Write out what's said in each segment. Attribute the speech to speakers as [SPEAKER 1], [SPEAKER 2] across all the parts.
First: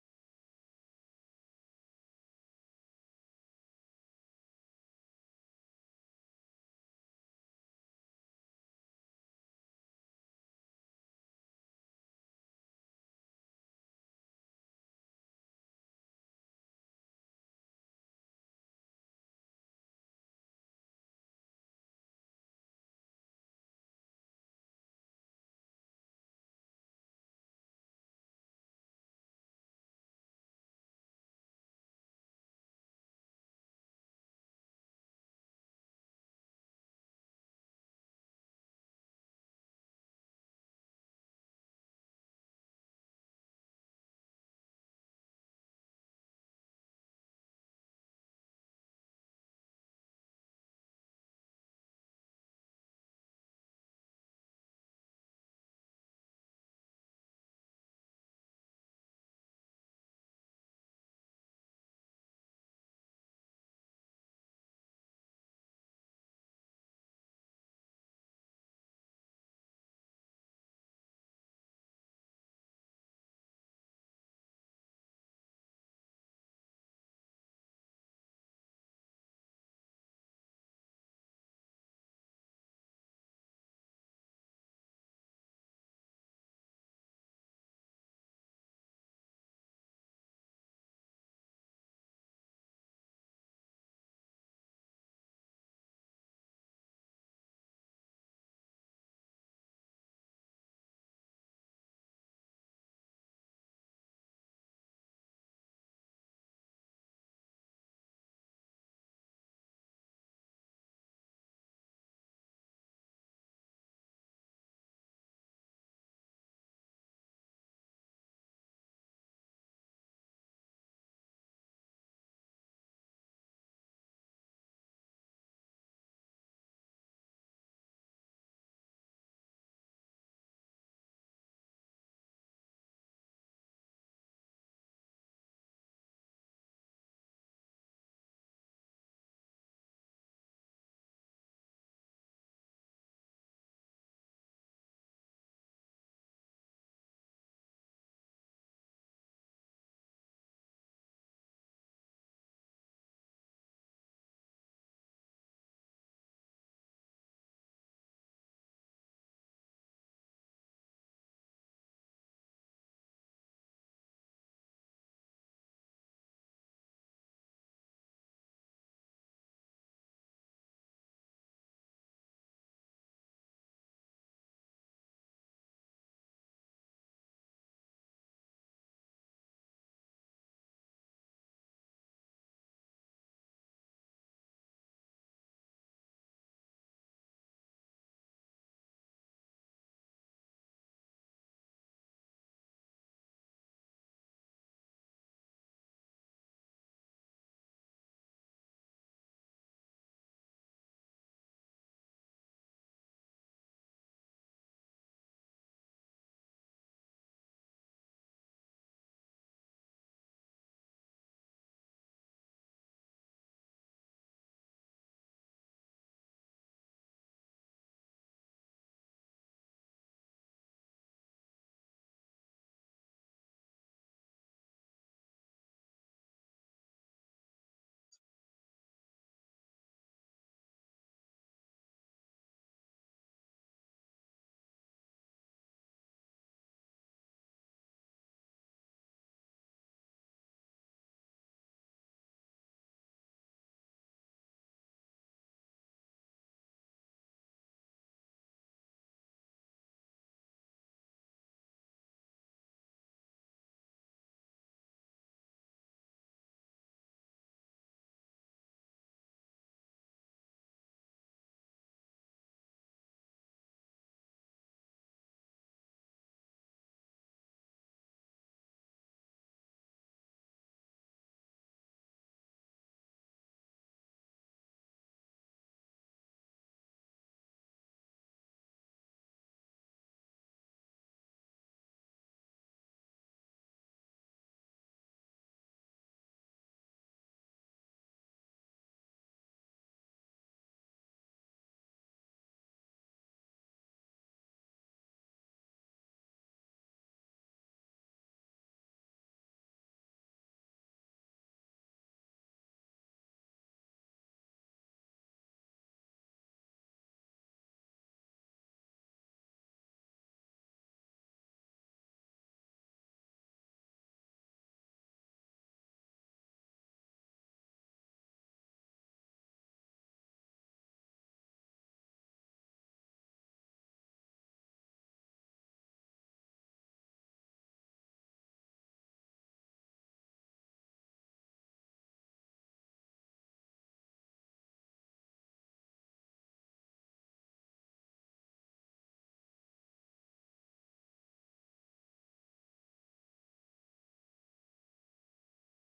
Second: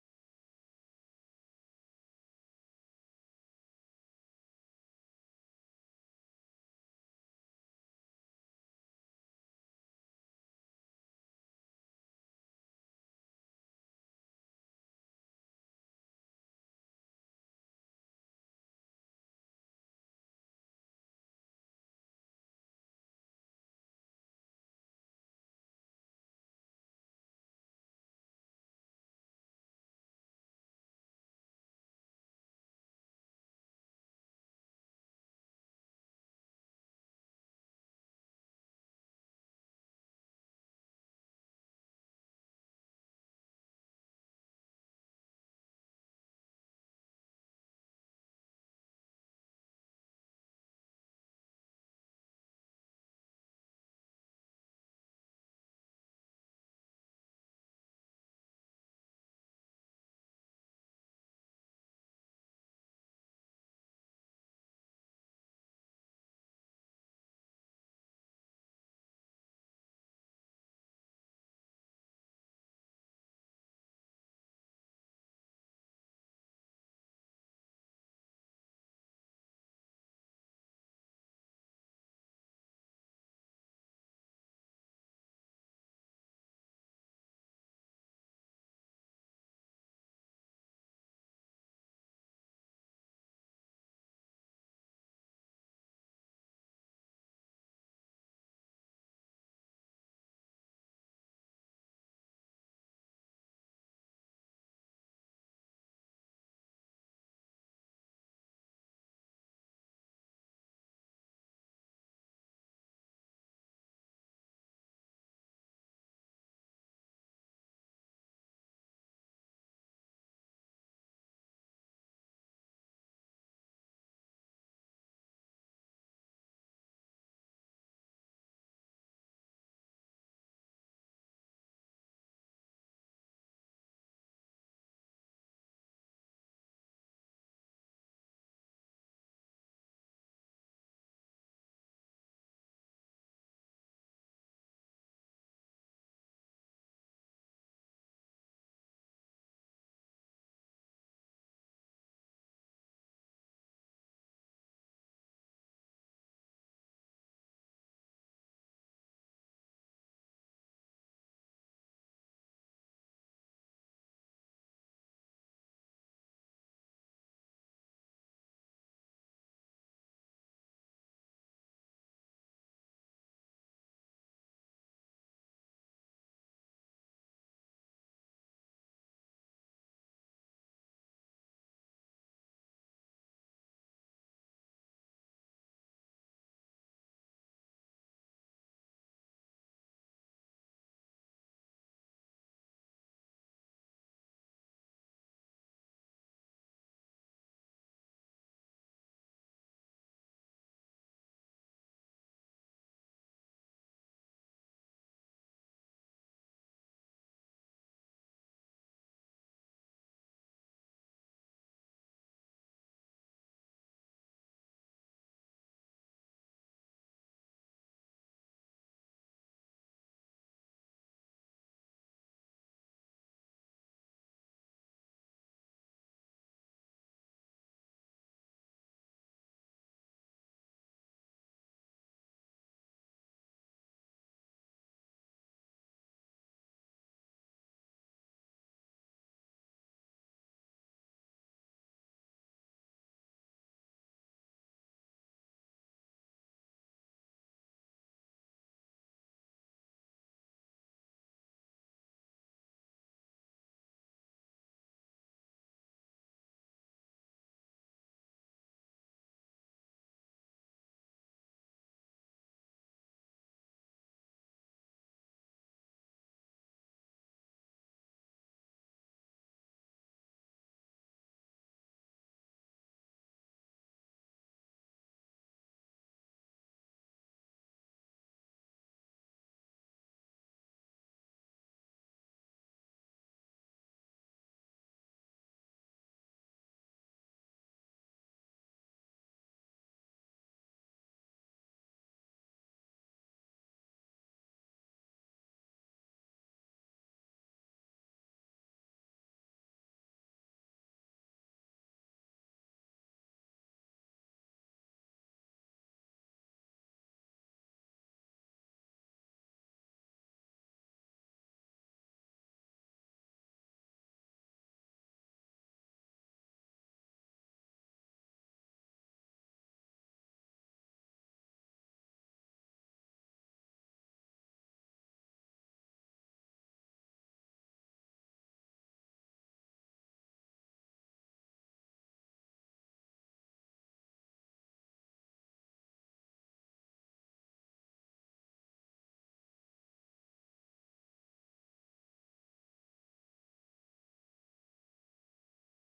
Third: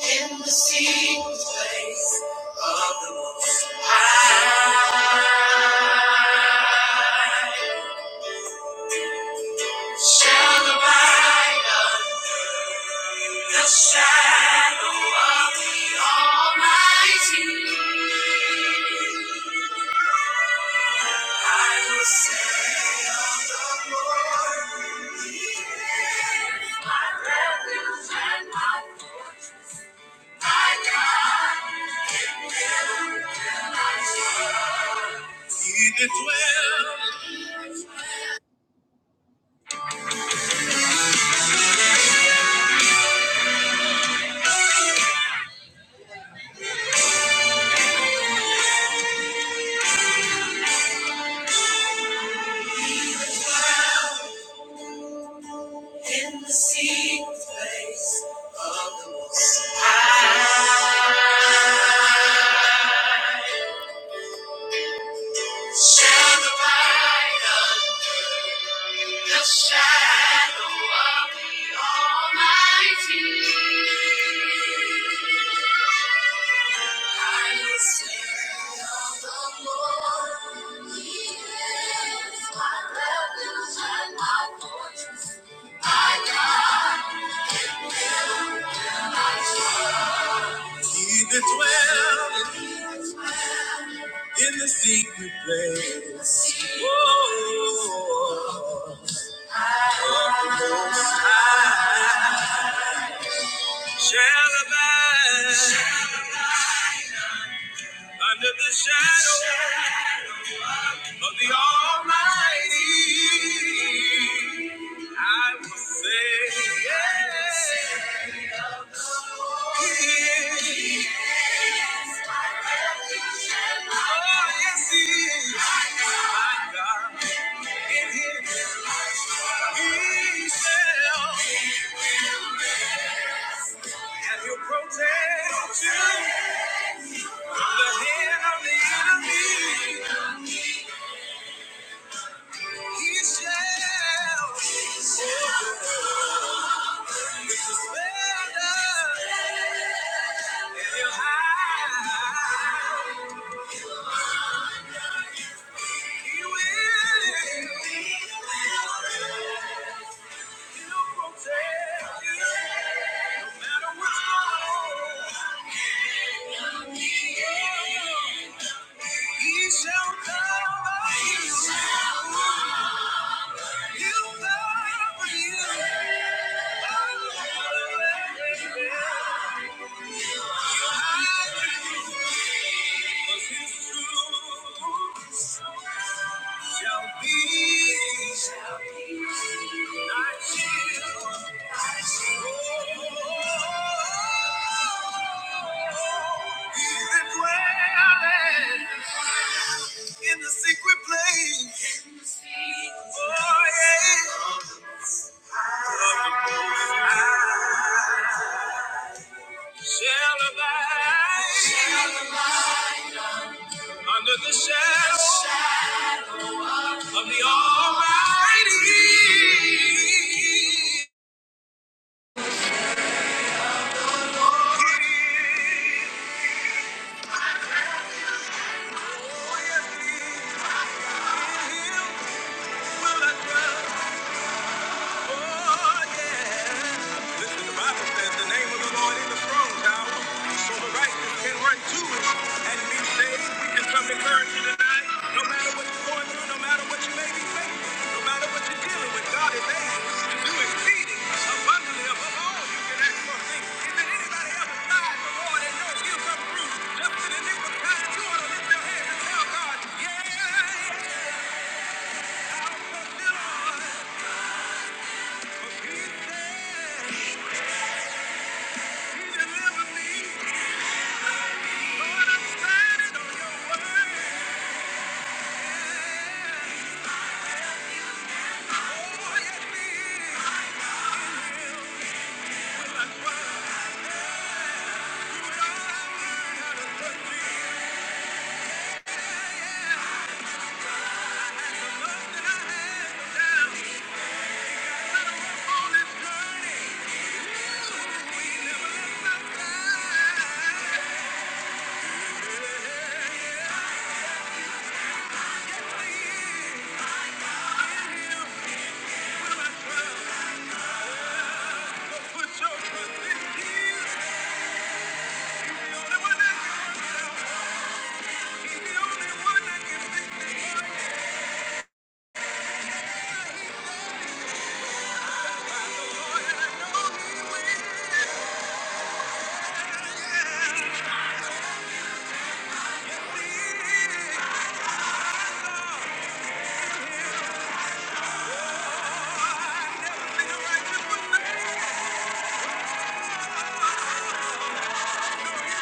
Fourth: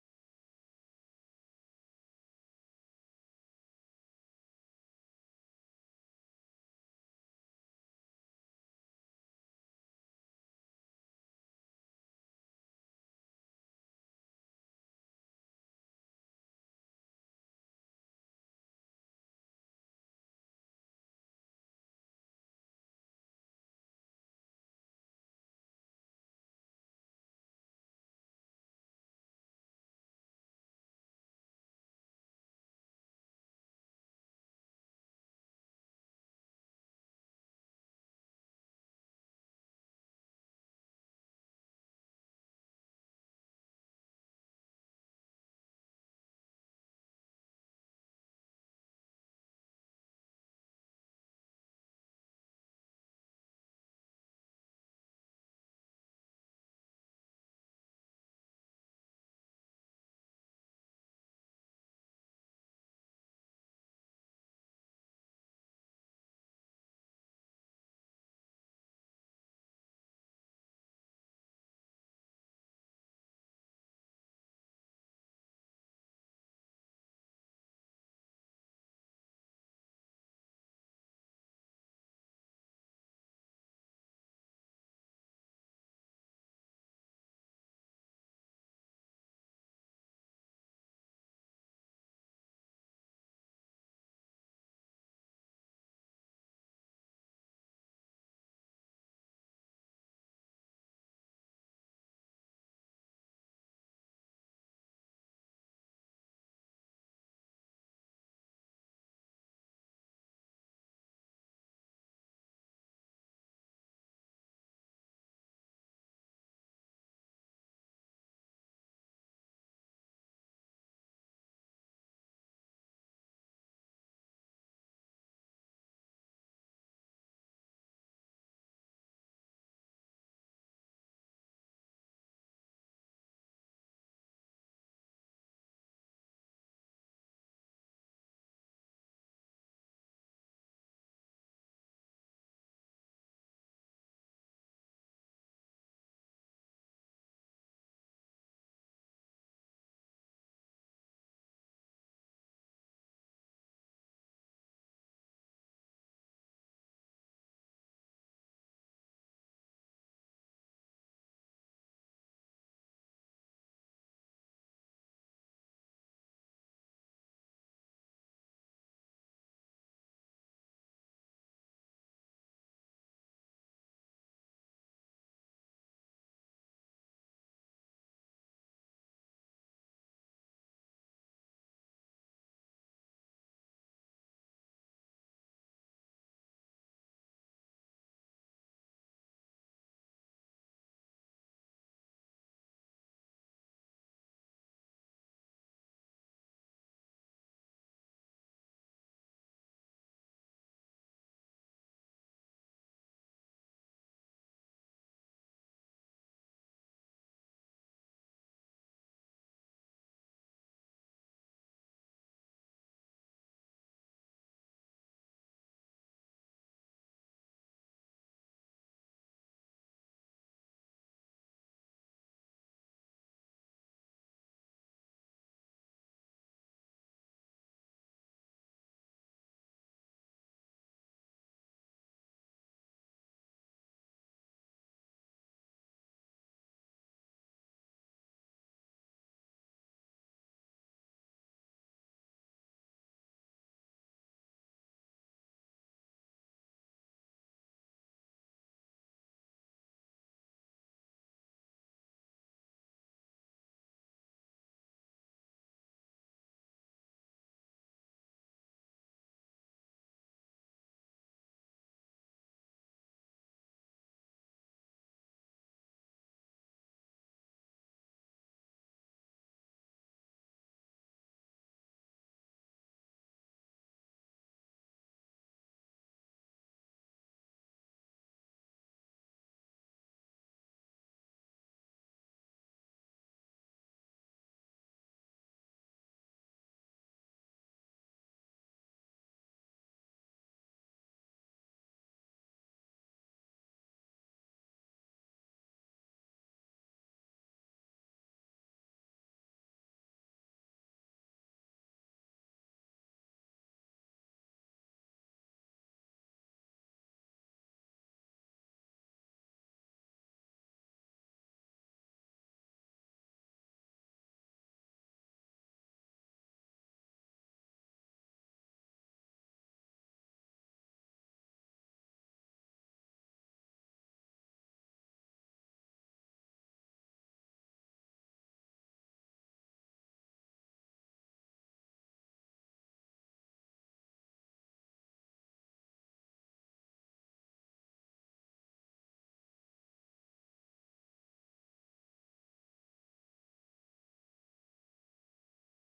[SPEAKER 1] in the secret place of the Most High. Shall abide under the shadow of the Almighty. Will say of the Lord, He is my refuge. He that well. In the secret place of the Most High shall the light of the shadow of the Almighty. I will say of the Lord, He is my refuge and my fortress, my God. He did dwell in the secret place. Whoa, I shall abide under the shadow of the Almighty. I will say, yeah. He is. Oh, yes, He is. My God, in Him He shall, and He'll protect you. He shall cover you. He'll cover you. Under the shadow of the Almighty. Listen, the Bible says the name of the Lord is a strong tower, so the righteous can run to it and be saved. We can come encourage you tonight. No matter what going through, no matter what you may be facing, no matter what you're dealing with, God is to do exceeding abundantly above all you can ask or think. Is there anybody else besides the Lord that knows He'll come through? Just in the nick time, you ought to lift your hands and tell God, Yeah, fulfill all that. Yeah. Yeah.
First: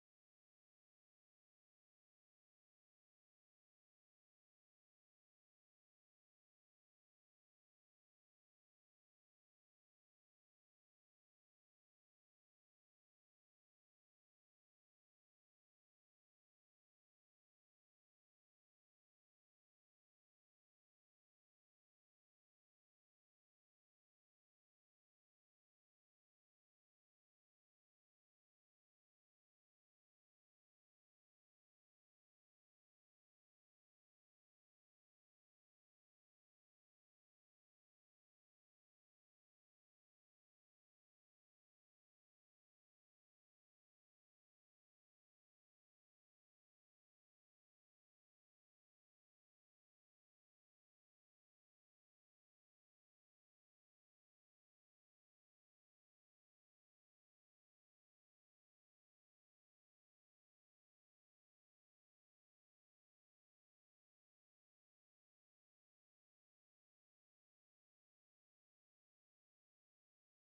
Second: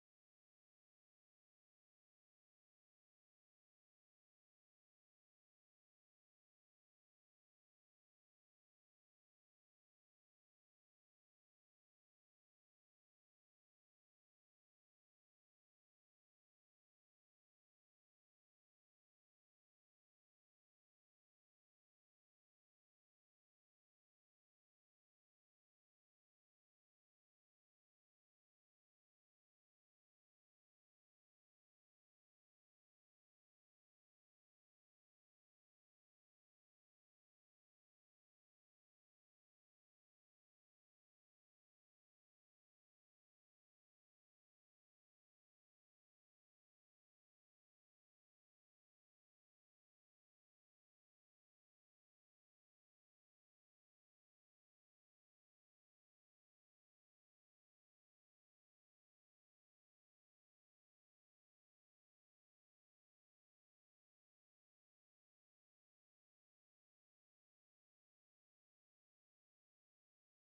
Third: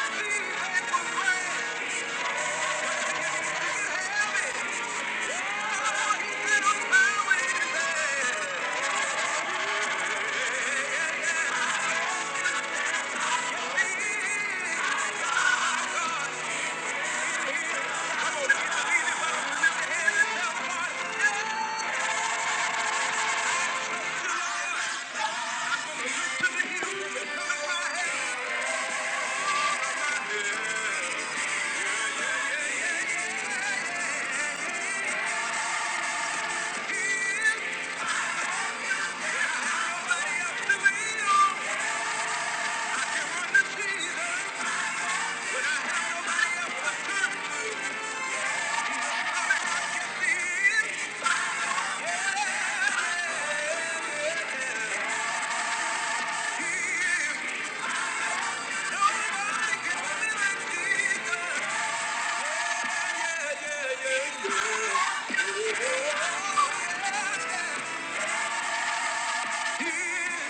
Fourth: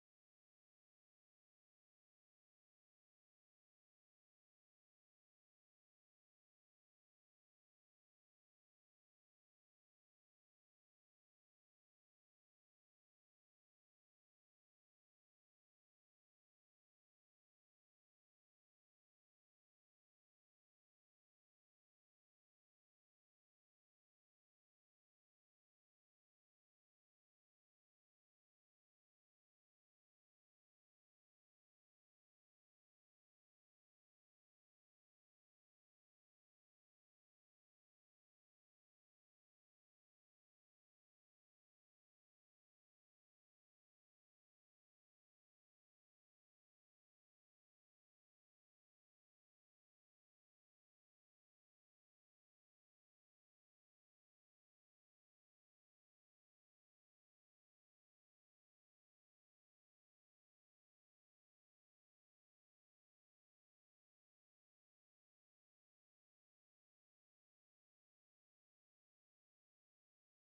[SPEAKER 1] yeah, yeah.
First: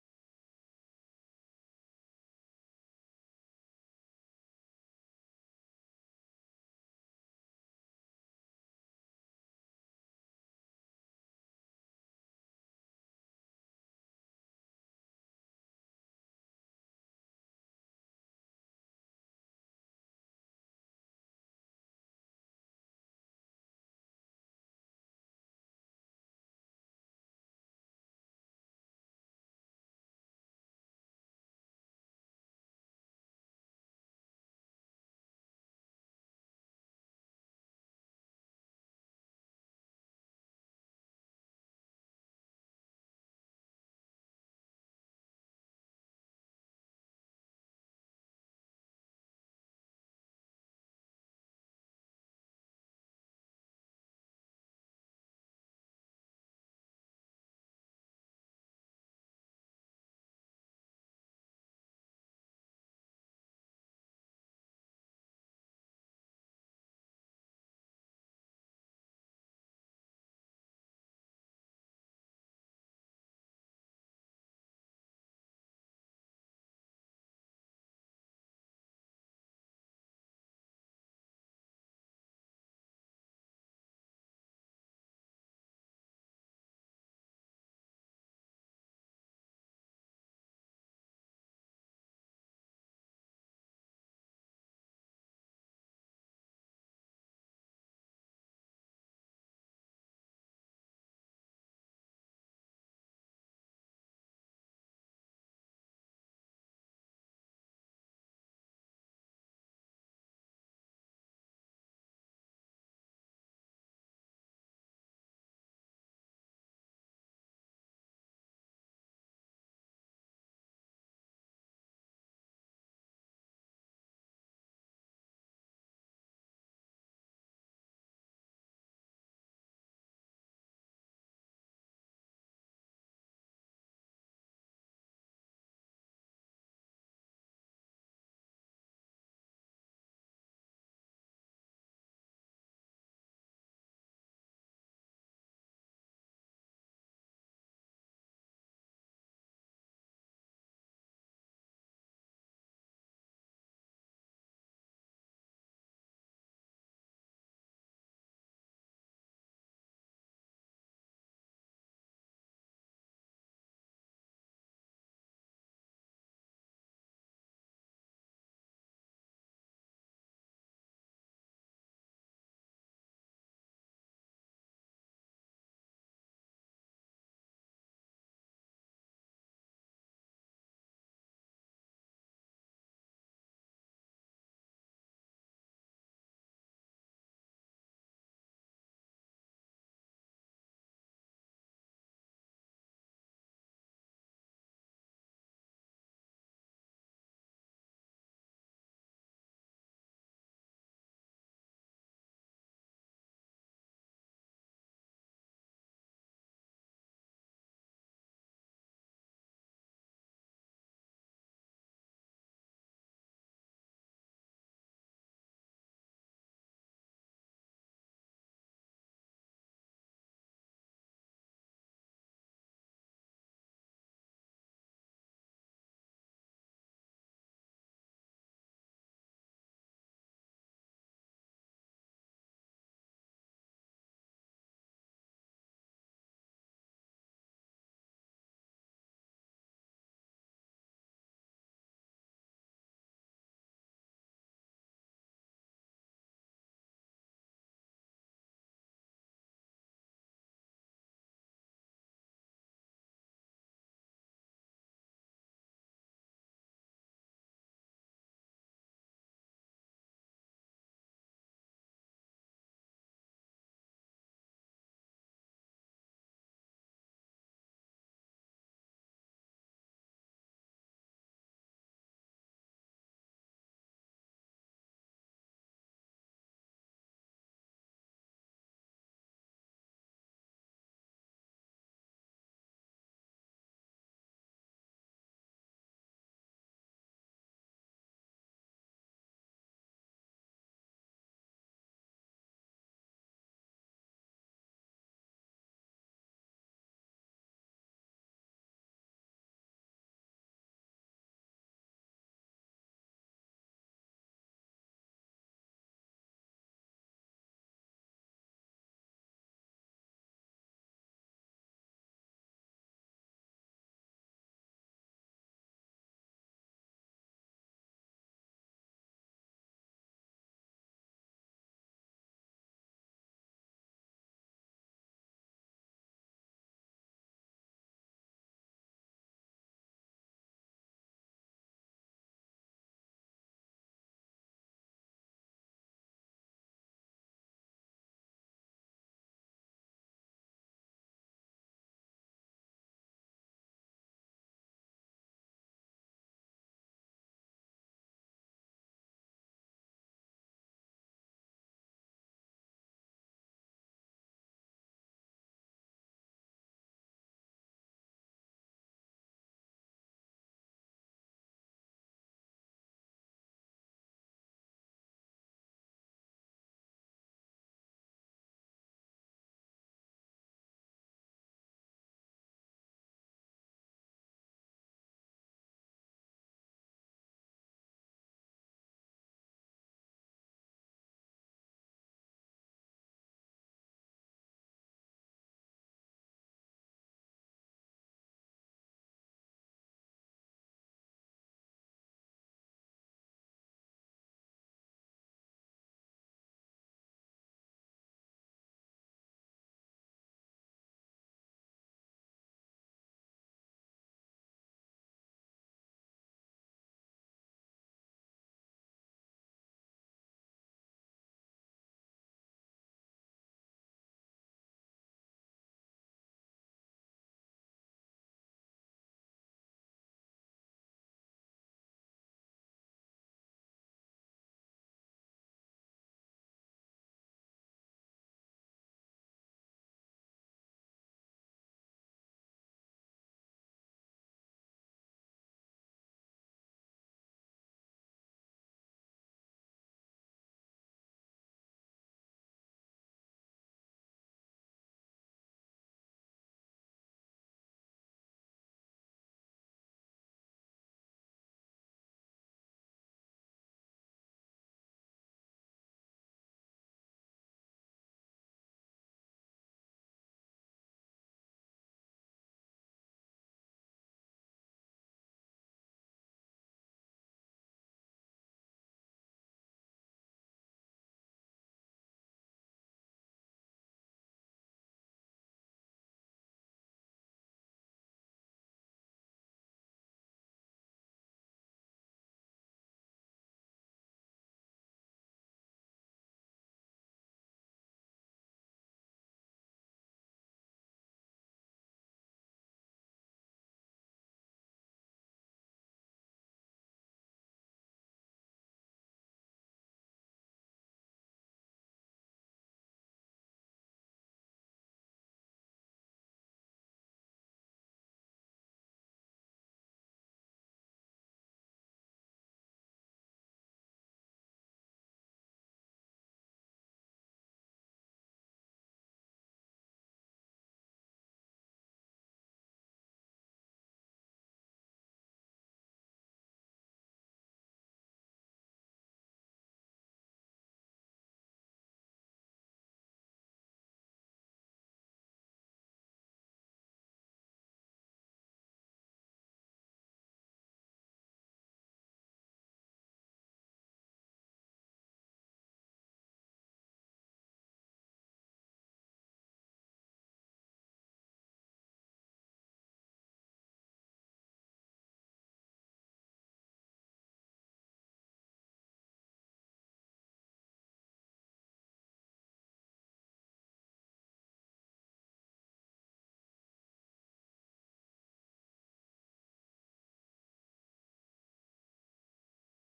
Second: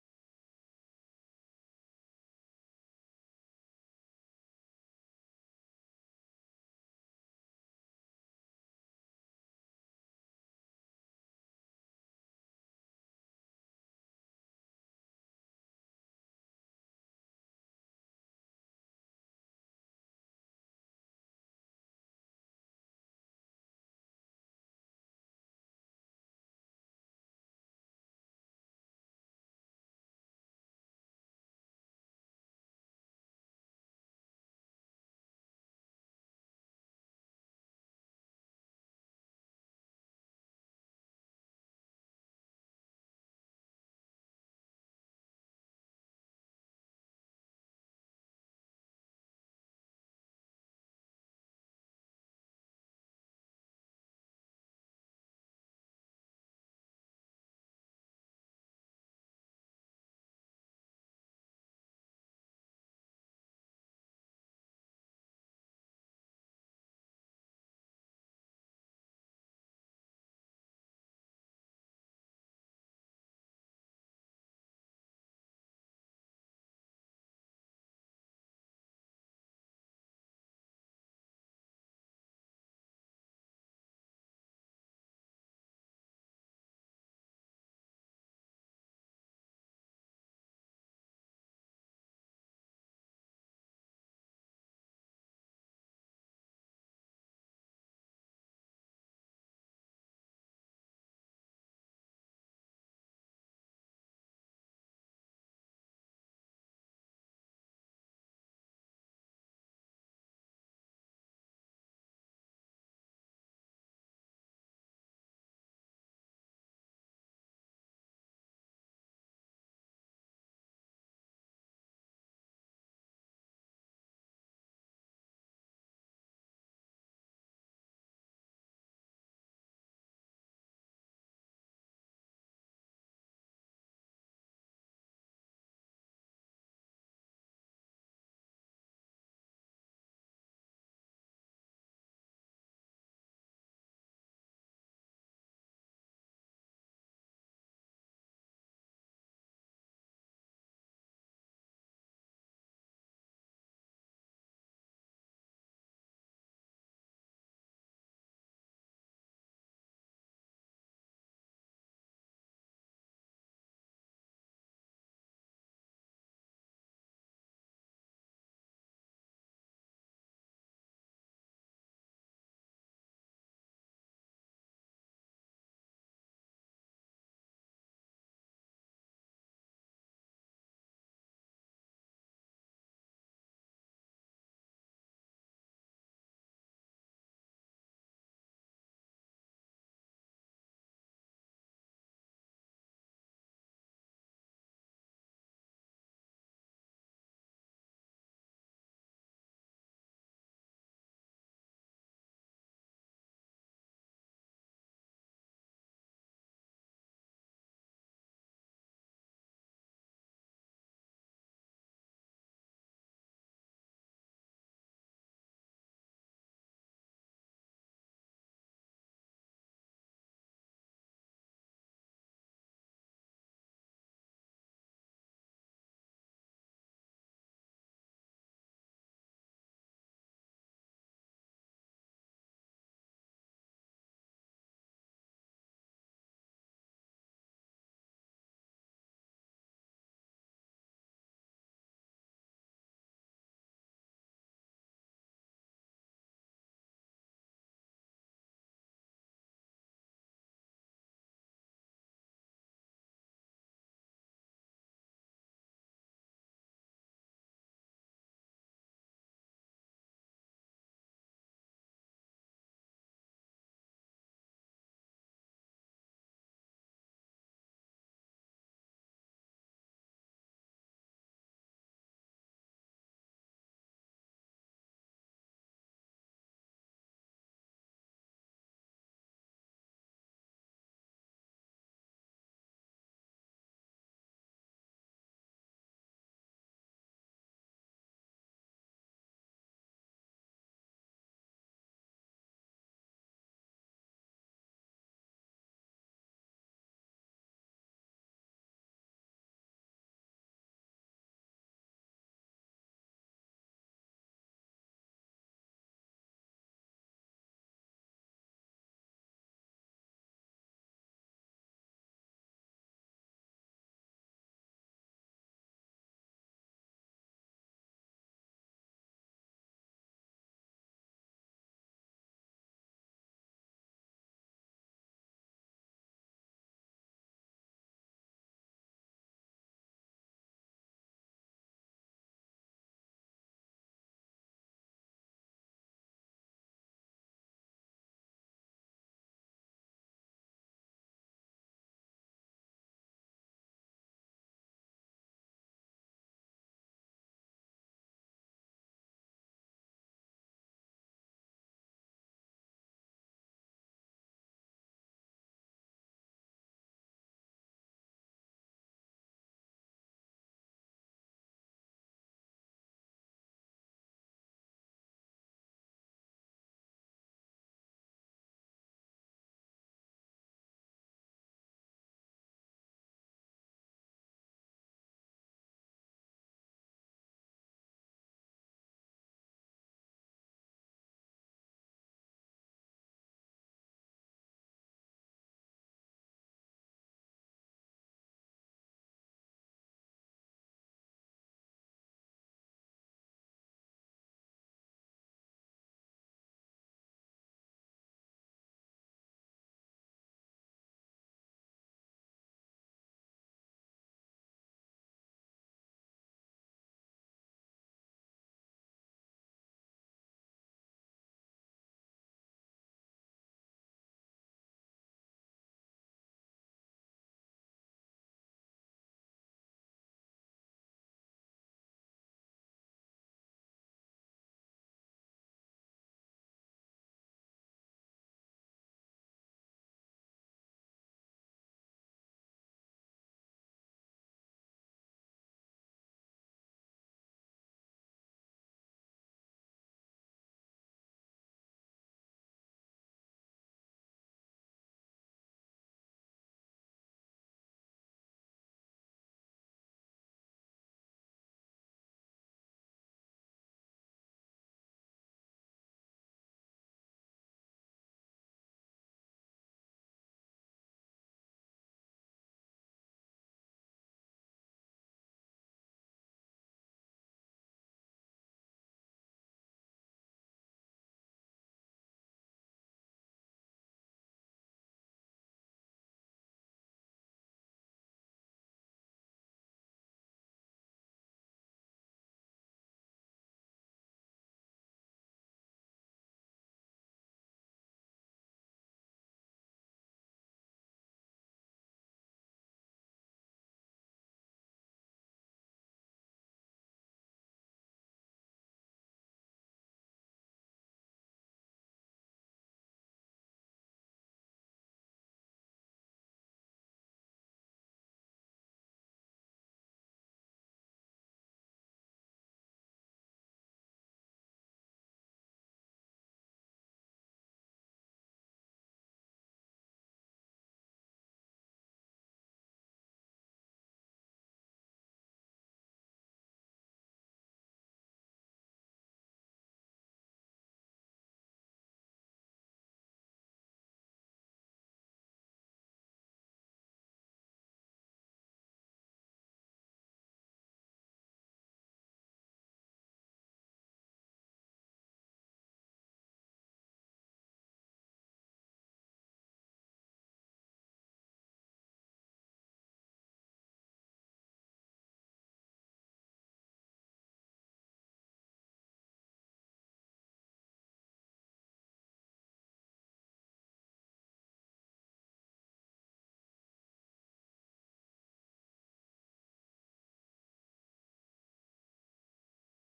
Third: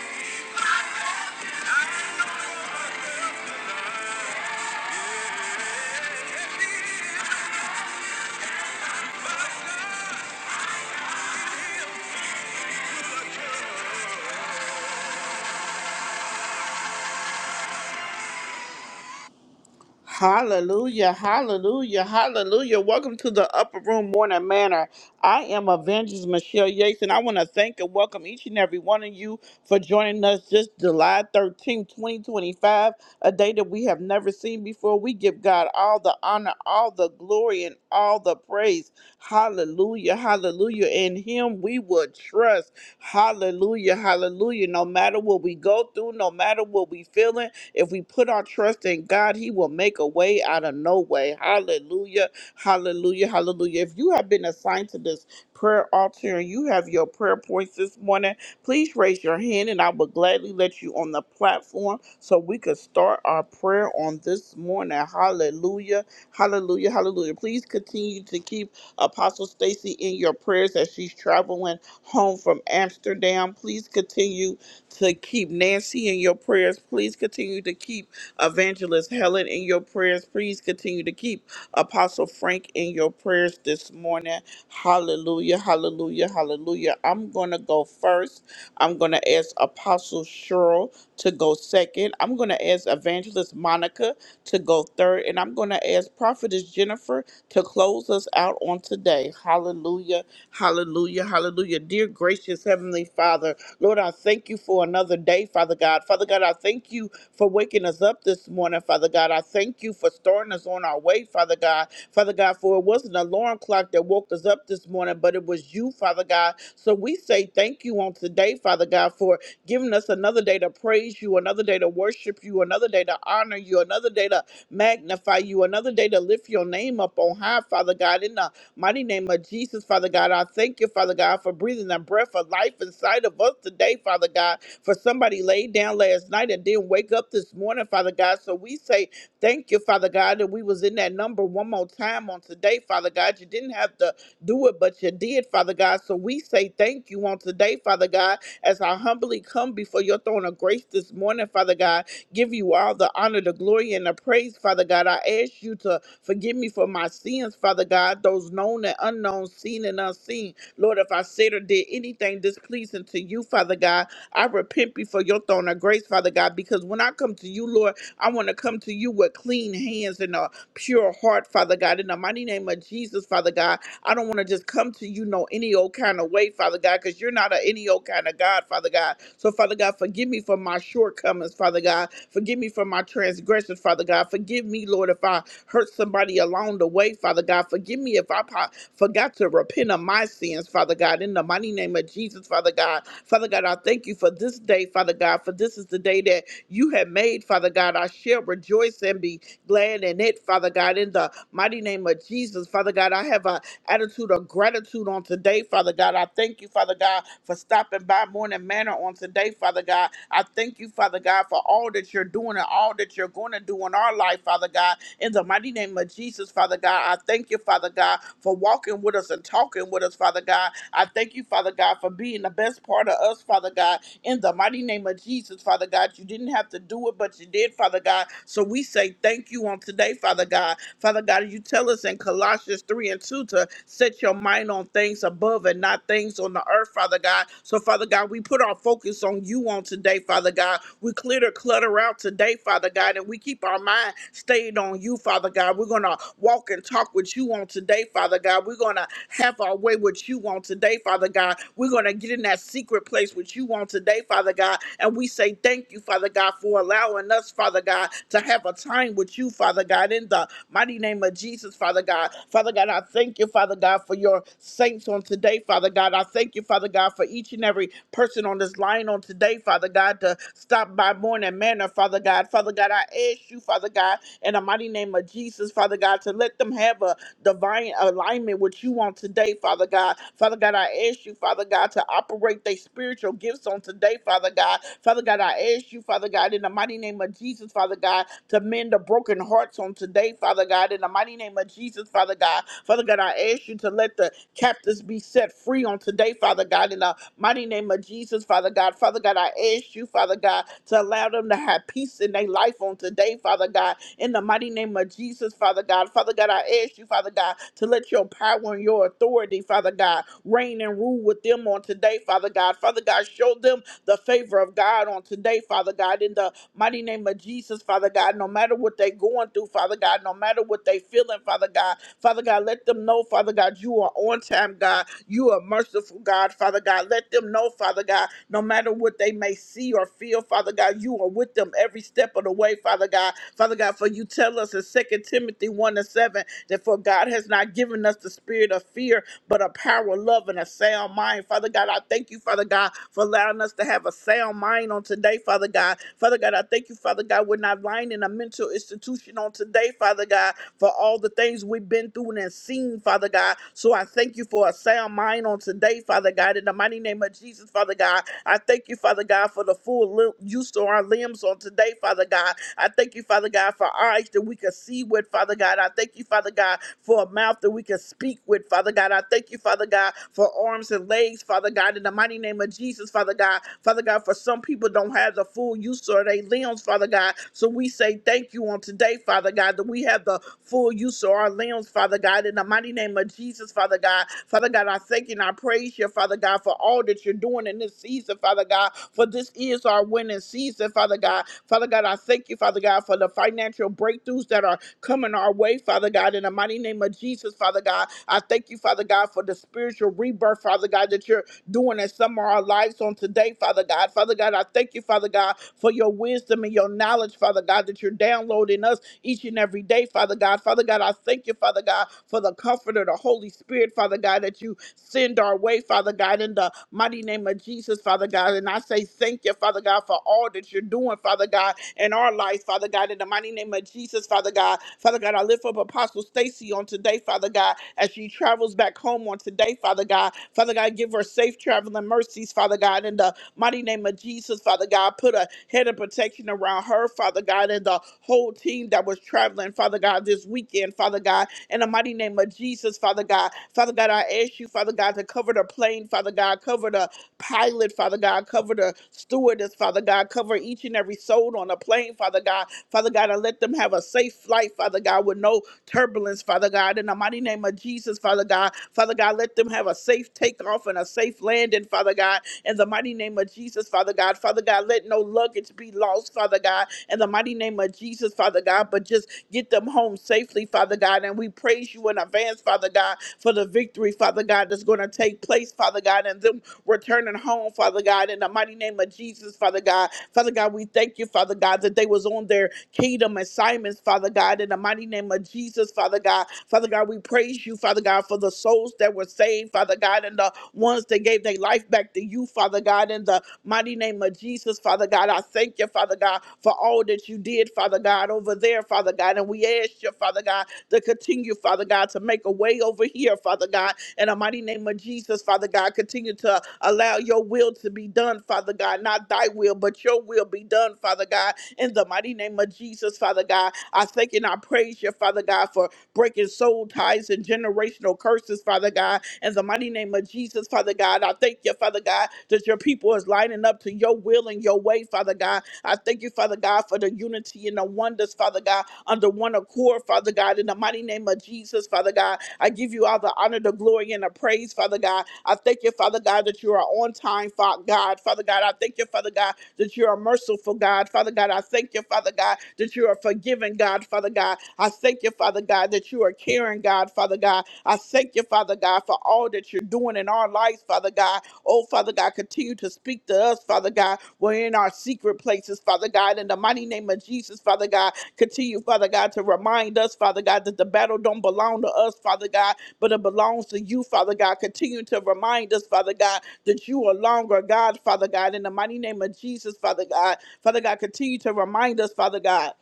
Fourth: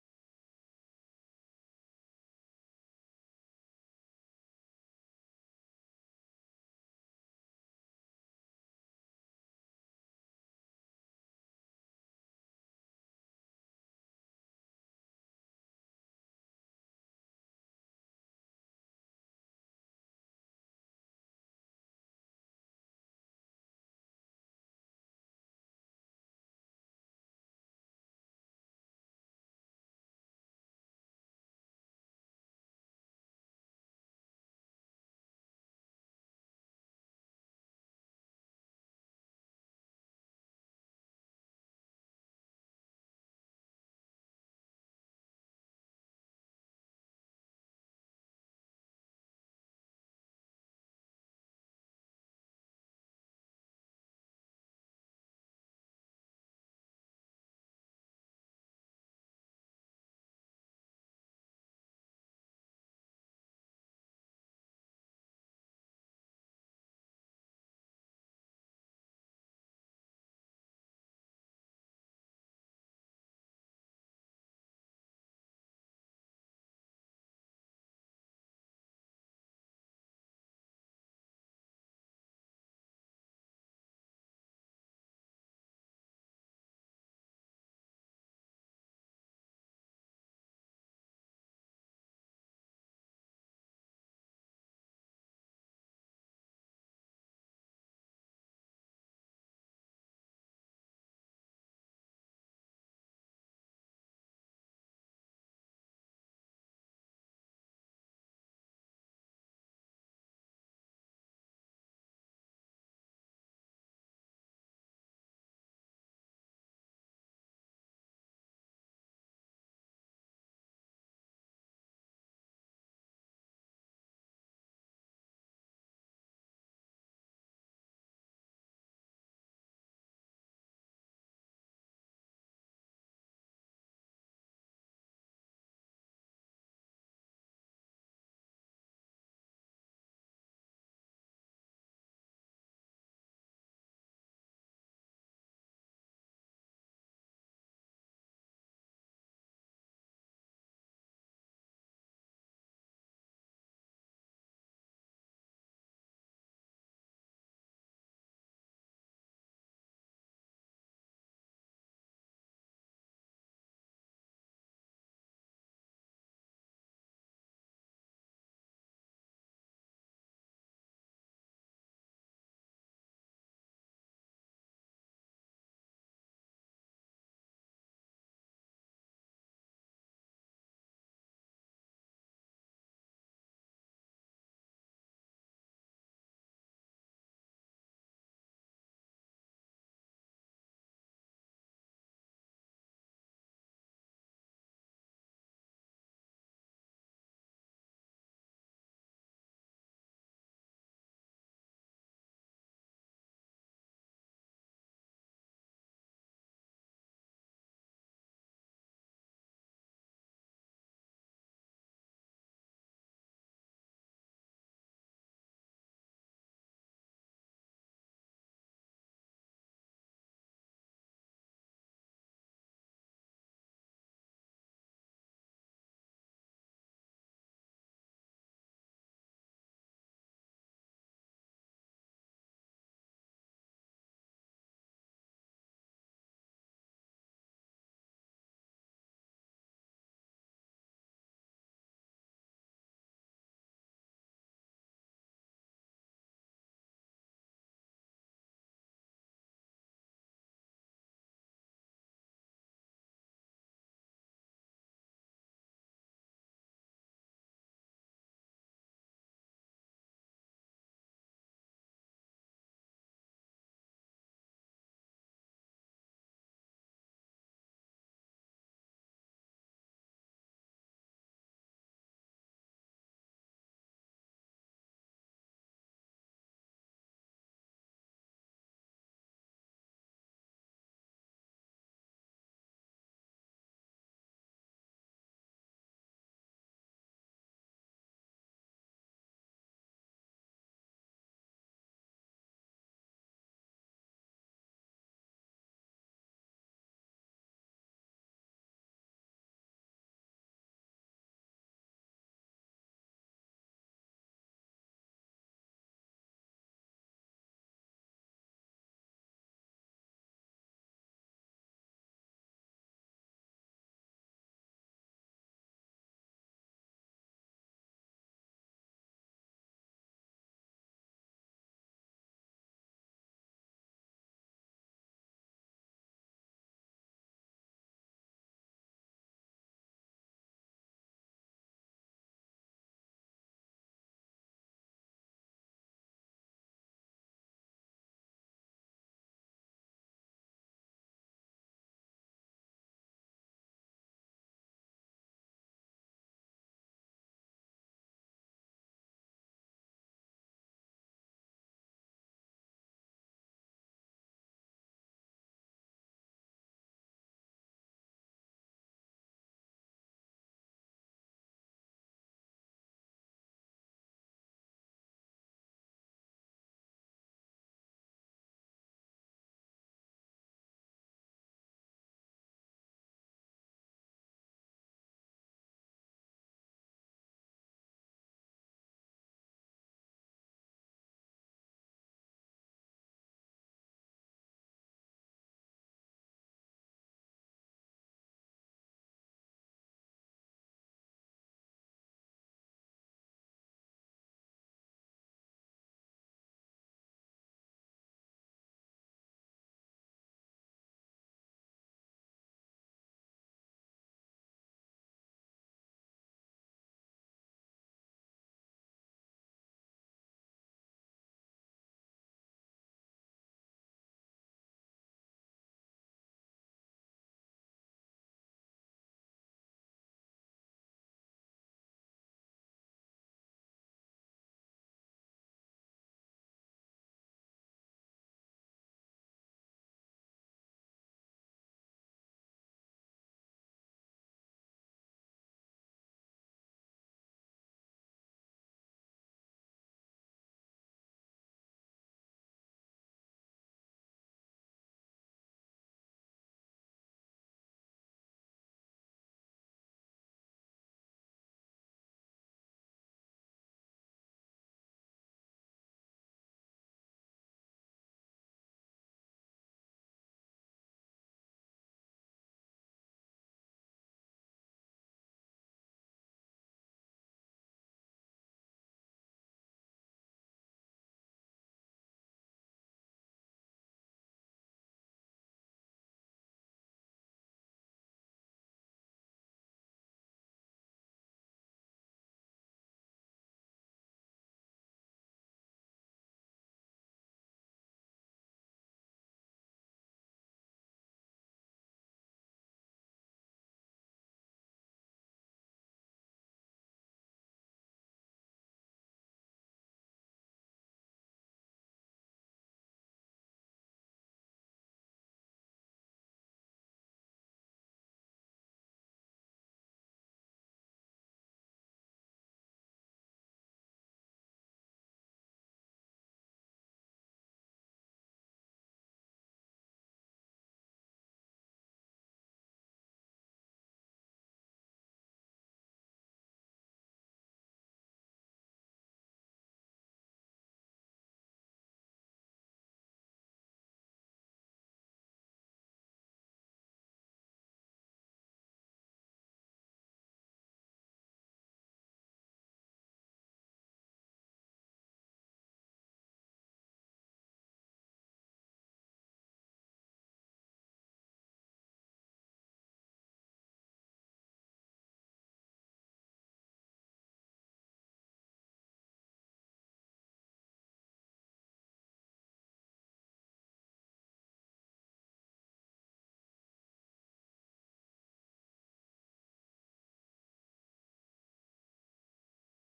[SPEAKER 1] Hallelujah, hallelujah, hallelujah. Welcome to the Upper Room Morning Manor. I am Avengers Michelle Yates, and I want to thank and welcome each and every one of you for joining us this July thirteenth, 2025, a day that we have never seen before. We give God all the honor, all the glory, and all the praise. Hallelujah, hallelujah. In Him we will trust. Hallelujah, hallelujah. No matter what we go through, no matter what we feeling, if we put our trust in God, He will make a way out of no way. Hallelujah. Hallelujah. Hallelujah. If you have been assigned to this prayer altar and you have your prayer points this morning, please raise your hand and I will gladly let you on the platform so we could start our prayer on this morning. Hallelujah. Hallelujah. Hallelujah. Please continue to keep Apostle Stacy in your prayers as she's traveling home from Amsterdam. Please continue to keep Nancy in your prayers. Please continue to keep Evangelist Helen in your prayers. Please continue to keep Apostle Frank in your prayers this morning. Hallelujah, hallelujah, hallelujah. I'm going to go first. I'm going to ask Apostle Cheryl to go second. I'm going to ask Evangelist Monica to go third. And I'm going to ask Prophetess Jennifer to close us out on today. Hallelujah, hallelujah, hallelujah. Dear gracious Heavenly Father, Lord, I thank you for another day, Father God. Father God, I thank you for waking us up this morning, Father God. I thank you for starting us on our way, Father God. Father God, for it wasn't an alarm clock that woke us up this morning, but it was you, Father God. So we say thank you on today, Father God, for giving us another day to praise you, another day to worship you, another day to honor you, another day to magnify you, another day to lift your name up on high, Father God. In the Mighty name of Jesus, Father God, I thank you, Father God, for breathing the breath of life inside of us today, Father God. For somebody laid down last night and didn't wake up this morning, Father God. So we say thank you, Father God, that we was in that number one more time on today, Father God. You didn't have to do it, but you did, Father God. So we say thank you on today, Father God, as I humbly come before your throne of grace this morning, Father God give you all the honor, the glory, and the praise, Father God. I ask you to forgive me for my sins, Father God, those known and unknown, seen and unseen. Lord, if I said or did anything displeasing to you, Father God, I repent before your throne of grace, Father God, because when I come to you, Lord, I want to come to you with clean hands and a pure heart, Father God. In the mighty name of Jesus, Father God, I don't want to just come to you no any old kind of way, Father God, because you're not an any old kind of God, Father God. So, Father God, forgive me for my shortcomings, Father God. Forgive me for my transgressions, Father God. Forgive me, Lord, if I hurt somebody along the way, Father God. Forgive me if I po- forgot to repent of my sins, Father God. In the mighty name of Jesus, Father God. Father God, I thank you for this day, Father God, for this is the day that you have made, Father God. I shall rejoice and be land and it, Father God, in the mighty name of Jesus. Father God, I have an attitude of gratitude on today, Father God. I thank you, Father God, for stopping by Morning Manor on today, Father God. I thank you, Father God, for all that you're doing and all that you're going to do in our life, Father God. In the mighty name of Jesus, Father God, I thank you, Father God, for walking with us and talking with us, Father God. I thank you, Father God, for being the best part of us, Father God in the mighty name of Jesus, Father God. You didn't have to do it, but you did, Father God. So we say thank you on today, Father God. Father God, you tell us in Colossians 3 and 2 to set your mind on things above and not things on the earth, Father God. So, Father God, we put our focus on you on today, Father God. We clear the clutter out today, Father God, and we keep our mind stayed on you, Father God. We're going to walk and talk with you on today, Father God. God. We're going to have our way what you want today, Father God. We're going to get in that secret place what you want today, Father God. And we say thank you, Father God, for allowing us, Father God, to have a time with you, Father God, in the mighty name of Jesus, Father God. Father God, I thank you, Father God, for your saints on today, Father God. I thank you, Father God, for each and every person on this line on today, Father God, to stop by morning manner, Father God. Father God, God. I ask you, Father God, in the mighty name of Jesus, Father God, to let them have a divine alignment with you on today, Father God. Father God, I ask you, Father God, to operate their spiritual gifts on today, Father God. Father God, I ask you, Father God, in the mighty name of Jesus, Father God, to mend the broken hearts on today, Father God. In the mighty name of Jesus, Father God. Father God, I ask you to let the captives be set free on today, Father God. In the Mighty name of Jesus, Father God. Father God, I ask you, Father God, to allow them to have peace in their life on today, Father God. In the mighty name of Jesus, Father God. Father God, I ask you, Father God, to let your power and your authority, Father God, reign and rule with them on today, Father God. Father God, show them the favor of God on today, Father God. In the mighty name of Jesus, Father God, no matter what they're going through, Father God, no matter what they're feeling, Father God, Father God, let them know, Father God, you are on time, God. You are merciful, God. Father God, let them know, Father God, no matter what they may see or feel, Father God, you are with them every step of the way, Father God. Father God, for you tell us in Second Timothy 1 and 7 that for God has not given us the spirit of fear, but a power, of love, and a sound mind. Father God, I thank you, Father God, for allowing us to have a sound mind on today, Father God. Father God, I thank you, Father God, we're not lying in a mental institution restitution on today, Father God, for all the things we've been through and seen, Father God. So I thank you for a sound mind on today, Father God. In the mighty name of Jesus, Father God, I thank you, Father God, for the full lim- use of our limbs on today, Father God. I thank you, Father God, for eyes that we can see with, Father God. I thank you, Father God, for a mouth that we can speak with, Father God. I thank you, Father God, for arms and legs, Father God. In the mighty name of Jesus, Father God. Father God, for some people don't have the full use of of their limbs, Father God. So we say thank you on today, Father God, that we have the full use of our limbs, Father God, in the mighty name of Jesus, Father God. Father God, I thank you and I praise you, Father God, for all that you're doing in this season, Father God, for this is our winning season, Father God. Father God, I thank you, Father God, for the financial breakthroughs that are coming our way, Father God, in the mighty name of Jesus, Father God. I thank you, Father God, for the spiritual rebirth, Father God, that you're doing in some of our lives on today today, Father God. Father God, I thank you, Father God, for your wisdom and your knowledge, Father God, that you're downloading us each and every day, Father God. Father God, I thank you, Father God, for the comforter, the Holy Spirit, Father God, that you send our way, Father God, in the mighty name of Jesus, Father God. And I say thank you, Father God, for all that you're doing, Father God, in our lives, Father God, in the mighty name of Jesus, Father God. Father God, I lift up Apostle Stacy on today, Father God, as she travels back home on today, Father God. Father God, give her safe traveling mercies, Father God, in the mighty name of Jesus, Father God. Put a head of protection around her, Father God, and the whole team that was traveling, Father God, this weekend, Father God, in the mighty name of Jesus, Father God. Father God, I ask you, Father God, to cover the plane, Father God, cover the pilot, Father God, cover the stewardess, Father God, cover each and every soul on the plane, Father God, Father God, and let them have a safe flight, Father God, with no turbulence, Father God, in the mighty name mighty name of Jesus, Father God. Father God, let them have a safe takeoff and a safe landing, Father God. In the mighty name of Jesus, Father God. Father God, let no luggage be lost, Father God. In the mighty name of Jesus, Father God, but just get them home safely, Father God. And we praise you in advance, Father God, for the victory, Father God, that's going to take place, Father God, and them returning home, Father God, in the mighty name of Jesus, Father God. Father God, we thank you, Father God, that they was on their kingdom assignments, Father God. God, in the mighty name of Jesus, Father God. Father God, we praise you, Father God, for the souls that were saved, Father God, and the ones that gave their life back to you, Father God, in the mighty name of Jesus, Father God. I thank you, Father God, for all that you did, Father God, over there, Father God. And we ask you, Father God, to continue, Father God, to make a way over here, Father God, in the mighty name of Jesus, Father God. Continue to allow your will to be done, Father God, not thy will, but your will be done, Father God in the mighty name of Jesus, Father God, I thank you and I praise you, Father God, for breaking soul ties and generational curses, Father God. In the mighty name of Jesus, Father God, I thank you, Father God, that your people is lining up to your will and your way, Father God. I thank you, Father God, for the unity and the wonders, Father God, under one accord, Father God. In the mighty name of Jesus, Father God, I give you all the honor, the glory, and the praise, Father God. I thank you, Father God, that you are on time, Fa- God. Father God, I thank you, Father God, that you are merciful, God. Father God, I thank you, Father God, that you are forgiving, God. Father God, God. I thank you, Father God, that you are caring, God, Father God. I thank you, Father God, for all that you're doing in our lives, Father God. Oh, Father God, continue to speak to us, Father God. We're in our secret places, Father God. In the mighty name of Jesus, Father God, continue, Father God, to remind us, Father God, that the battle don't belong to us, Father God, but it belongs to you, Father God. Continue to remind us, Father God, that you are longer, God, Father God. In the mighty name of Jesus, Father God. Father God, continue to remind us, Father God.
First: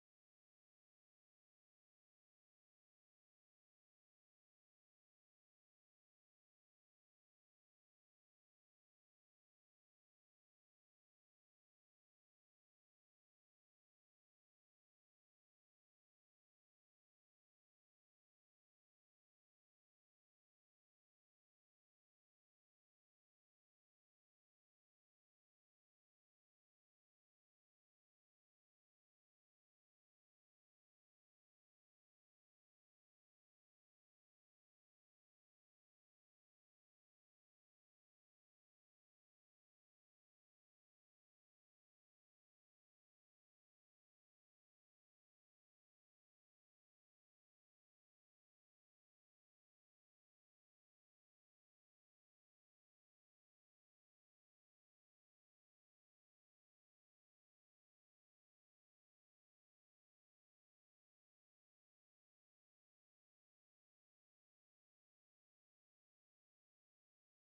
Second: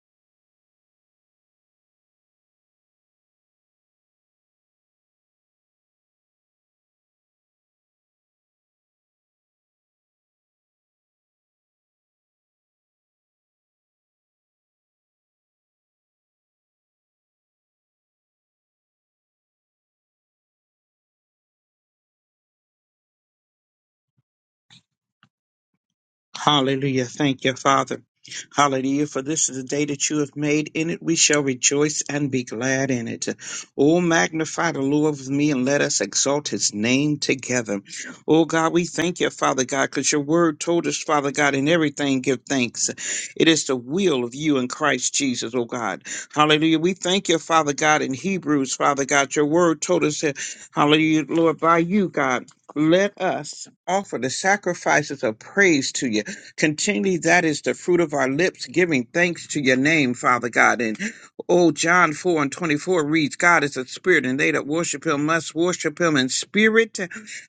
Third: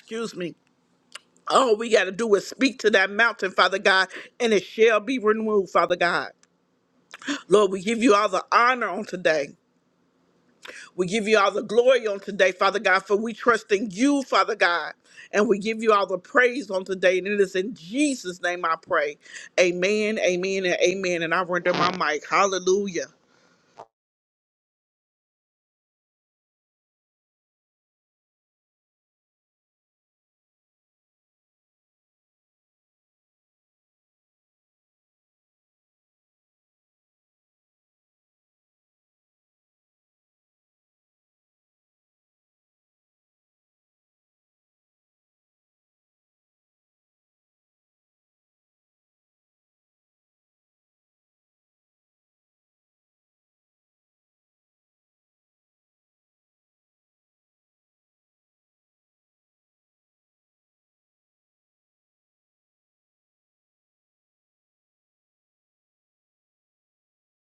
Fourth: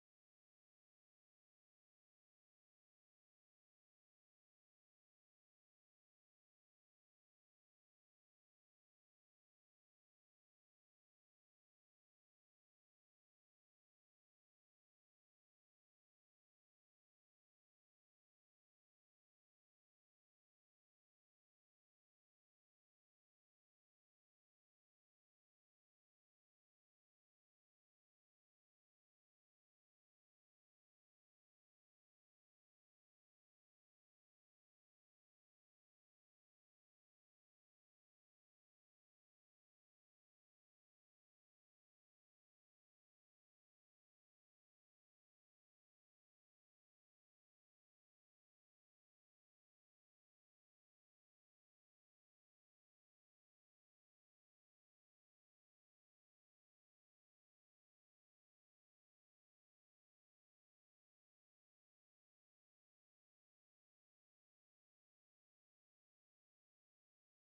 [SPEAKER 1] Excuse me all we got to do is speak to that mountain, Father God, and it shall be removed, Father God. Lord, we give you all the honor on today. We give you all the glory on today, Father God, for we trust in you, Father God. And we give you all the praise on today. And it is in Jesus' name I pray. Amen, amen, and amen. And I render my mic. Hallelujah.
[SPEAKER 2] Hallelujah. Thank you, Father. Hallelujah. For this is the day that you have made. In it we shall rejoice and be glad in it. Oh, magnify the Lord with me and let us exalt his name together. Oh, God, we thank you, Father God, because your word told us, Father God, in everything give thanks. It is the will of you in Christ Jesus, oh God. Hallelujah. We thank you, Father God, in Hebrews, Father God. Your word told us, that, hallelujah, Lord, by you, God. Let us offer the sacrifices of praise to you. Continually, that is the fruit of our lips, giving thanks to your name, Father God. And oh, John 4 and 24 reads, God is a spirit, and they that worship him must worship him in spirit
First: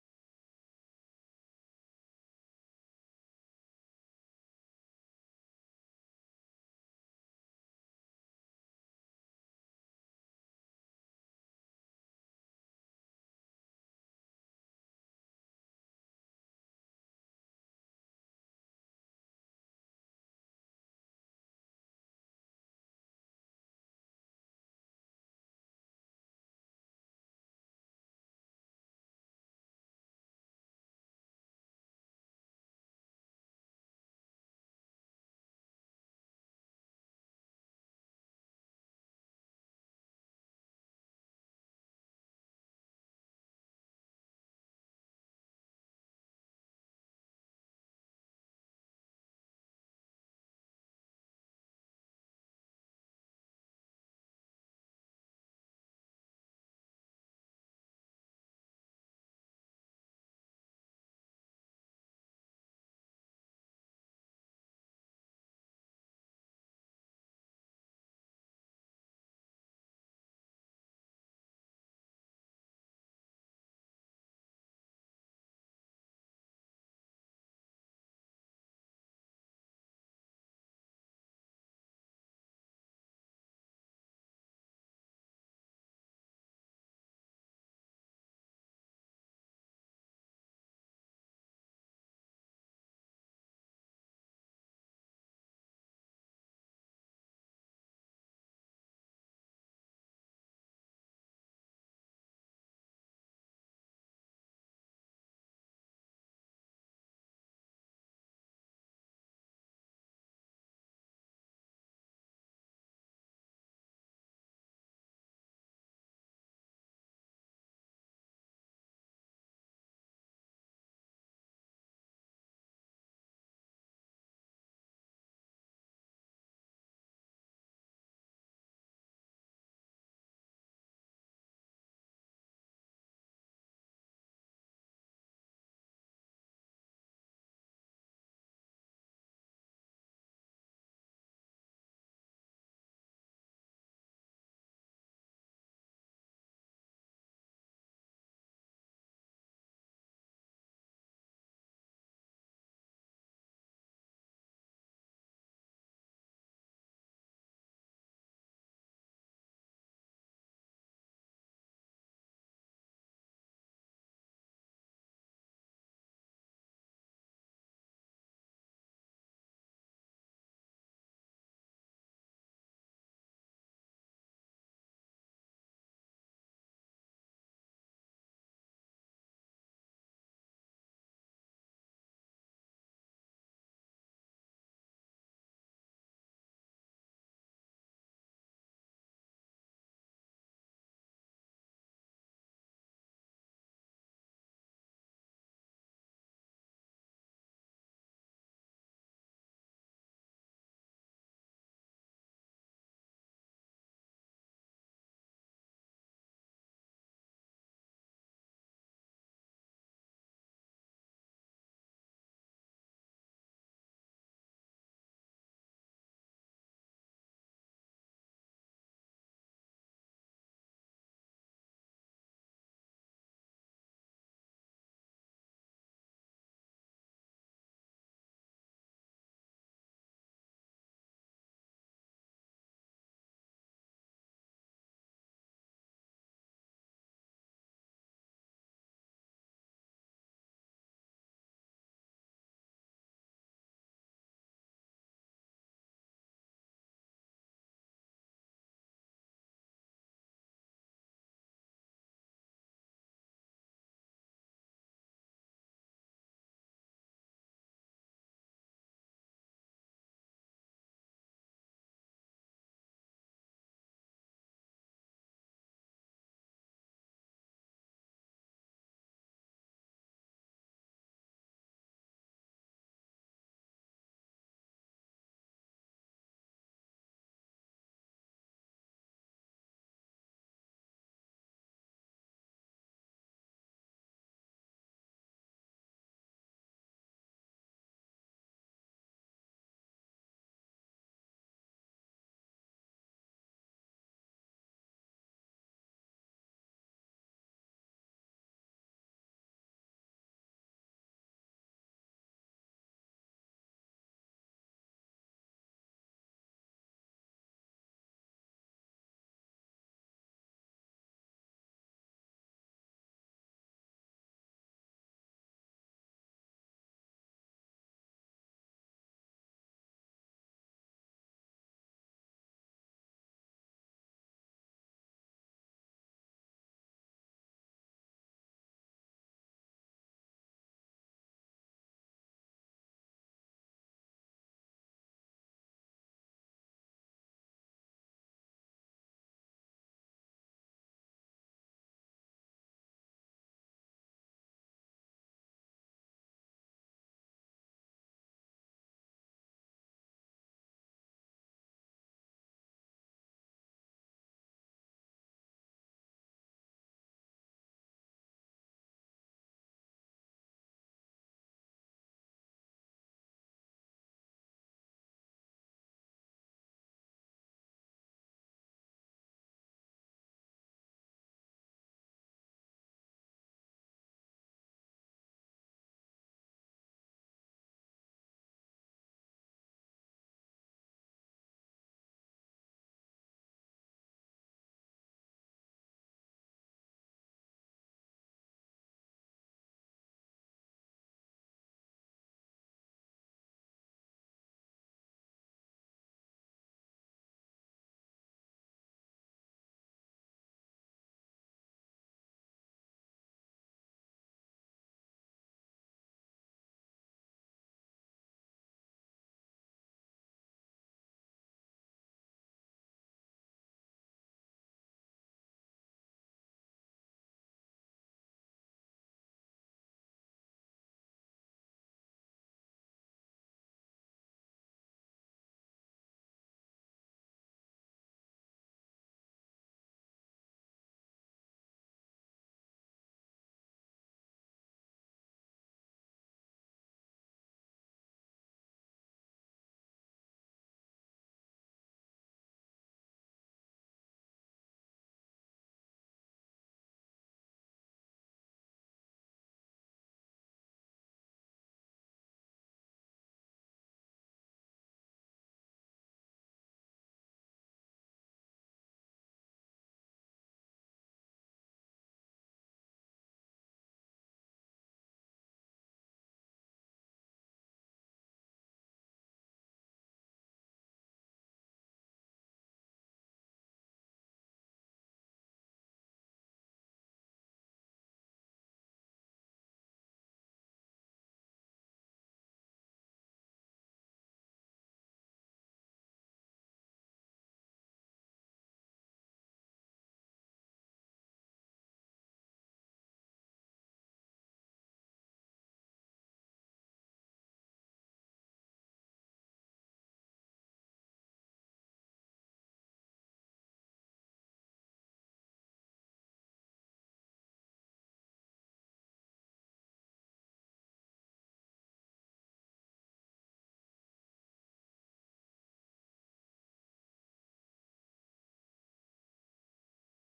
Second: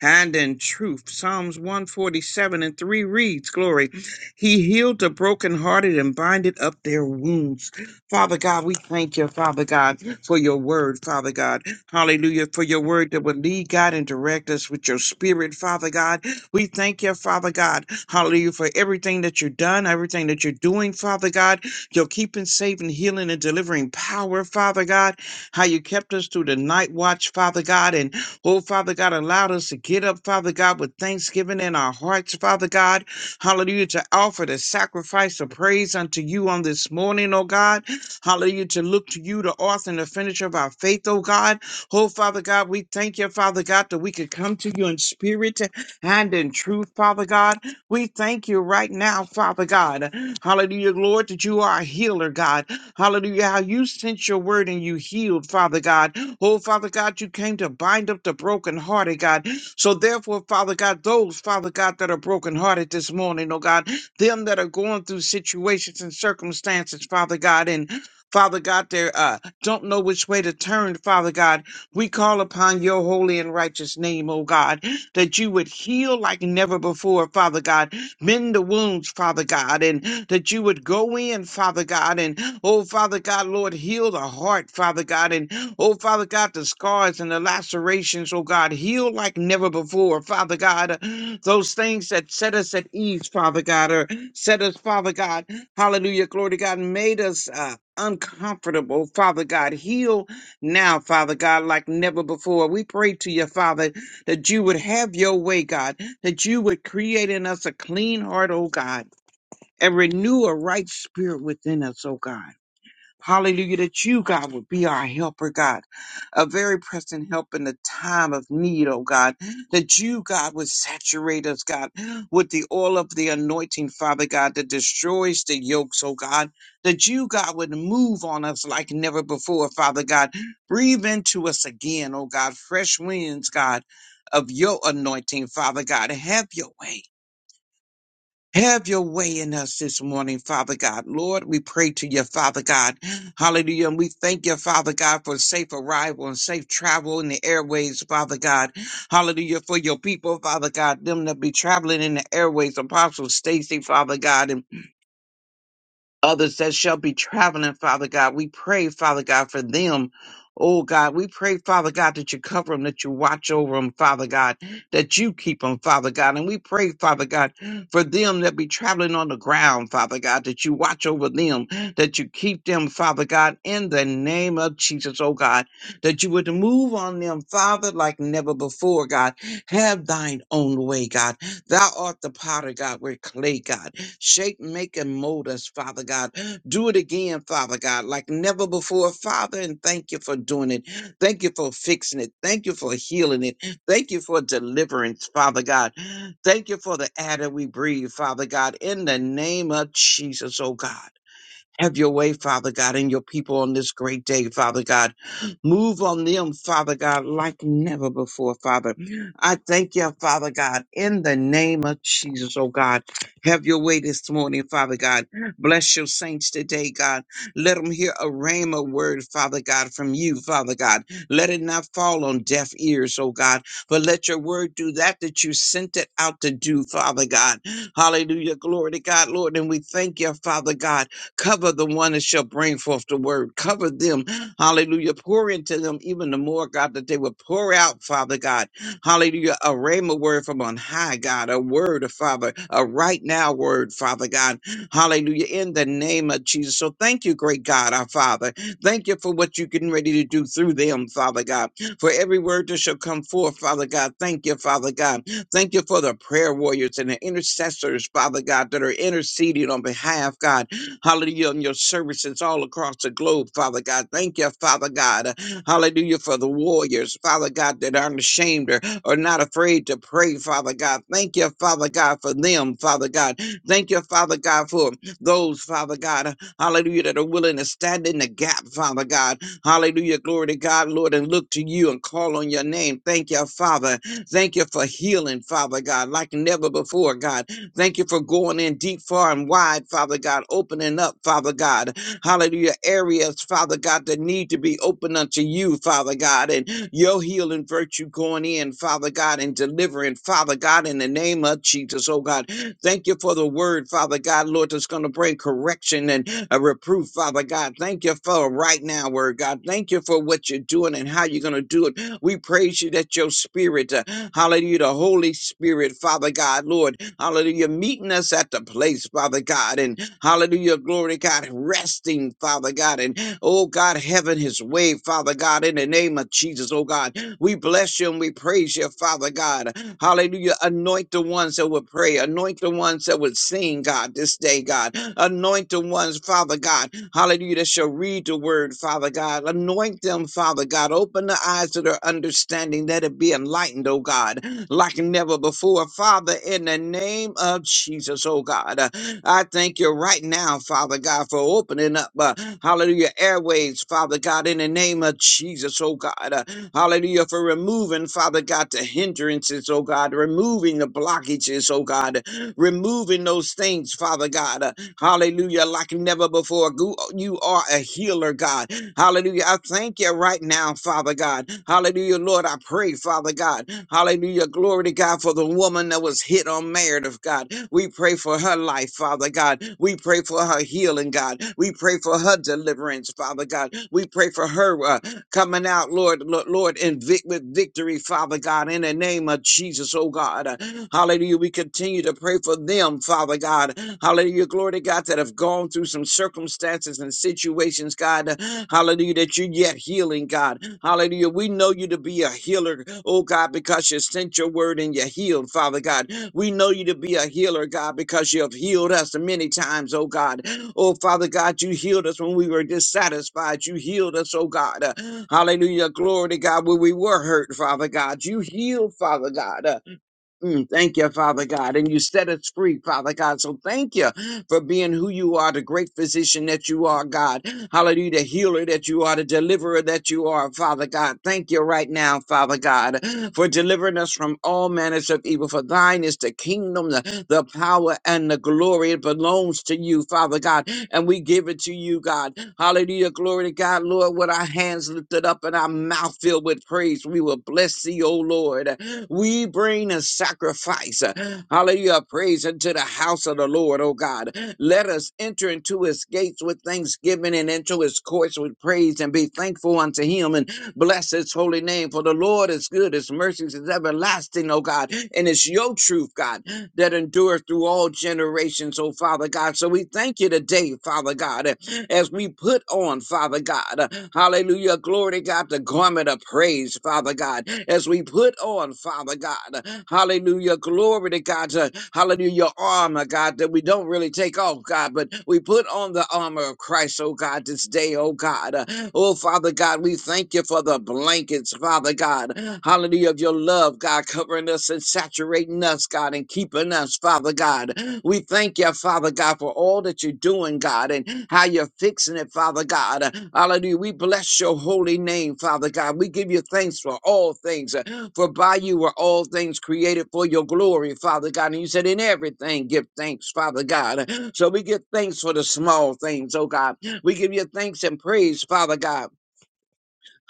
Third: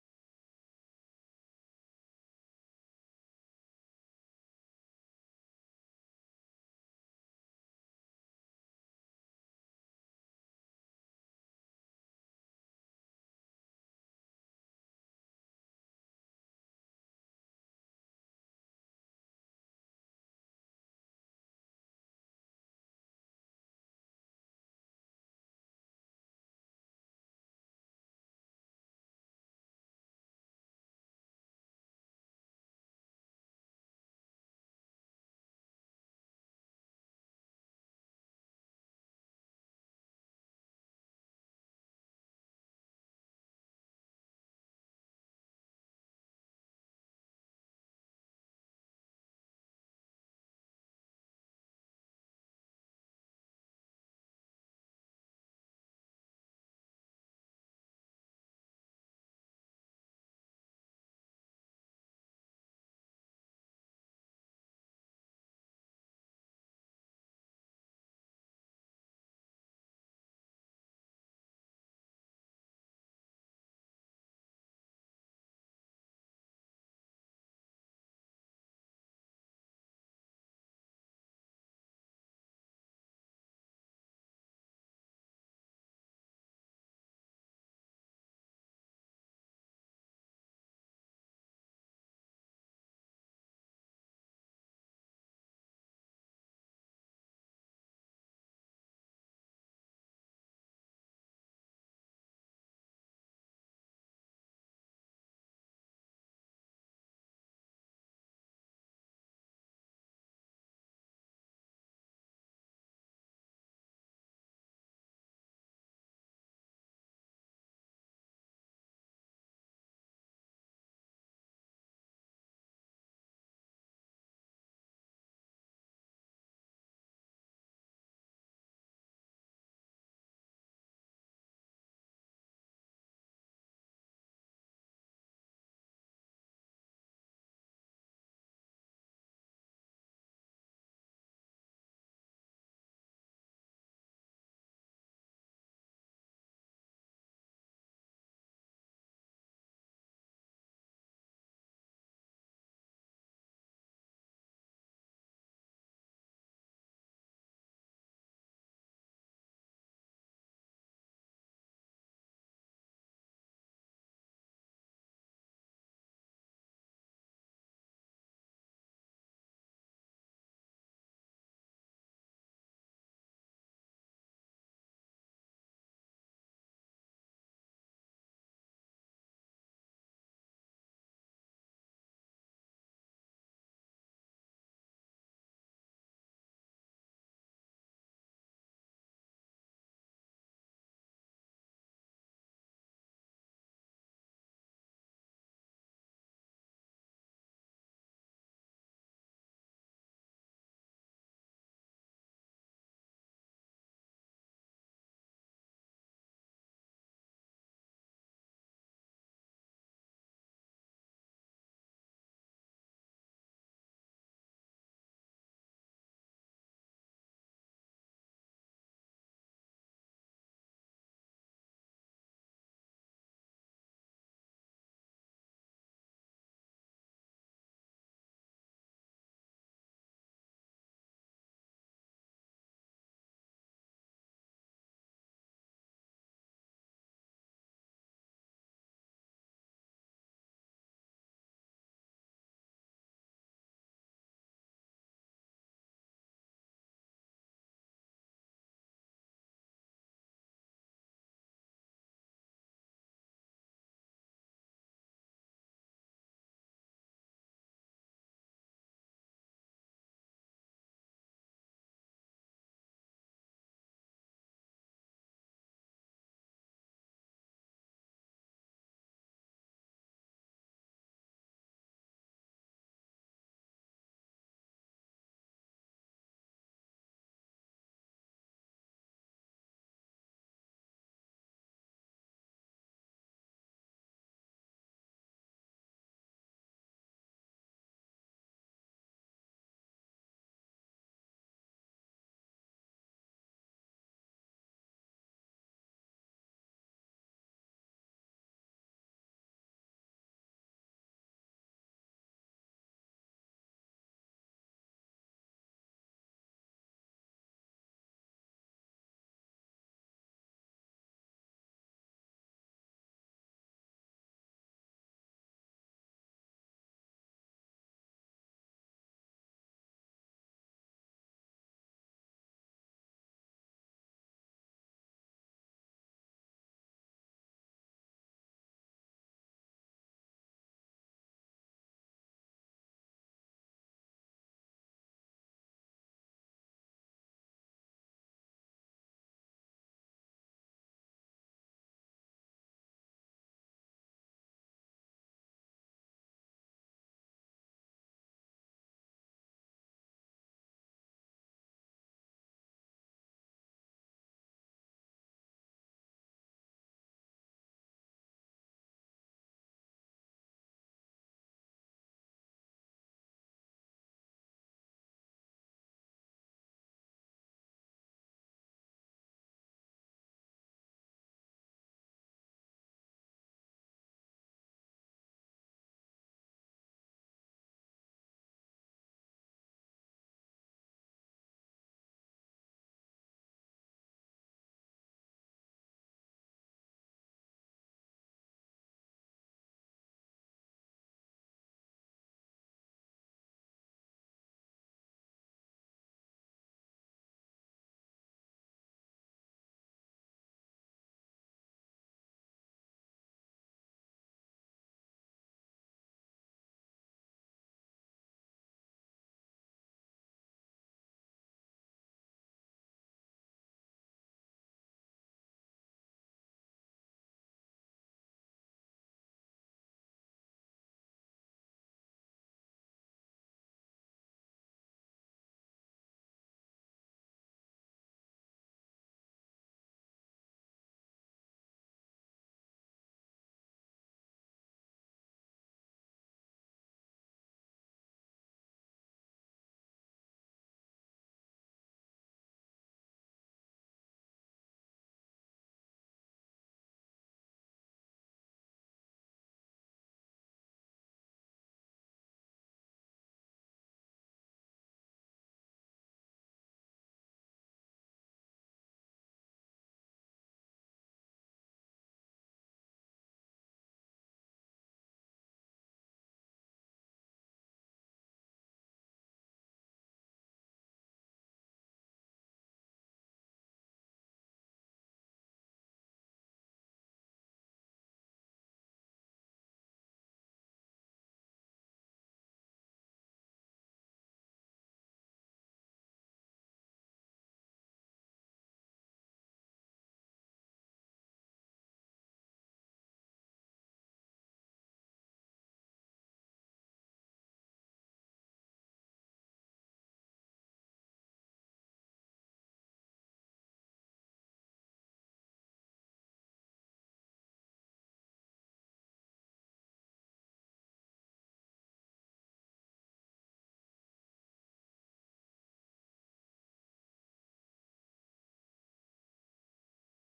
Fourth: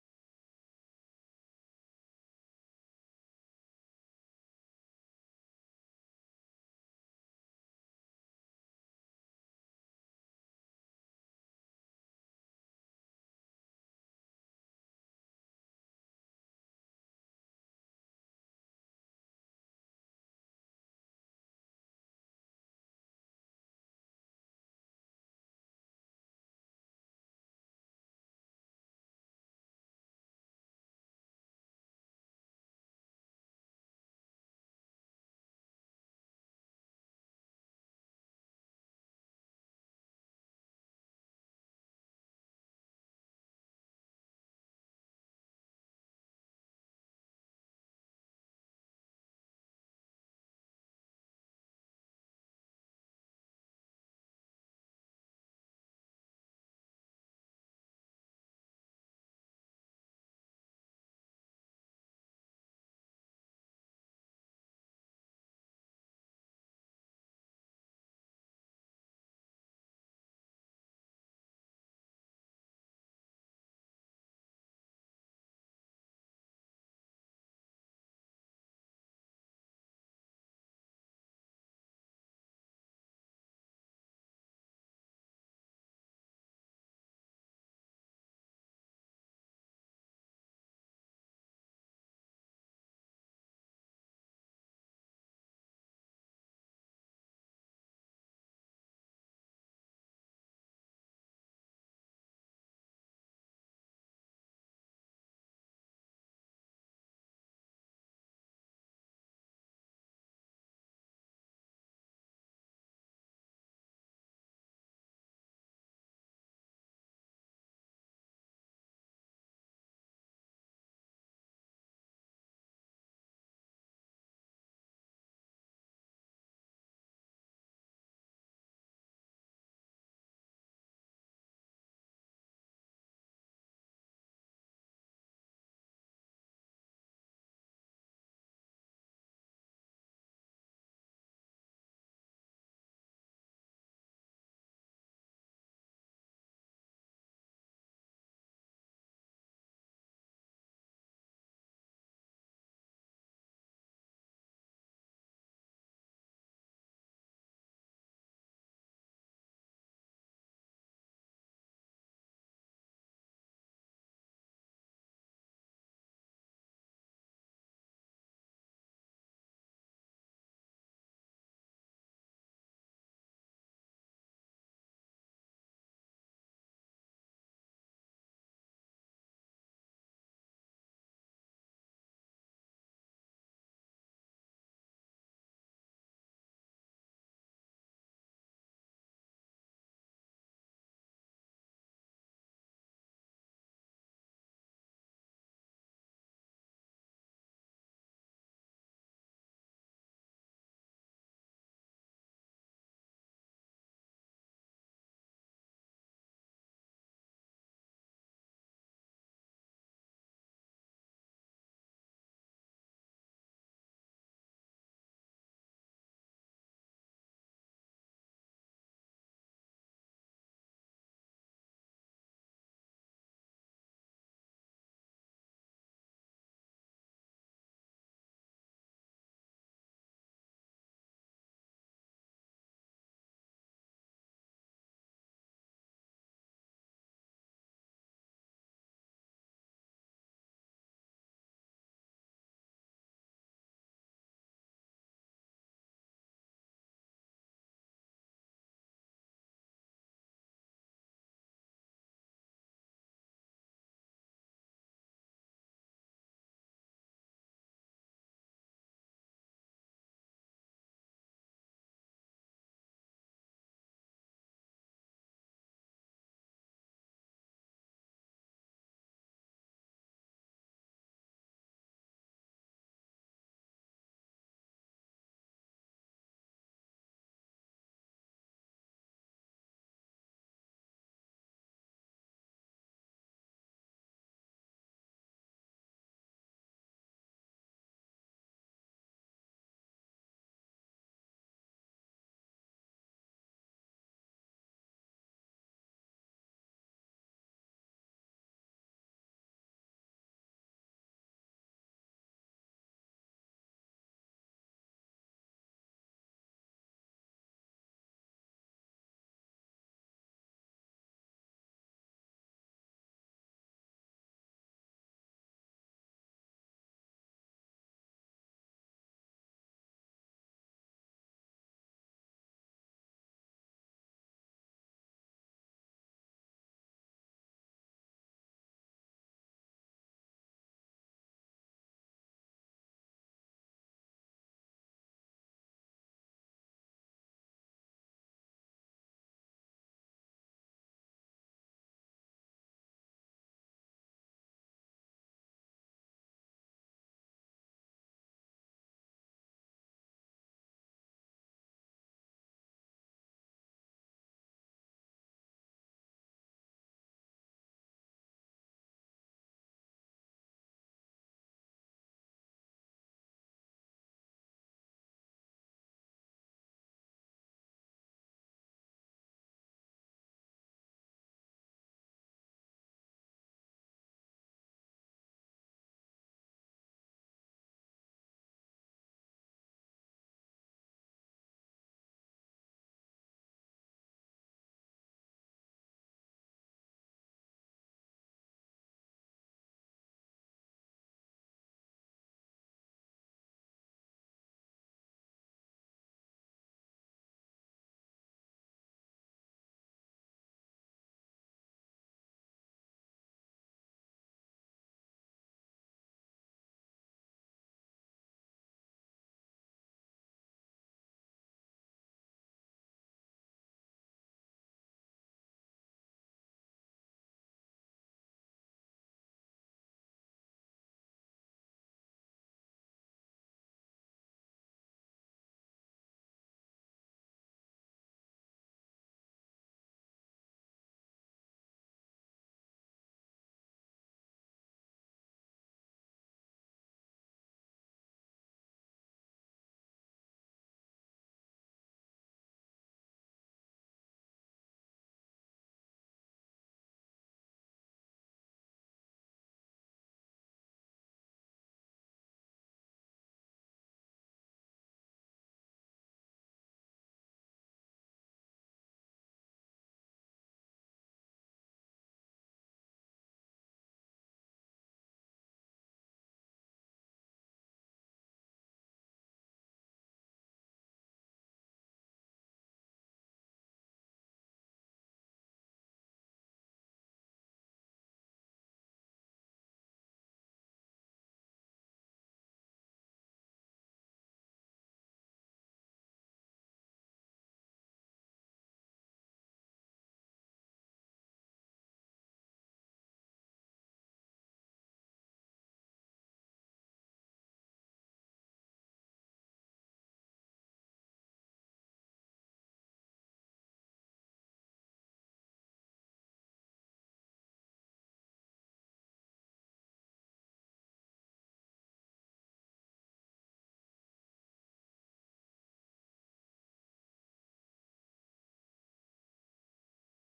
[SPEAKER 2] and in truth. Psalms 147 and 3 reads, Glory, he healed the brokenhearted and binded up their wounds. Father God, we thank you, Father God, for your word, Father God. Hallelujah, for your word that would lead, God, and direct us with your spirit, Father God. We thank you, Father God. Hallelujah for everything that you've done, everything that you're doing, Father God. You're keeping, saving, healing, and delivering power, Father God. How you kept us through the night watch, Father God. And oh, Father God, allowed us to get up, Father God, with thanksgiving in our hearts, Father God. Hallelujah to offer the sacrifice of praise unto you on this morning, oh God. Hallelujah to look to you, the author and the finisher of our faith, oh God. Oh, Father God, we thank you, Father God, that we could come to you in spirit and in truth, Father God. We thank you right now, Father God. Hallelujah, Lord, that you are a healer, God. Hallelujah, how you sent your word and you healed, Father God. Oh, Father God, you came to bind up the brokenhearted, God. So therefore, Father God, those, Father God, that are brokenhearted this morning, oh God, them that are going through situations and circumstances, Father God, and Father God, they uh, don't know which way to turn, Father God. We call upon your holy and righteous name, oh God that you would heal like never before, Father God. Mend the wounds, Father God, and that you would go in, Father God, and oh, Father God, Lord, heal the heart, Father God, and oh, Father God, the scars and the lacerations, oh God, heal like never before, Father God. Those things that set us at ease, Father God, or set us, Father God, hallelujah, glory to God, made us uh, uncomfortable, Father God. Heal now, Father God, like never before. We pray to you, Father, that you would have your way, God, that you would create in us a clean heart, oh God, and renew a right spirit within us, oh God. Hallelujah, that you, God, would be our helper, God, a very present help in the time of need, oh God, that you, God, would saturate us, God, with the oil of the anointing, Father God, that destroys the yokes, oh God, that you, God, would move on us like never before, Father God. Breathe into us again, oh God, fresh winds, God, of your anointing, Father God. Have your way. Have your way in us this morning, Father God. Lord, we pray to you, Father God. Hallelujah. And we thank you, Father God, for safe arrival and safe travel in the airways, Father God. Hallelujah. For your people, Father God, them that be traveling in the airways, Apostle Stacy, Father God, and others that shall be traveling, Father God. We pray, Father God, for them. Oh God, we pray, Father God, that you cover them, that you watch over them, Father God, that you keep them, Father God. And we pray, Father God, for them that be traveling on the ground, Father God, that you watch over them, that you keep them, Father God, in the name of Jesus, oh God, that you would move on them, Father, like never before, God. Have thine own way, God. Thou art the potter, God. We're clay, God. Shape, make, and mold us, Father God. Do it again, Father God, like never before, Father. And thank you for doing it. Thank you for fixing it. Thank you for healing it. Thank you for deliverance, Father God. Thank you for the air that we breathe, Father God, in the name of Jesus, oh God. Have your way, Father God, and your people on this great day, Father God. Move on them, Father God, like never before, Father. I thank you, Father God, in the name of Jesus, oh God. Have your way this morning, Father God. Bless your saints today, God. Let them hear a rhema word, Father God, from you, Father God. Let it not fall on deaf ears, oh God, but let your word do that that you sent it out to do, Father God. Hallelujah. Glory to God, Lord. And we thank you, Father God. Cover the one that shall bring forth the word. Cover them. Hallelujah. Pour into them even the more, God, that they would pour out, Father God. Hallelujah. A rhema word from on high, God. A word, of Father. A right now word, Father God. Hallelujah. In the name of Jesus. So thank you, great God, our Father. Thank you for what you're getting ready to do through them, Father God. For every word that shall come forth, Father God. Thank you, Father God. Thank you for the prayer warriors and the intercessors, Father God, that are interceding on behalf, God. Hallelujah. On your services all across the globe, Father God. Thank you, Father God. Hallelujah for the warriors, Father God, that aren't ashamed or are not afraid to pray, Father God. Thank you, Father God, for them, Father God. Thank you, Father God, for those, Father God, hallelujah, that are willing to stand in the gap, Father God. Hallelujah. Glory to God, Lord, and look to you and call on your name. Thank you, Father. Thank you for healing, Father God, like never before, God. Thank you for going in deep, far, and wide, Father God, opening up, Father God. Hallelujah. Areas, Father God, that need to be open unto you, Father God, and your healing virtue going in, Father God, and delivering, Father God, in the name of Jesus, oh God. Thank you for the word, Father God, Lord, that's going to bring correction and a reproof, Father God. Thank you for right now, Word God. Thank you for what you're doing and how you're going to do it. We praise you that your spirit, uh, hallelujah, the Holy Spirit, Father God, Lord. Hallelujah. Meeting us at the place, Father God. And hallelujah, glory God. Resting, Father God. And oh God, heaven his way, Father God, in the name of Jesus, oh God. We bless you and we praise you, Father God. Hallelujah. Anoint the ones that would pray. Anoint the ones that would sing, God, this day, God. Anoint the ones, Father God. Hallelujah. That shall read the word, Father God. Anoint them, Father God. Open the eyes of their understanding that it be enlightened, oh God like never before. Father, in the name of Jesus, oh God, uh, I thank you right now, Father God, for opening up, uh, hallelujah, airways, Father God, in the name of Jesus, oh God, uh, hallelujah, for removing, Father God, the hindrances, oh God, removing the blockages, oh God, removing those things, Father God, uh, hallelujah, like never before. Gu- You are a healer, God. Hallelujah. I thank you right now, Father God. Hallelujah, Lord. I pray, Father God. Hallelujah. Glory to God for the woman that was hit on merit of God. We pray for her life, Father God. We pray for her healing, God. We pray for her deliverance, Father God. We pray for her. uh, coming out, Lord, Lord, Lord, in vic- with victory, Father God, in the name of Jesus, oh God. Hallelujah. We continue to pray for them, Father God. Hallelujah. Glory to God that have gone through some circumstances and situations, God. Hallelujah. That you're yet healing, God. Hallelujah. We know you to be a healer, oh God, because you sent your word and you healed, Father God. We know you to be a healer, God, because you have healed us many times, oh God. Oh, Father God, you healed us when we were dissatisfied. You healed us, oh God. Uh, Hallelujah. Glory to God. When we were hurt, Father God, you healed, Father God. Uh, Mm, thank you, Father God. And you set us free, Father God. So thank you for being who you are, the great physician that you are, God. Hallelujah, the healer that you are, the deliverer that you are, Father God. Thank you right now, Father God, for delivering us from all manners of evil. For thine is the kingdom, the, the power, and the glory. It belongs to you, Father God. And we give it to you, God. Hallelujah, glory to God, Lord, with our hands lifted up and our mouth filled with praise. We will bless thee, O Lord. We bring a sacrifice. uh, Hallelujah. Praise into the house of the Lord, oh God. Let us enter into his gates with thanksgiving and into his courts with praise and be thankful unto him and bless his holy name. For the Lord is good, his mercies is everlasting, oh God. And it's your truth, God that endures through all generations, oh Father God. So we thank you today, Father God, as we put on, Father God, hallelujah, glory to God, the garment of praise, Father God, as we put on, Father God, hallelujah, glory to God, uh, hallelujah, your armor, God, that we don't really take off, God, but we put on the armor of Christ, oh God. God, this day, oh God. Uh, Oh, Father God, we thank you for the blankets, Father God. Hallelujah of your love, God, covering us and saturating us, God, and keeping us, Father God. We thank you, Father God, for all that you're doing, God, and how you're fixing it, Father God. Uh, Hallelujah. We bless your holy name, Father God. We give you thanks for all things, uh, for by you were all things created for your glory, Father God. And you said, in everything, give thanks, Father God. So we give thanks for the small things, oh God we give you thanks and praise, Father God.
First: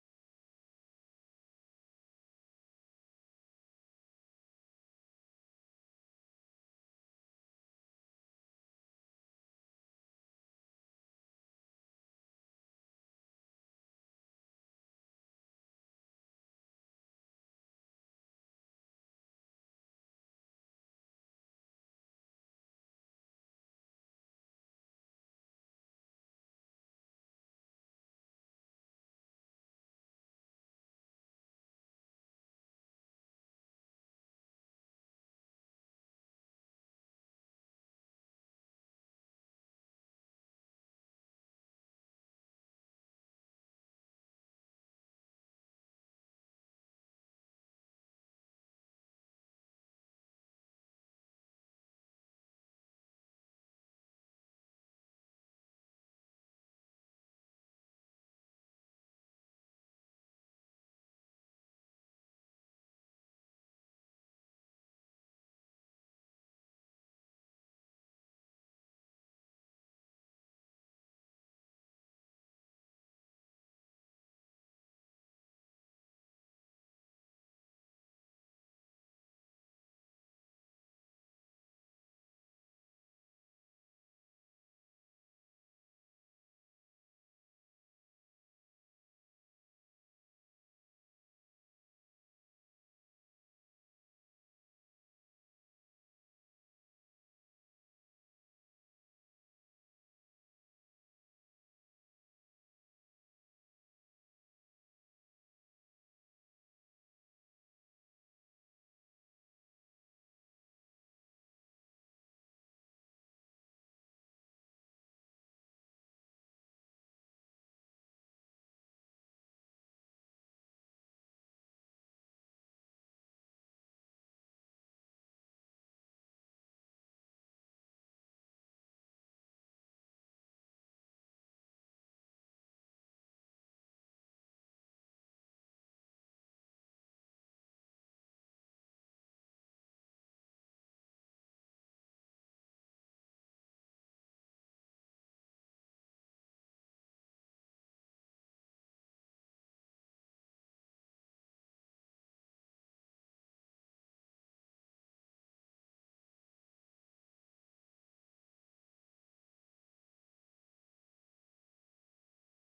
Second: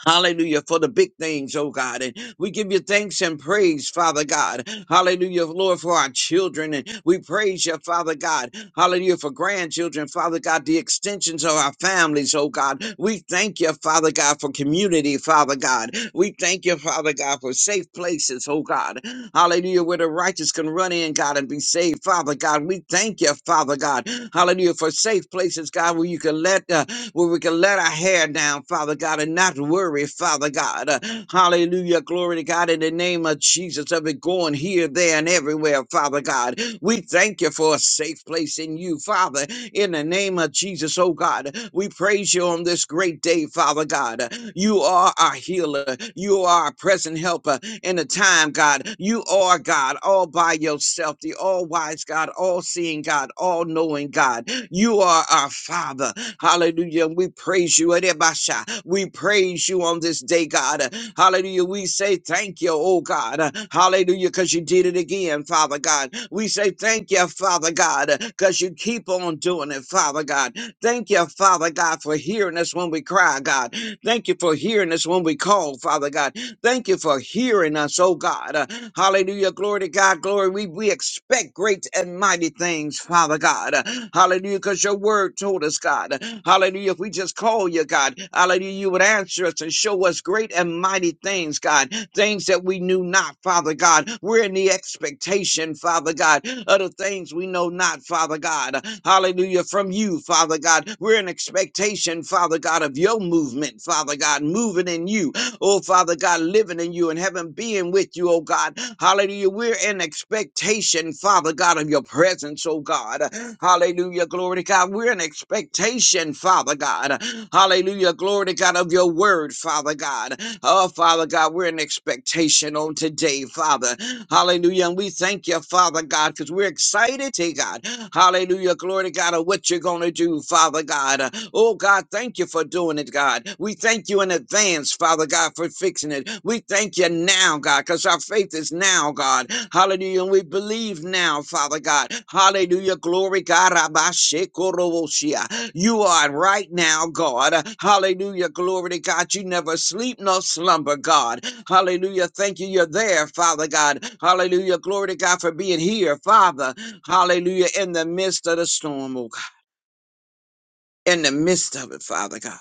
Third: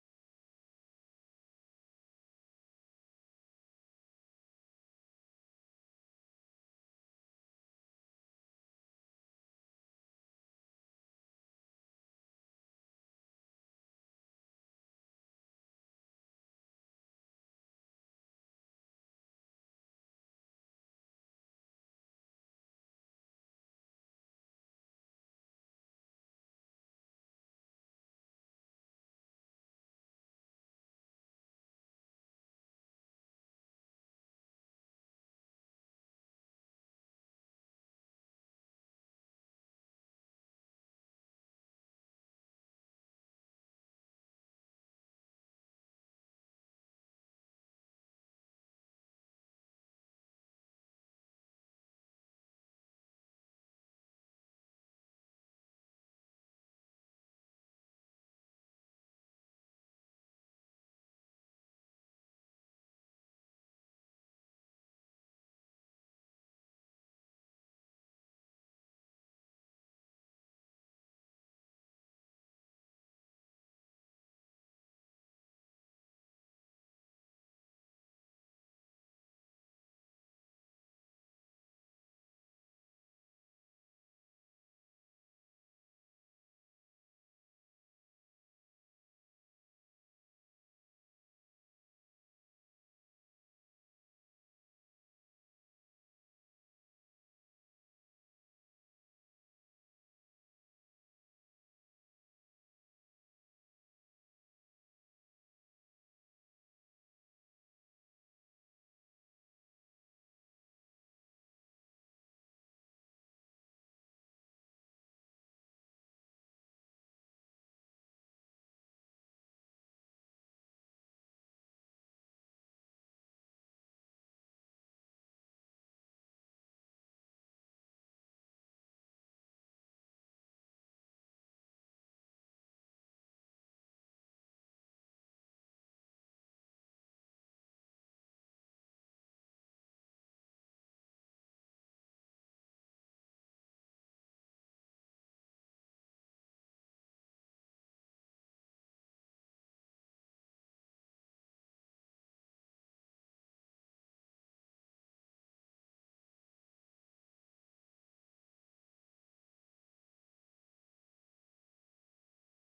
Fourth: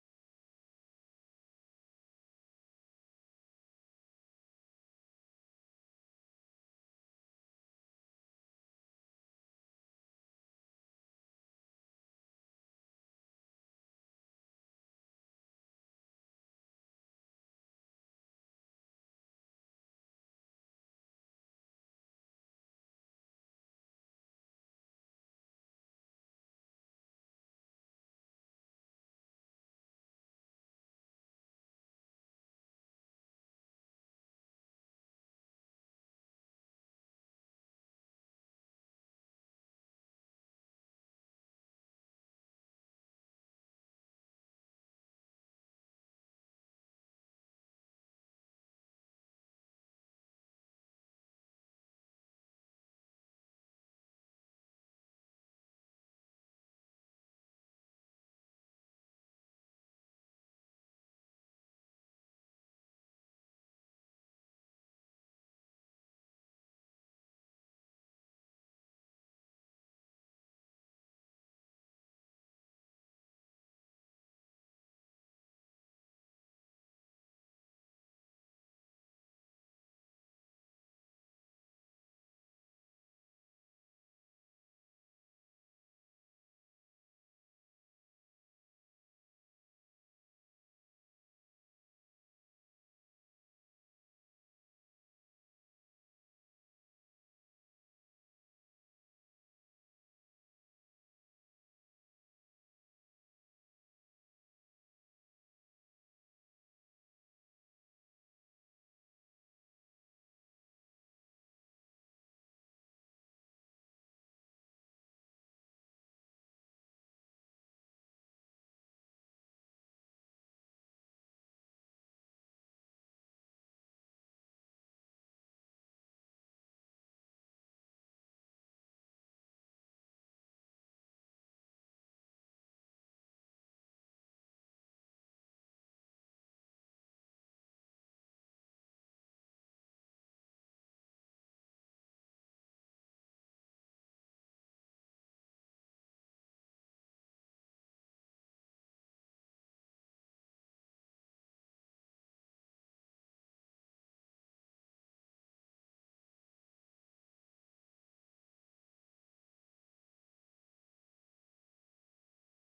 [SPEAKER 2] Hallelujah for the big things, oh God. And we give you thanks and praise, Father God. Hallelujah, Lord, for our children. And we praise you, Father God. Hallelujah for grandchildren, Father God, the extensions of our families, oh God. We thank you, Father God, for community, Father God. We thank you, Father God, for safe places, oh God. Hallelujah, where the righteous can run in, God, and be saved, Father God. We thank you, Father God. Hallelujah for safe places, God, where you can let uh, where we can let our hair down, Father God, and not worry, Father God. Uh, hallelujah. Glory to God in the name of Jesus. Of it going here, there, and everywhere, Father God. We thank you for a safe place in you, Father, in the name of Jesus, oh God. We praise you on this great day, Father God. You are our healer. You are our present helper in the time, God. You are God all by yourself, the all wise God, all seeing God, all knowing God. You are our Father. Hallelujah. And we praise you. Erebasha. We praise you on this day, God. Hallelujah. We say thank you, oh God. Hallelujah, because you did it again, Father God. We say thank you, Father God, because you keep on doing it, Father God. Thank you, Father God, for hearing us when we cry, God. Thank you for hearing us when we call, Father God. Thank you for hearing us, oh God. Hallelujah. Glory to God. Glory. We, we expect great and mighty things, Father God. Hallelujah. Because your word told us, God. Hallelujah. If we just call you, God, hallelujah, you would answer us and show us great and mighty things, God. Things that we knew not, Father God. We're in the expectation, Father God, of the things we know not, Father God. Hallelujah. From you, Father God. We're in expectation, Father God, of your movement, Father God, moving in you. Oh, Father God, living in you and having being with you, oh God. Hallelujah. We're in expectation, Father God, of your presence, oh God. Hallelujah. Glory to God. We're in expectation, Father God. Hallelujah. Glory to God of your word, Father God. Oh, Father God, we're in expectation on today, Father. Hallelujah. And we thank you thank you, Father God, because we're excited, hey God. Hallelujah. Glory to God of what you're going to do, Father God. Uh, Oh God, thank you for doing it, God. We thank you in advance, Father God, for fixing it. We thank you now, God, because our faith is now, God. Hallelujah. And we believe now, Father God. Hallelujah. Glory, God. Rabashekorowoshia. You are right now, God. Hallelujah. Glory to God. You never sleep nor slumber, God. Hallelujah. Thank you. You're there, Father God. Hallelujah. Glory to God for being here, Father. Hallelujah. In the midst of the storm, oh God. In the midst of it, Father God.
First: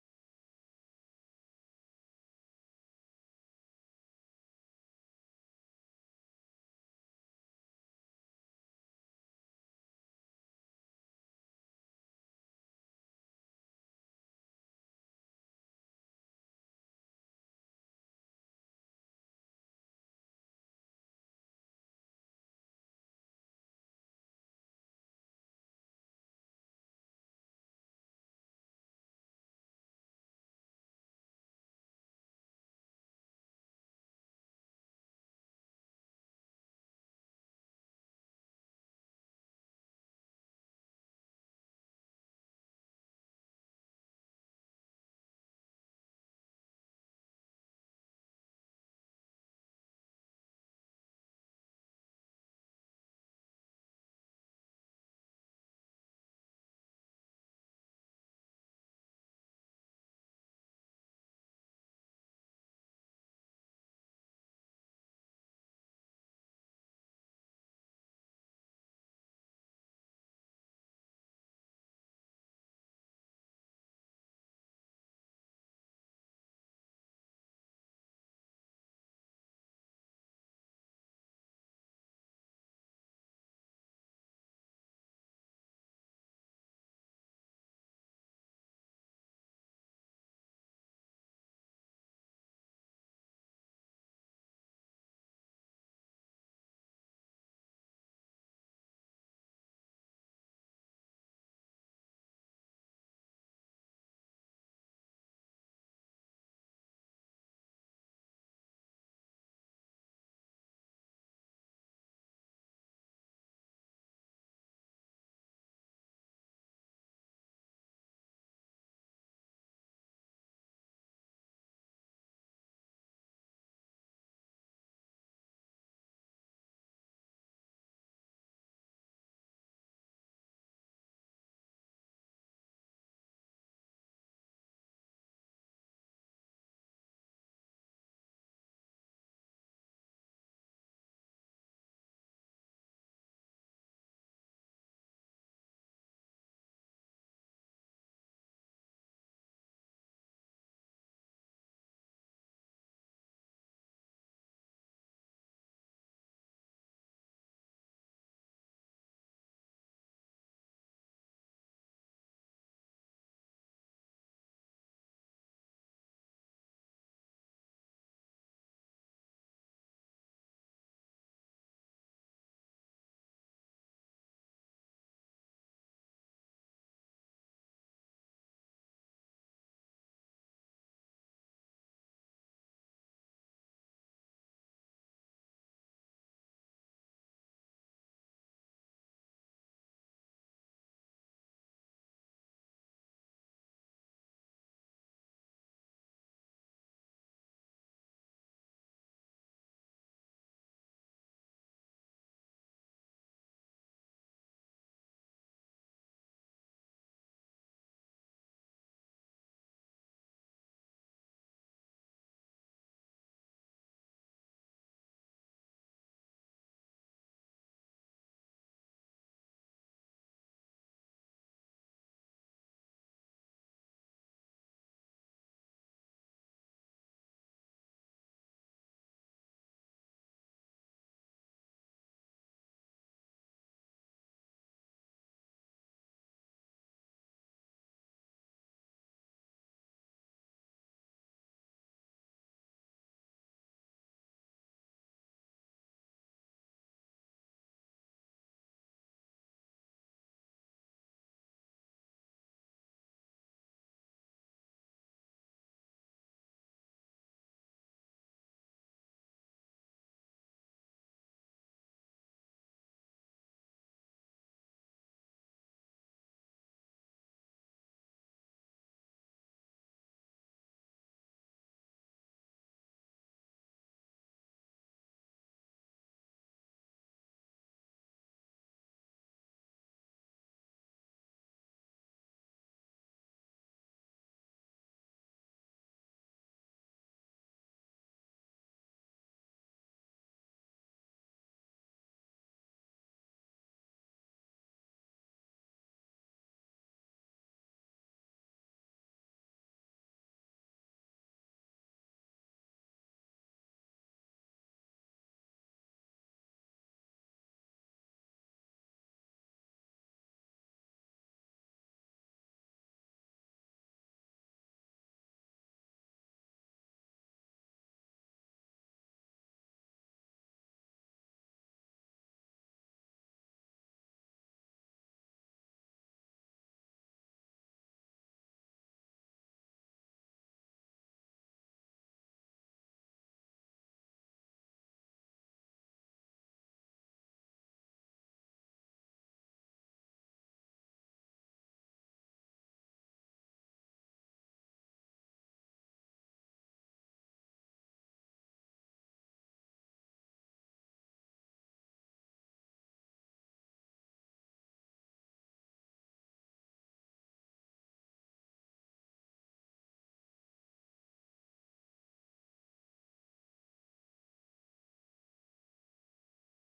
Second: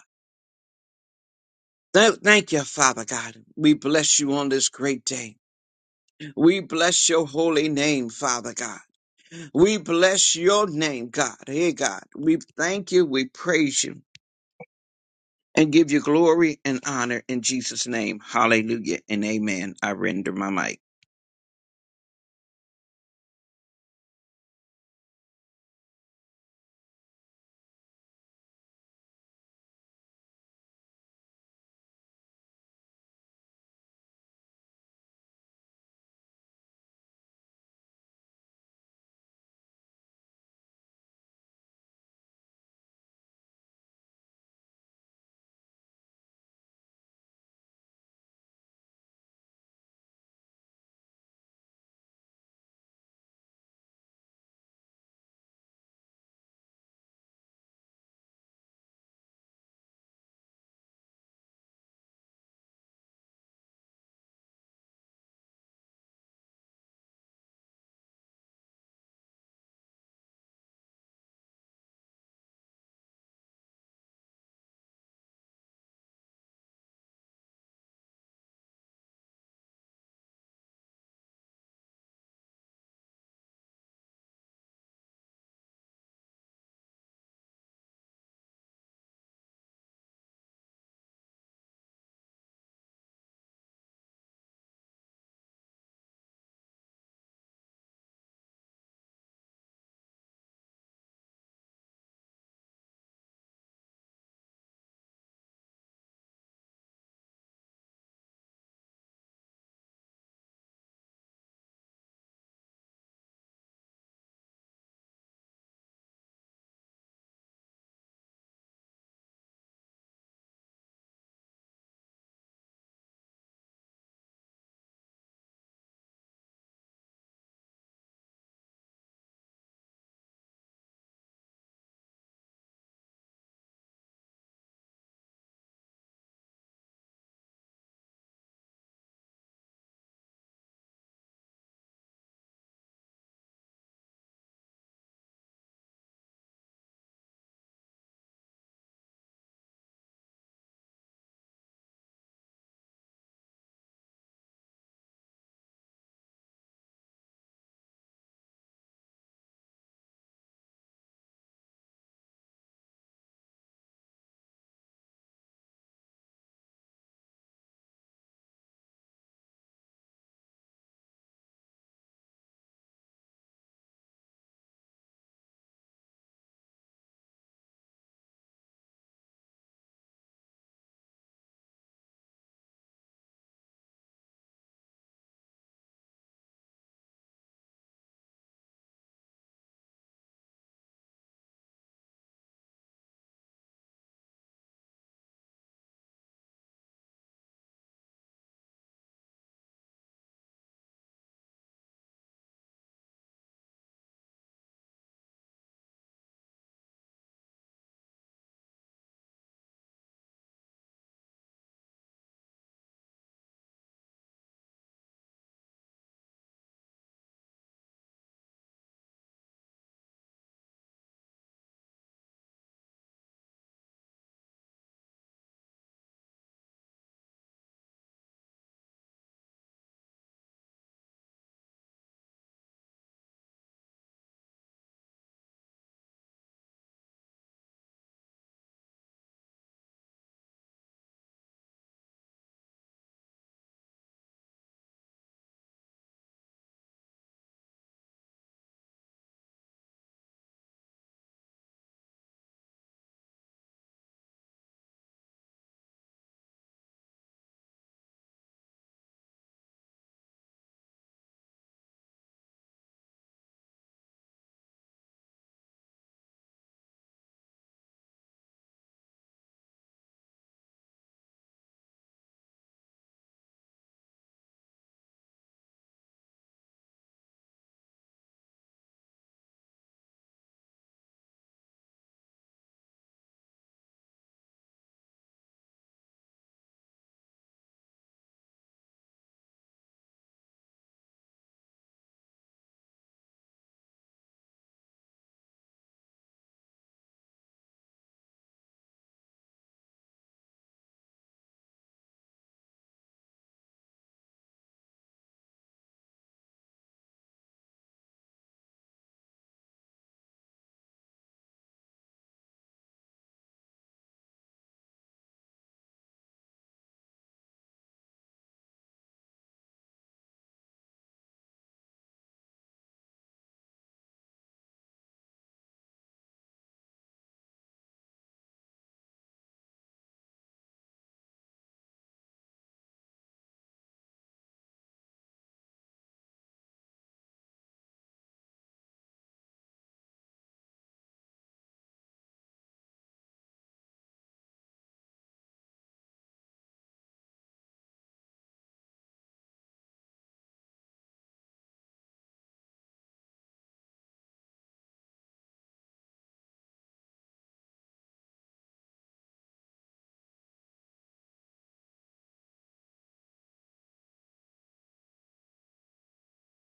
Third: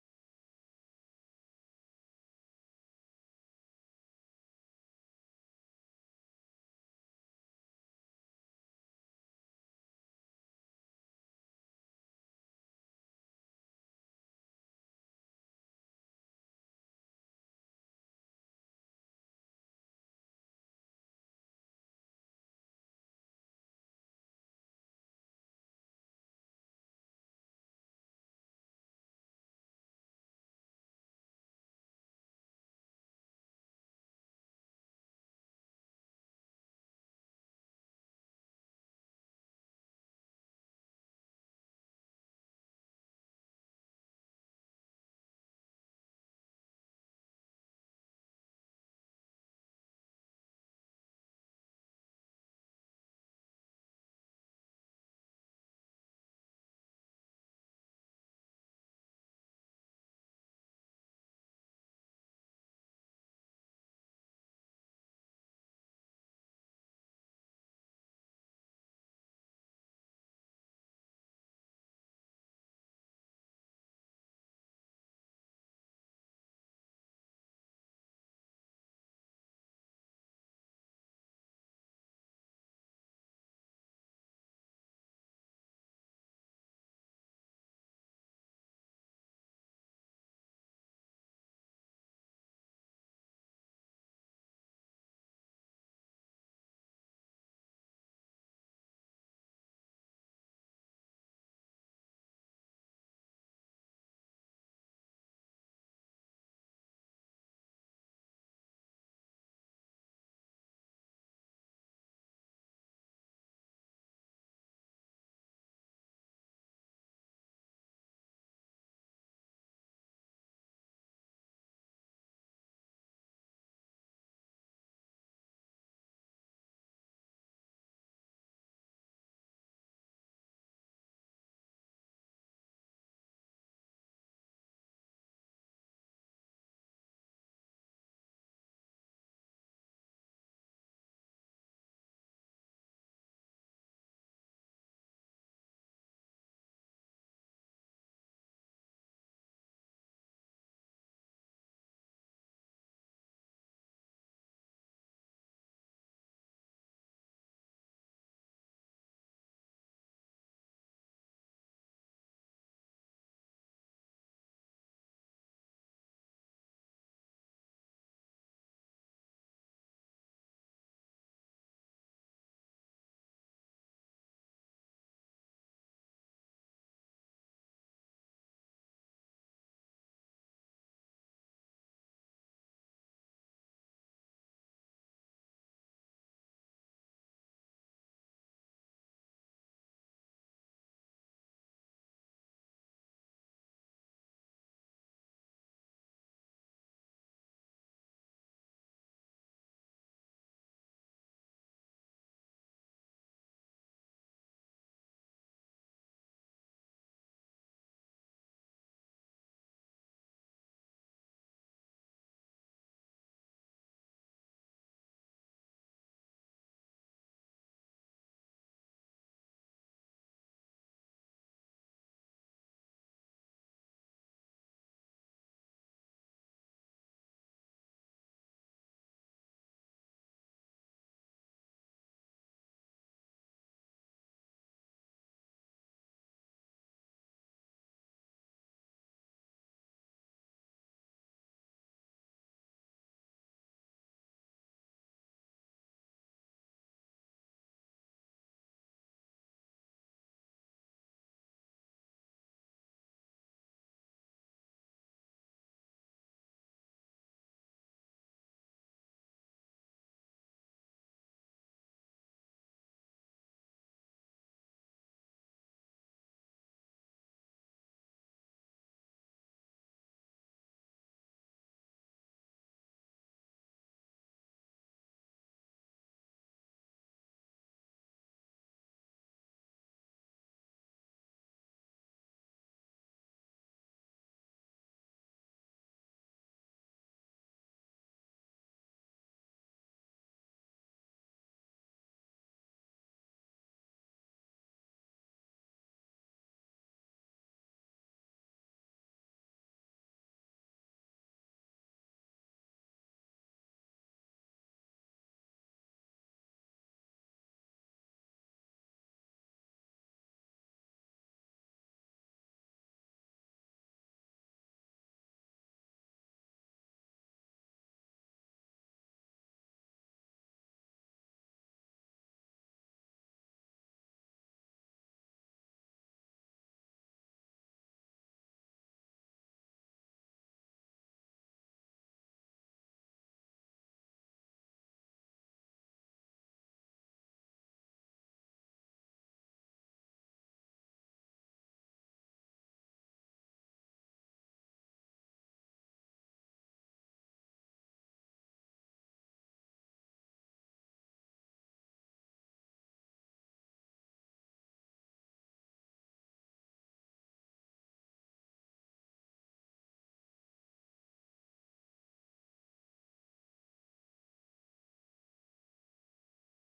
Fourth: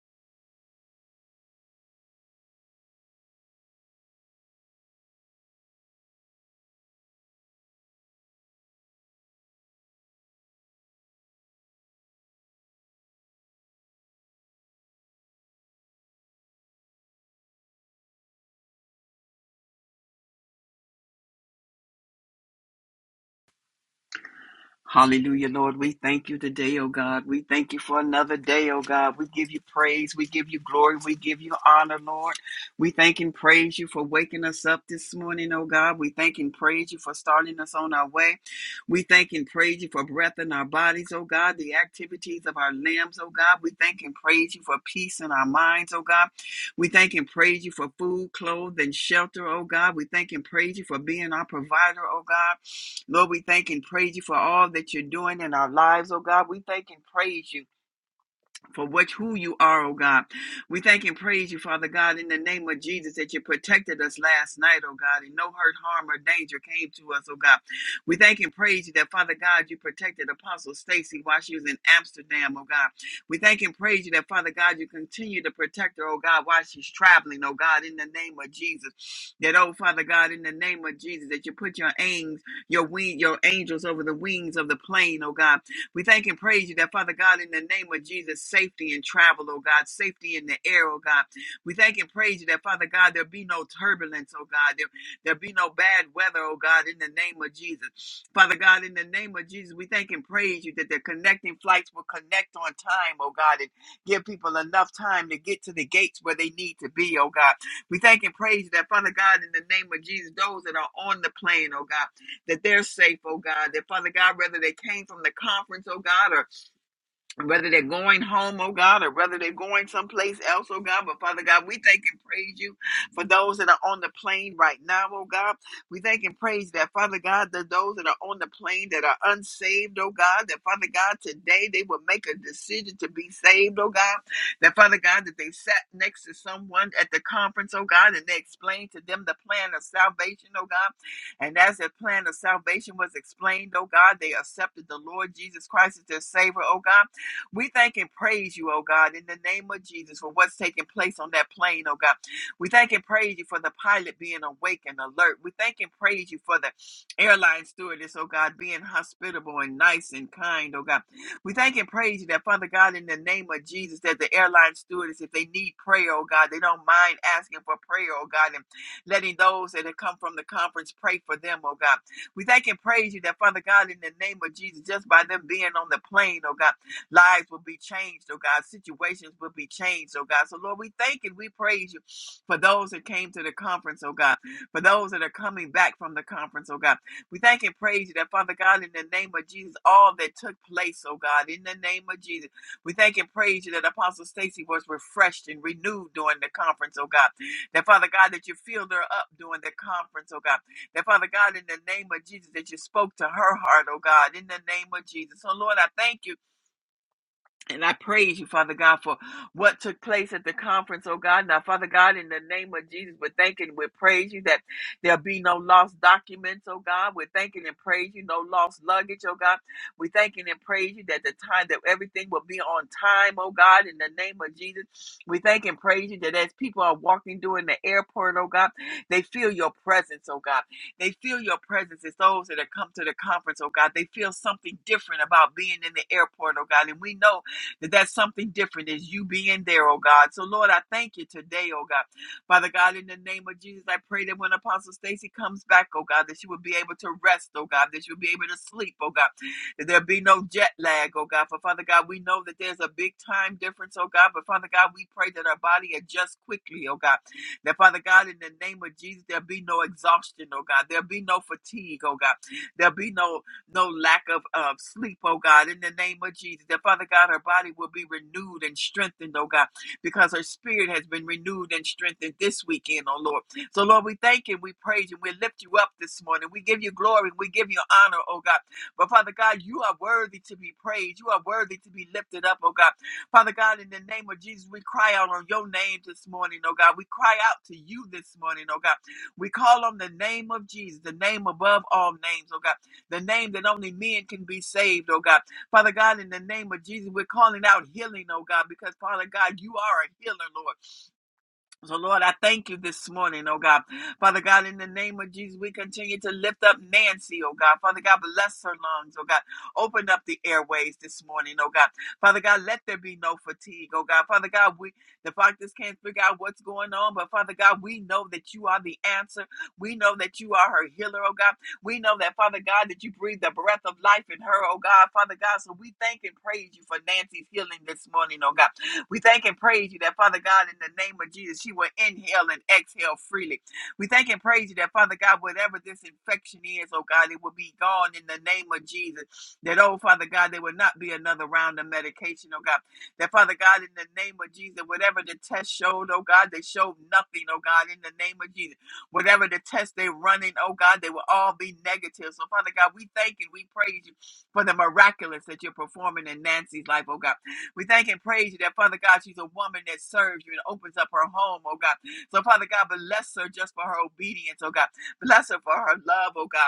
[SPEAKER 2] Thank thank you, Father God. We bless you on this great day. We bless your holy name, Father God. We bless your name, God. Hey, God. We thank you. We praise you and give you glory and honor in Jesus' name. Hallelujah and amen. I render my mic.
[SPEAKER 3] Hallelujah, Lord. We thank you today, oh God. We thank you for another day, oh God. We give you praise. We give you glory. We give you honor, Lord. We thank and praise you for waking us up this morning, oh God. We thank and praise you for starting us on our way. We thank and praise you for breath in our bodies, oh God, the activities of our limbs, oh God. We thank and praise you for peace in our minds, oh God. We thank and praise you for food, clothes, and shelter, oh God. We thank and praise you for being our provider, oh God. Lord, we thank and praise you for all that you're doing in our lives, oh God. We thank and praise you for which who you are, oh God. We thank and praise you, Father God, in the name of Jesus, that you protected us last night, oh God, and no hurt, harm, or danger came to us, oh God. We thank and praise you that, Father God, you protected Apostle Stacy while she was in Amsterdam, oh God. We thank and praise you that, Father God, you continue to protect her, oh God, while she's traveling, oh God, in the name of Jesus. That, oh Father God, in the name of Jesus, that you put your wings, your wing, your angels over the wings of the plane, oh God we thank and praise you that, Father God, in the name of Jesus, safety in travel, oh God, safety in the air, oh God. We thank and praise you that, Father God, there be no turbulence, oh God. There, there be no bad weather, oh God, in the name of Jesus. Father God, in the name of Jesus, we thank and praise you that the connecting flights will connect on time, oh God, and give people enough time to get to the gates where they need to be, oh God. We thank and praise you that, Father God, in the name of Jesus, those that are on the plane, oh God that they're safe, oh God. That Father God, whether they came from the conference, oh God, or whether they're going home, oh God, or whether they're going someplace else, oh God. But Father God, we thank and praise you for those that are on the plane right now, oh God. We thank and praise that, Father God, that those that are on the plane that are unsaved, oh God, that Father God, today they will make a decision to be saved, oh God. That Father God, that they sat next to someone at the conference, oh God, and they explained to them the plan of salvation, oh God. And as their plan of salvation was explained, oh God, they accepted the Lord Jesus Christ as their Savior, oh God. We thank and praise you, oh God, in the name of Jesus for what's taking place on that plane, oh God. We thank and praise you for the pilot being awake and alert. We thank and praise you for the airline stewardess, oh God, being hospitable and nice and kind, oh God. We thank and praise you that, Father God, in the name of Jesus, that the airline stewardess, if they need prayer, oh God, they don't mind asking for prayer, oh God, and letting those that have come from the conference pray for them, oh God. We thank and praise you that, Father God, in the name of Jesus, just by them being on the plane, oh God. Lives will be changed, oh God. Situations will be changed, oh God. So, Lord, we thank and we praise you for those that came to the conference, oh God. For those that are coming back from the conference, oh God. We thank and praise you that, Father God, in the name of Jesus, all that took place, oh God, in the name of Jesus. We thank and praise you that Apostle Stacy was refreshed and renewed during the conference, oh God. That, Father God, that you filled her up during the conference, oh God. That, Father God, in the name of Jesus, that you spoke to her heart, oh God, in the name of Jesus. So, Lord, I thank you and I praise you, Father God, for what took place at the conference, oh God. Now, Father God, in the name of Jesus, we're thanking, we praise you that there'll be no lost documents, oh God. We're thanking and praise you, no lost luggage, oh God. We're thanking and praise you that the time that everything will be on time, oh God, in the name of Jesus. We thank and praise you that as people are walking during the airport, oh God, they feel your presence, oh God. They feel your presence. It's those that have come to the conference, oh God. They feel something different about being in the airport, oh God. And we know that that's something different is you being there, oh God. So, Lord, I thank you today, oh God. Father God, in the name of Jesus, I pray that when Apostle Stacy comes back, oh God, that she will be able to rest, oh God, that she'll be able to sleep, oh God, that there'll be no jet lag, oh God. For Father God, we know that there's a big time difference, oh God, but Father God, we pray that our body adjusts quickly, oh God. That Father God, in the name of Jesus, there'll be no exhaustion, oh God. There'll be no fatigue, oh God. There'll be no no lack of, of sleep, oh God, in the name of Jesus. That Father God, her body will be renewed and strengthened, oh God, because her spirit has been renewed and strengthened this weekend, oh Lord. So, Lord, we thank you, we praise you, we lift you up this morning. We give you glory, we give you honor, oh God. But Father God, you are worthy to be praised, you are worthy to be lifted up, oh God. Father God, in the name of Jesus, we cry out on your name this morning, oh God. We cry out to you this morning, oh God. We call on the name of Jesus, the name above all names, oh God the name that only men can be saved, oh God. Father God, in the name of Jesus, we're calling out healing, oh God, because Father God, you are a healer, Lord. So, Lord, I thank you this morning, oh God. Father God, in the name of Jesus, we continue to lift up Nancy, oh God. Father God, bless her lungs, oh God. Open up the airways this morning, oh God. Father God, let there be no fatigue, oh God. Father God, we the doctors can't figure out what's going on, but Father God, we know that you are the answer. We know that you are her healer, oh God. We know that, Father God, that you breathe the breath of life in her, oh God. Father God, so we thank and praise you for Nancy's healing this morning, oh God. We thank and praise you that, Father God, in the name of Jesus, she will inhale and exhale freely. We thank and praise you that, Father God, whatever this infection is, oh God, it will be gone in the name of Jesus. That, oh Father God, there will not be another round of medication, oh God. That, Father God, in the name of Jesus, whatever the test showed, oh God, they showed nothing, oh God, in the name of Jesus. Whatever the test they're running, oh God, they will all be negative. So, Father God, we thank and we praise you for the miraculous that you're performing in Nancy's life, oh God. We thank and praise you that, Father God, she's a woman that serves you and opens up her home, oh God. So, Father God, bless her just for her obedience, oh God. Bless her for her love, oh God.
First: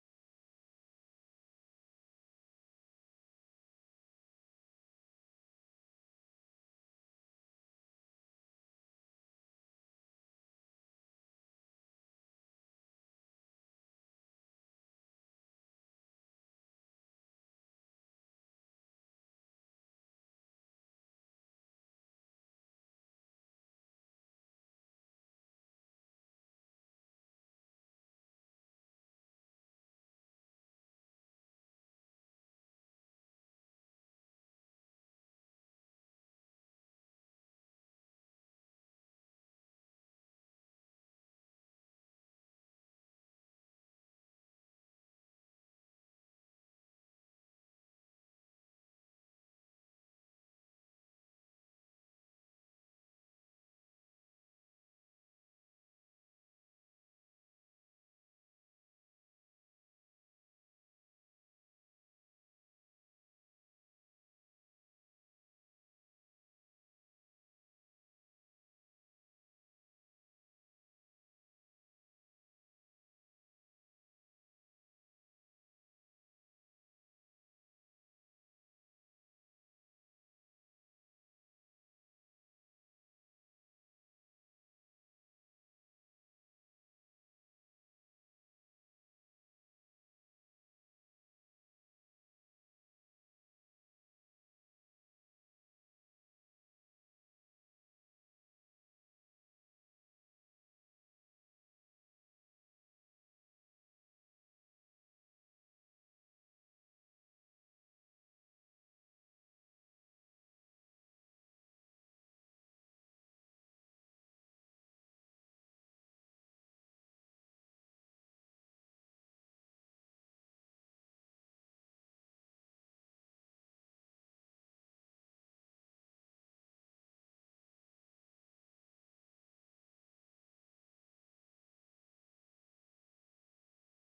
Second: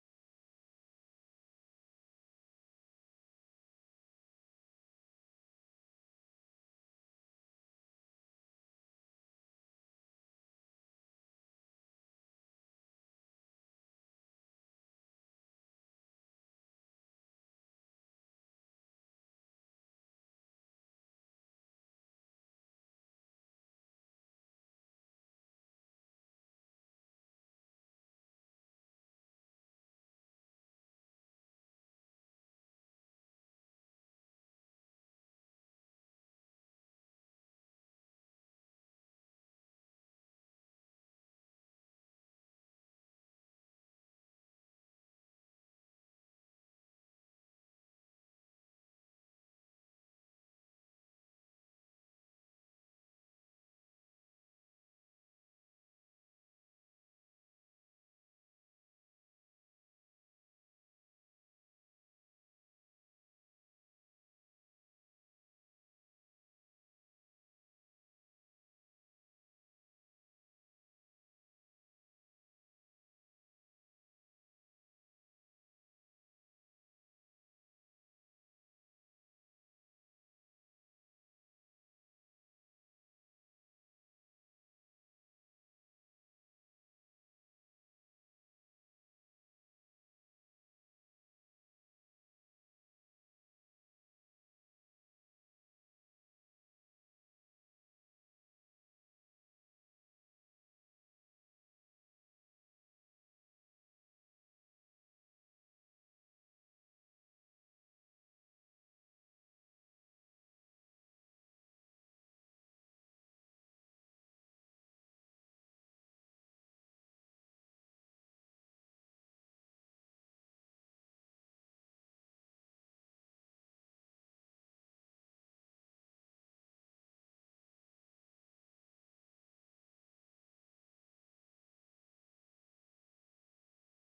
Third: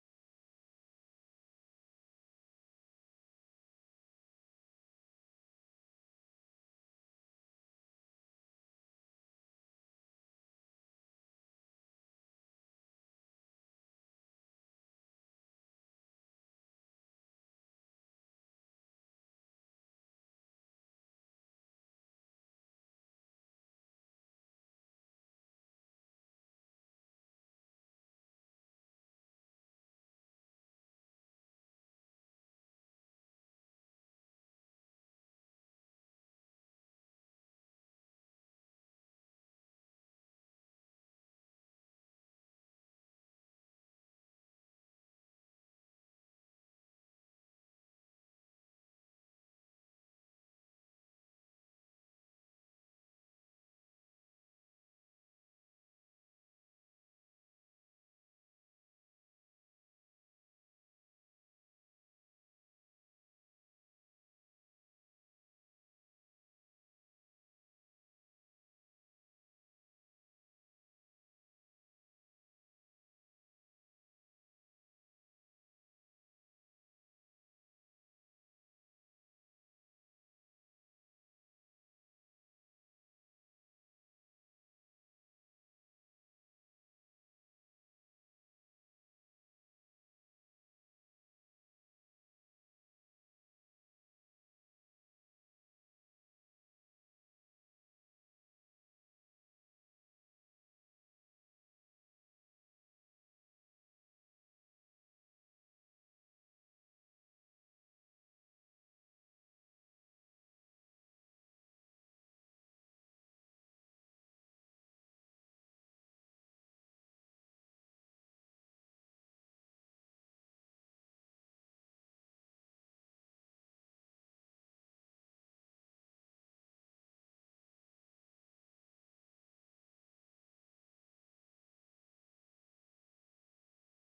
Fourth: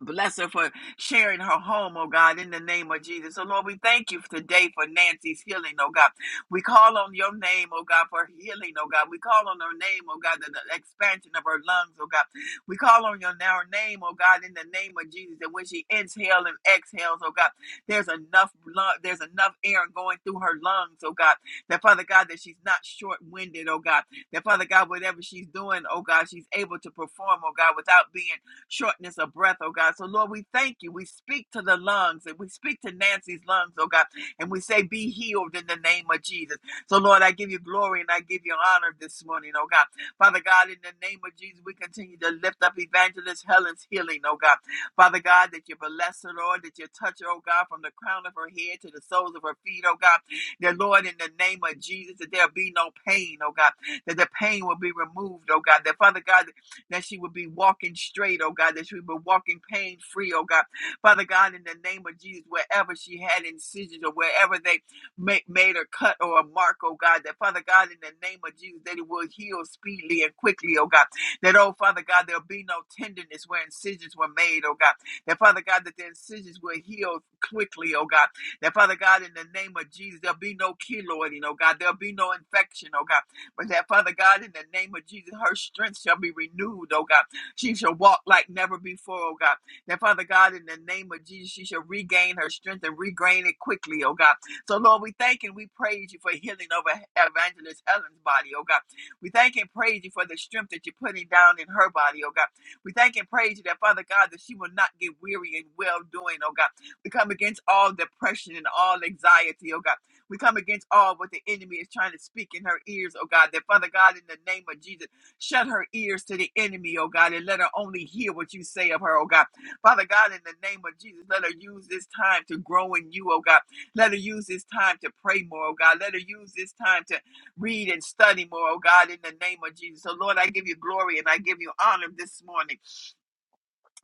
[SPEAKER 3] Bless her for sharing her home, oh God, in the name of Jesus. So, Lord, we thank you today for Nancy's healing, oh God. We call on your name, oh God, for healing, oh God. We call on her name, oh God, the, the expansion of her lungs, oh God. We call on your now name, oh God, in the name of Jesus. And when she inhales and exhales, oh God, there's enough lung, there's enough air going through her lungs, oh God. That Father God, that she's not short-winded, oh God. That Father God, whatever she's doing, oh God, she's able to perform, oh God, without being shortness of breath, oh God. So, Lord, we thank you. We speak to the lungs and we speak to Nancy's lungs, oh God, and we say, Be healed in the name of Jesus. So, Lord, I give you glory and I give you honor this morning, oh God. Father God, in the name of Jesus, we continue to lift up evangelist Helen's healing, oh God. Father God, that you bless her, Lord, that you touch her, oh God, from the crown of her head to the soles of her feet, oh God. That, Lord, in the name of Jesus, that there'll be no pain, oh God, that the pain will be removed, oh God. That, Father God, that she would be walking straight, oh God, that she would be walking pain free, oh God. Father God, in the name of Jesus, wherever she had incisions or wherever they ma- made a cut or a mark, oh God, that Father God, in the name of Jesus, that it will heal speedily and quickly, oh God. That, oh Father God, there'll be no tenderness where incisions were made, oh God. That Father God, that the incisions will heal quickly, oh God. That Father God, in the name of Jesus, there'll be no keloiding, oh God. There'll be no infection, oh God. But that, Father God, in the name of Jesus, her strength shall be renewed, oh God. She shall walk like never before, oh God. That, Father God, in the name of Jesus, she shall regain her strength and regain it quickly, oh God. So, Lord, we thank and we praise you for healing over E-, Evangelist Helen's body, oh God. We thank and praise you for the strength that you're putting down in her body, oh God. We thank and praise you that, Father God, that she will not get weary in well doing, oh God. We come against all depression and all anxiety, oh God. We come against all what the enemy is trying to speak in her ears, oh God. That Father God, in the name of Jesus, shut her ears to the enemy, oh God, and let her only hear what you say of her, oh God. Father God, in the name of Jesus, let her use this time to grow in you, oh God. Let her use this time to pray more, oh God. Let her use this time to read and study more, oh God, in the name of Jesus. So, Lord, I give you glory and I give you honor this morning.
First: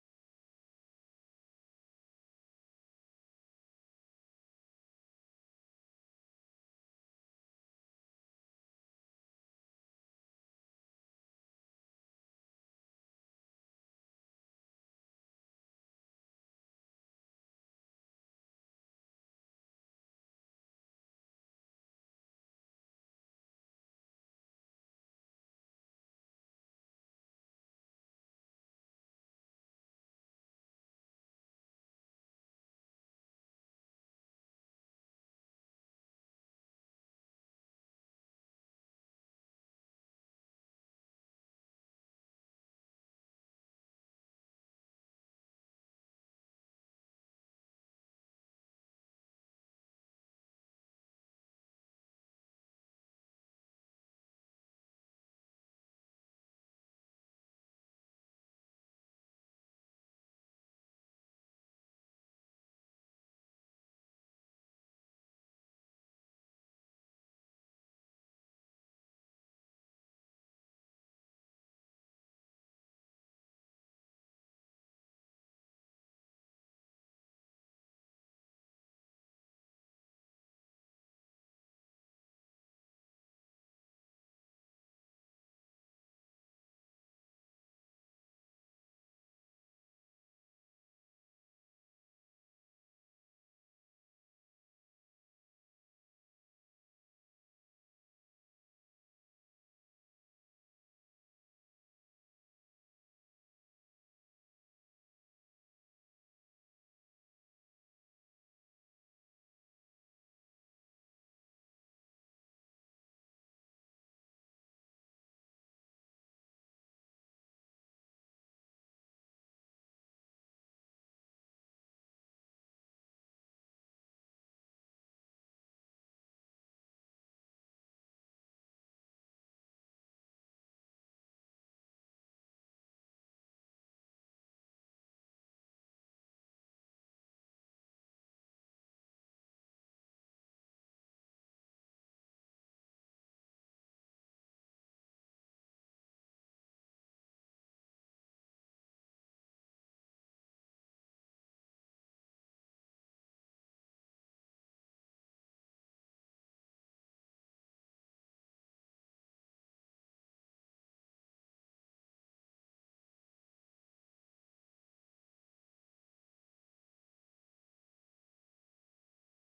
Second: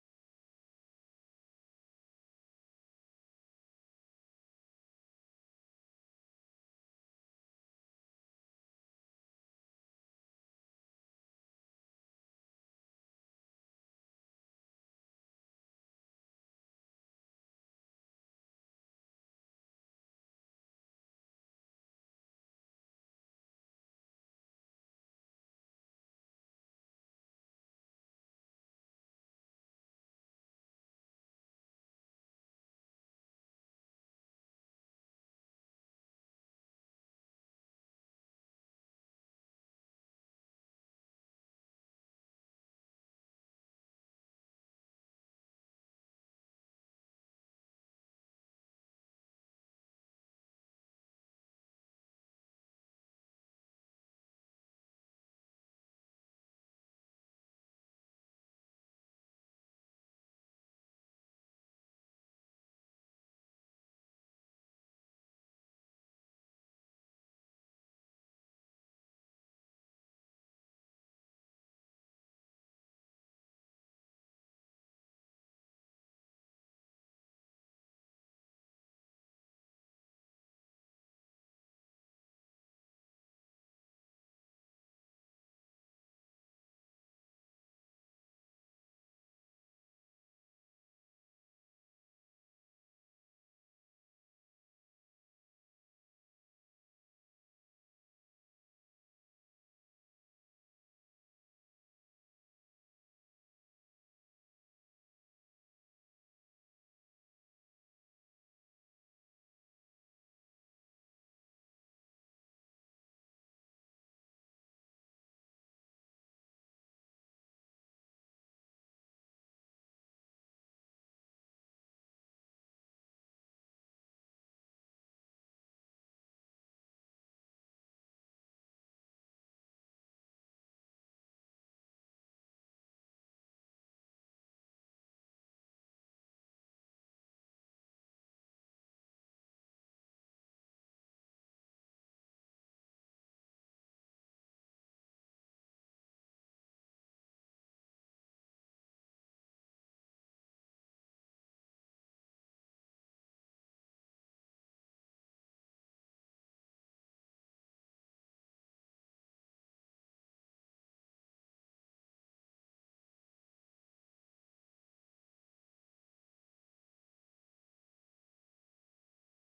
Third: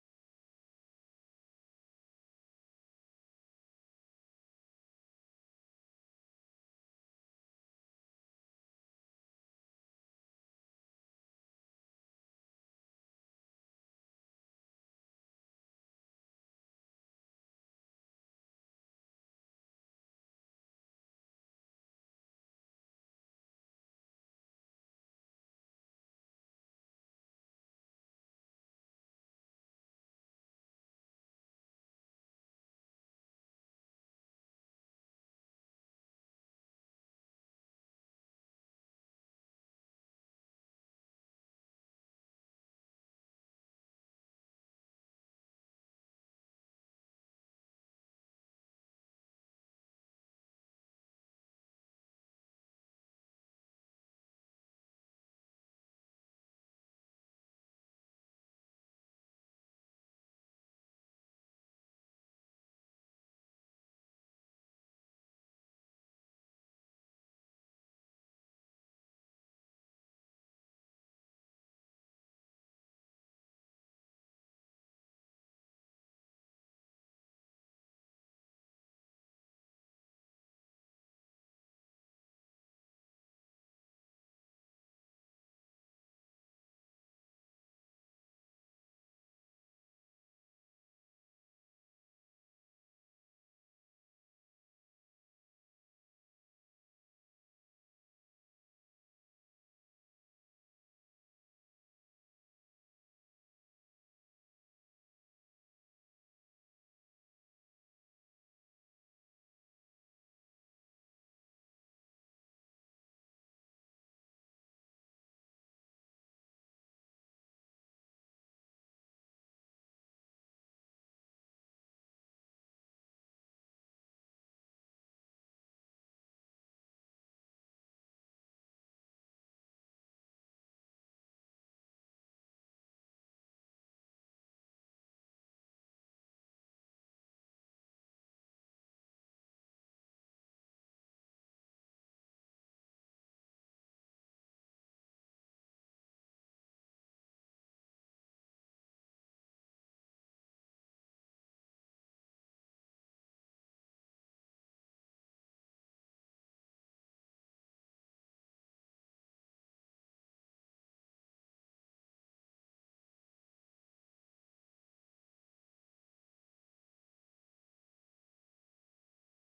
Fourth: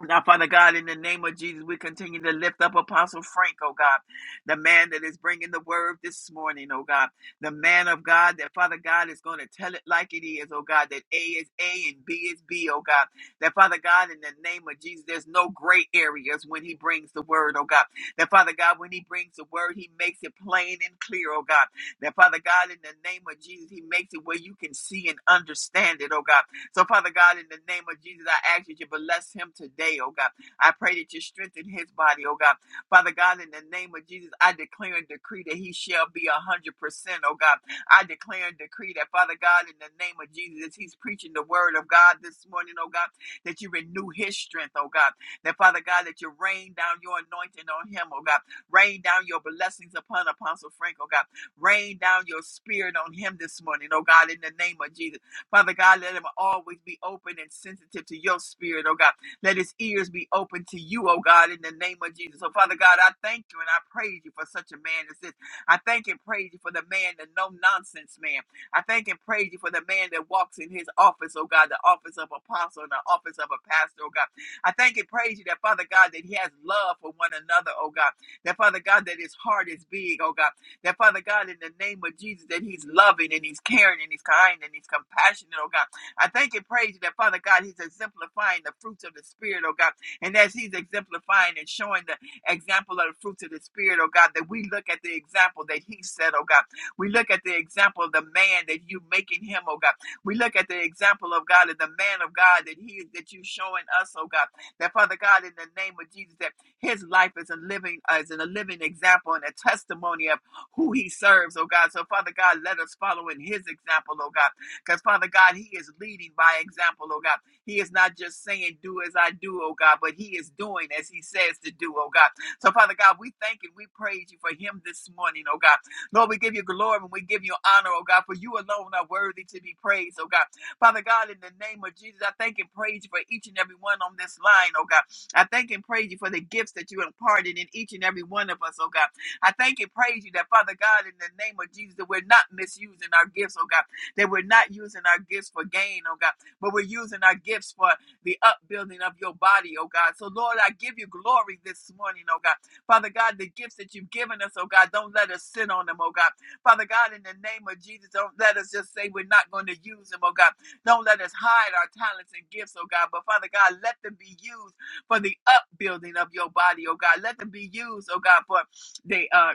[SPEAKER 3] Now, Father God, in the name of Jesus, we continue to lift up Apostle Frank, oh God, the man that is bringing the word this morning, oh God, the man of God that, Father God, is going to tell it like it is, oh God, that A is A and B is B, oh God, that, Father God, in the name of Jesus, there's no gray areas when he brings the word, oh God, that, Father God, when he brings the word, he makes it plain and clear, oh God, that, Father God, in the name of Jesus, he makes it where you can see and understand it, oh God. So, Father God, in the name of Jesus, I ask that you bless him today, oh God. I pray that you strengthen his body, oh God. Father God, in the name of Jesus, I declare and decree that he shall be a hundred percent, oh God. I declare and decree that, Father God, in the name of Jesus, as he's preaching the word of God this morning, oh God, that you renew his strength, oh God. That, Father God, that you rain down your anointing on him, oh God. Rain down your blessings upon Apostle Frank, oh God. Rain down your spirit on him this morning, oh God, in the name of Jesus. Father God, let him always be open and sensitive to your spirit, oh God. Let his ears be open to you, oh God, in the name of Jesus. So, Father God, I thank you and I praise you for such a man as this. I thank and praise you for the man, the no nonsense man. I thank and praise you for the man that walks in his office, oh God, the office of apostle and the office of a pastor, oh God. I thank and praise you that, Father God, that he has love for one another, oh God. That, Father God, that his heart is big, oh God. That Father God, in the name of Jesus, that He's loving and He's caring and He's kind and He's compassionate, oh God. I thank and praise you that Father God, He's exemplifying the fruits of the Spirit, oh God. And as He's exemplifying and showing the example of the fruits of the Spirit, oh God, that we look at the example that He set, oh God. We look at the example of the man that you making him, oh God. We look at the example of God and the man of God that He is that you showing us, oh God. That Father God, in the name of Jesus, that His life is a living, uh, is a living example and a testimony of who he serves, oh God. So, Father God, let us follow in his example, oh God. Because, Father God, he is leading by example, oh God. He is not just saying, do as I do, oh God, but he is doing as he says to do, oh God. So, Father God, we thank and we praise you for him this morning, oh God. Lord, we give you glory and we give you honor, oh God, for you alone are worthy to be praised, oh God. Father God, in the name of Jesus, I thank and praise you for each and every one on this line, oh God. I thank and praise you for the gifts that you imparted in each and every one of us, oh God. I thank and praise you that, Father God, in the name of Jesus, that we're not misusing our gifts, oh God, that we're not using our gifts for gain, oh God, but we're using our gifts for the upbuilding of your body, oh God. So, Lord, I give you glory this morning, oh God. Father God, the gifts that you've given us, oh God, don't let us sit on them, oh God. Father God, in the name of Jesus, don't let us just say we're not going to use them, oh God. Don't let us hide our talents and gifts, oh God. But Father God, let them be used for the upbuilding of your body, oh God. Let them be used, oh God, for they uh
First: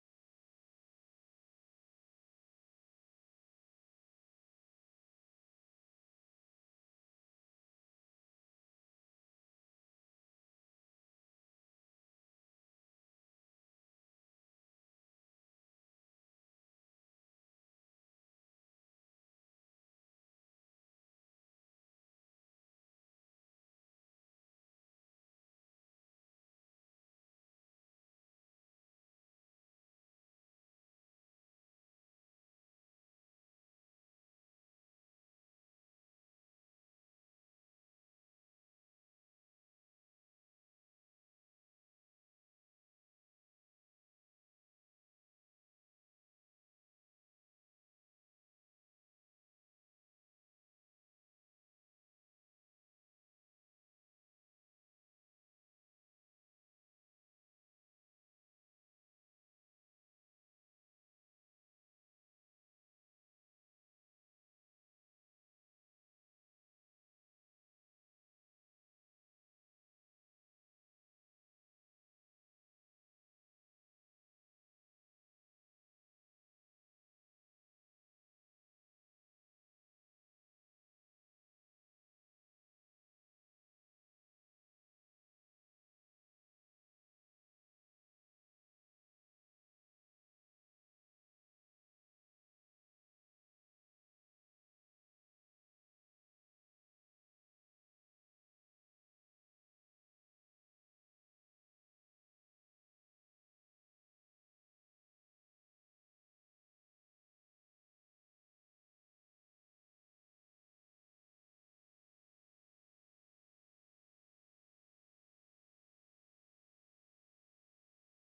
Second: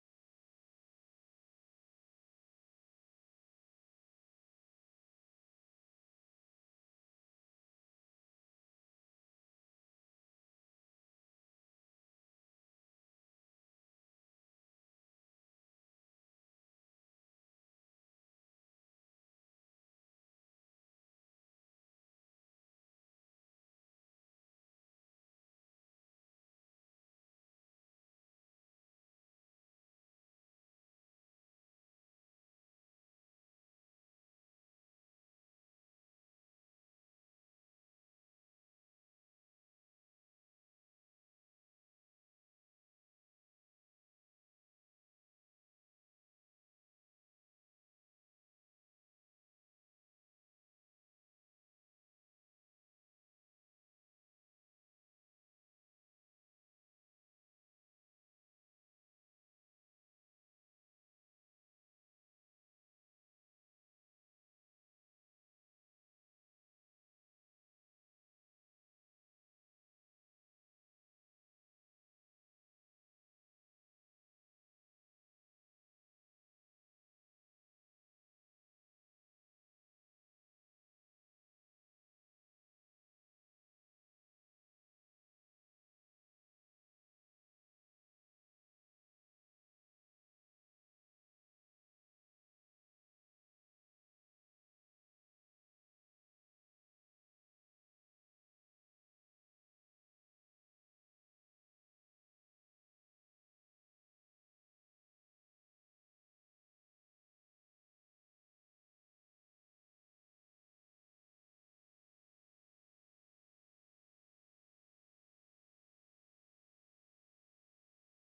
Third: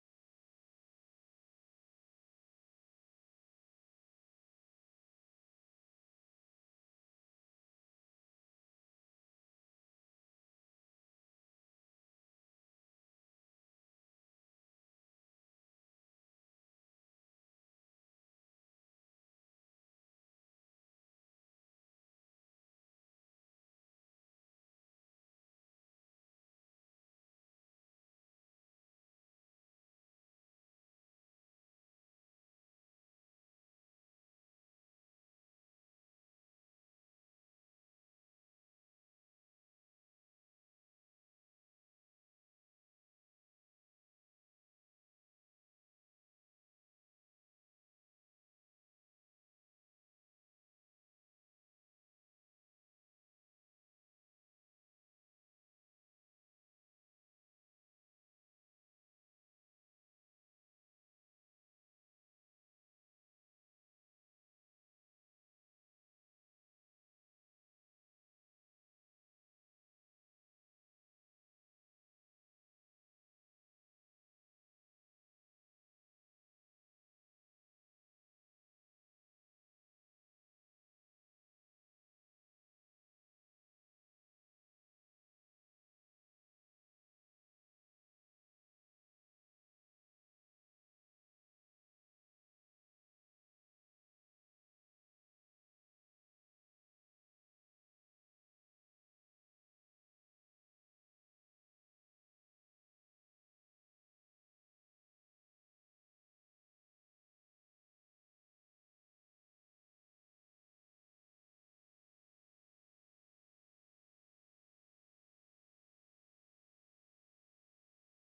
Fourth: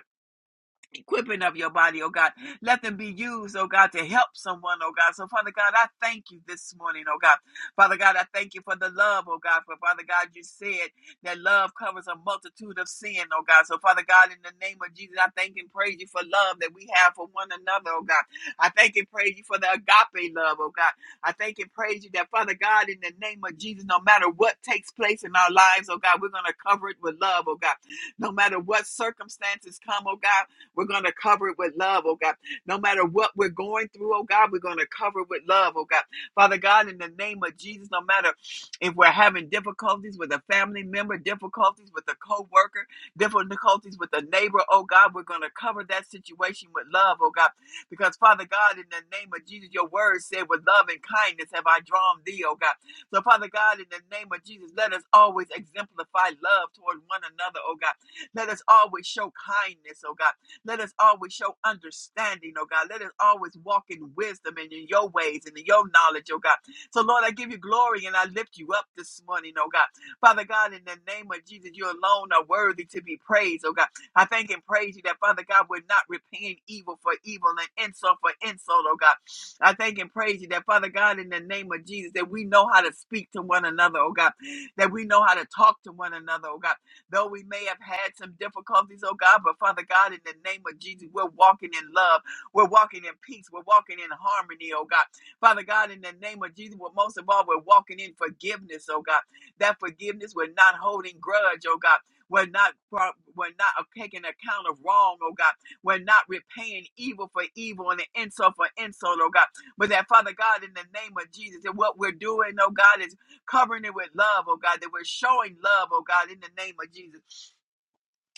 [SPEAKER 3] equipping of your body, oh God. Let them be used, oh God, to help someone, oh God. So, Father God, I thank you this morning, oh God. Father God, I thank you for the love, oh God. For Father God, you said that love covers a multitude of sin, oh God. So, Father God, in the name of Jesus, I thank and praise you for love that we have for one another, oh God. I thank and praise you for the agape love, oh God. I thank and praise you that, Father God, in the name of Jesus, no matter what takes place in our lives, oh God, we're going to cover it with love, oh God. No matter what circumstances come, oh God. We're going to cover it with love, oh God. No matter what we're going through, oh God, we're going to cover it with love, oh God. Father God, in the name of Jesus, no matter if we're having difficulties with a family member, difficulties with a co worker, difficulties with a neighbor, oh God, we're going to cover that situation with love, oh God. Because, Father God, in the name of Jesus, your word said, with love and kindness have I drawn thee, oh God. So, Father God, in the name of Jesus, let us always exemplify love toward one another, oh God. Let us always show kindness, oh God. Let us always show understanding, oh God. Let us always walk in wisdom and in your ways and in your knowledge, oh God. So, Lord, I give you glory and I lift you up this morning, oh God. Father God, in the name of Jesus, you alone are worthy to be praised, oh God. I thank and praise you that, Father God, we're not repaying evil for evil and insult for insult, oh God. I thank and praise you that, Father God, in the name of Jesus, that we know how to speak to one another, oh God. That we know how to talk to one another, oh God though we may have had some difficulties, oh God, but Father God, in the name of Jesus, we're walking in love. We're walking in peace. We're walking in harmony, oh God. Father God, in the name of Jesus, but most of all, we're walking in forgiveness, oh God. That forgiveness, we're not holding grudge, oh God. We're not we're not uh, taking account of wrong, oh God. We're not repaying evil for evil and insult for insult, oh God. But that Father God, in the name of Jesus, and what we're doing, oh God, is covering it with love, oh God, that we're showing love, oh God, in the name of Jesus.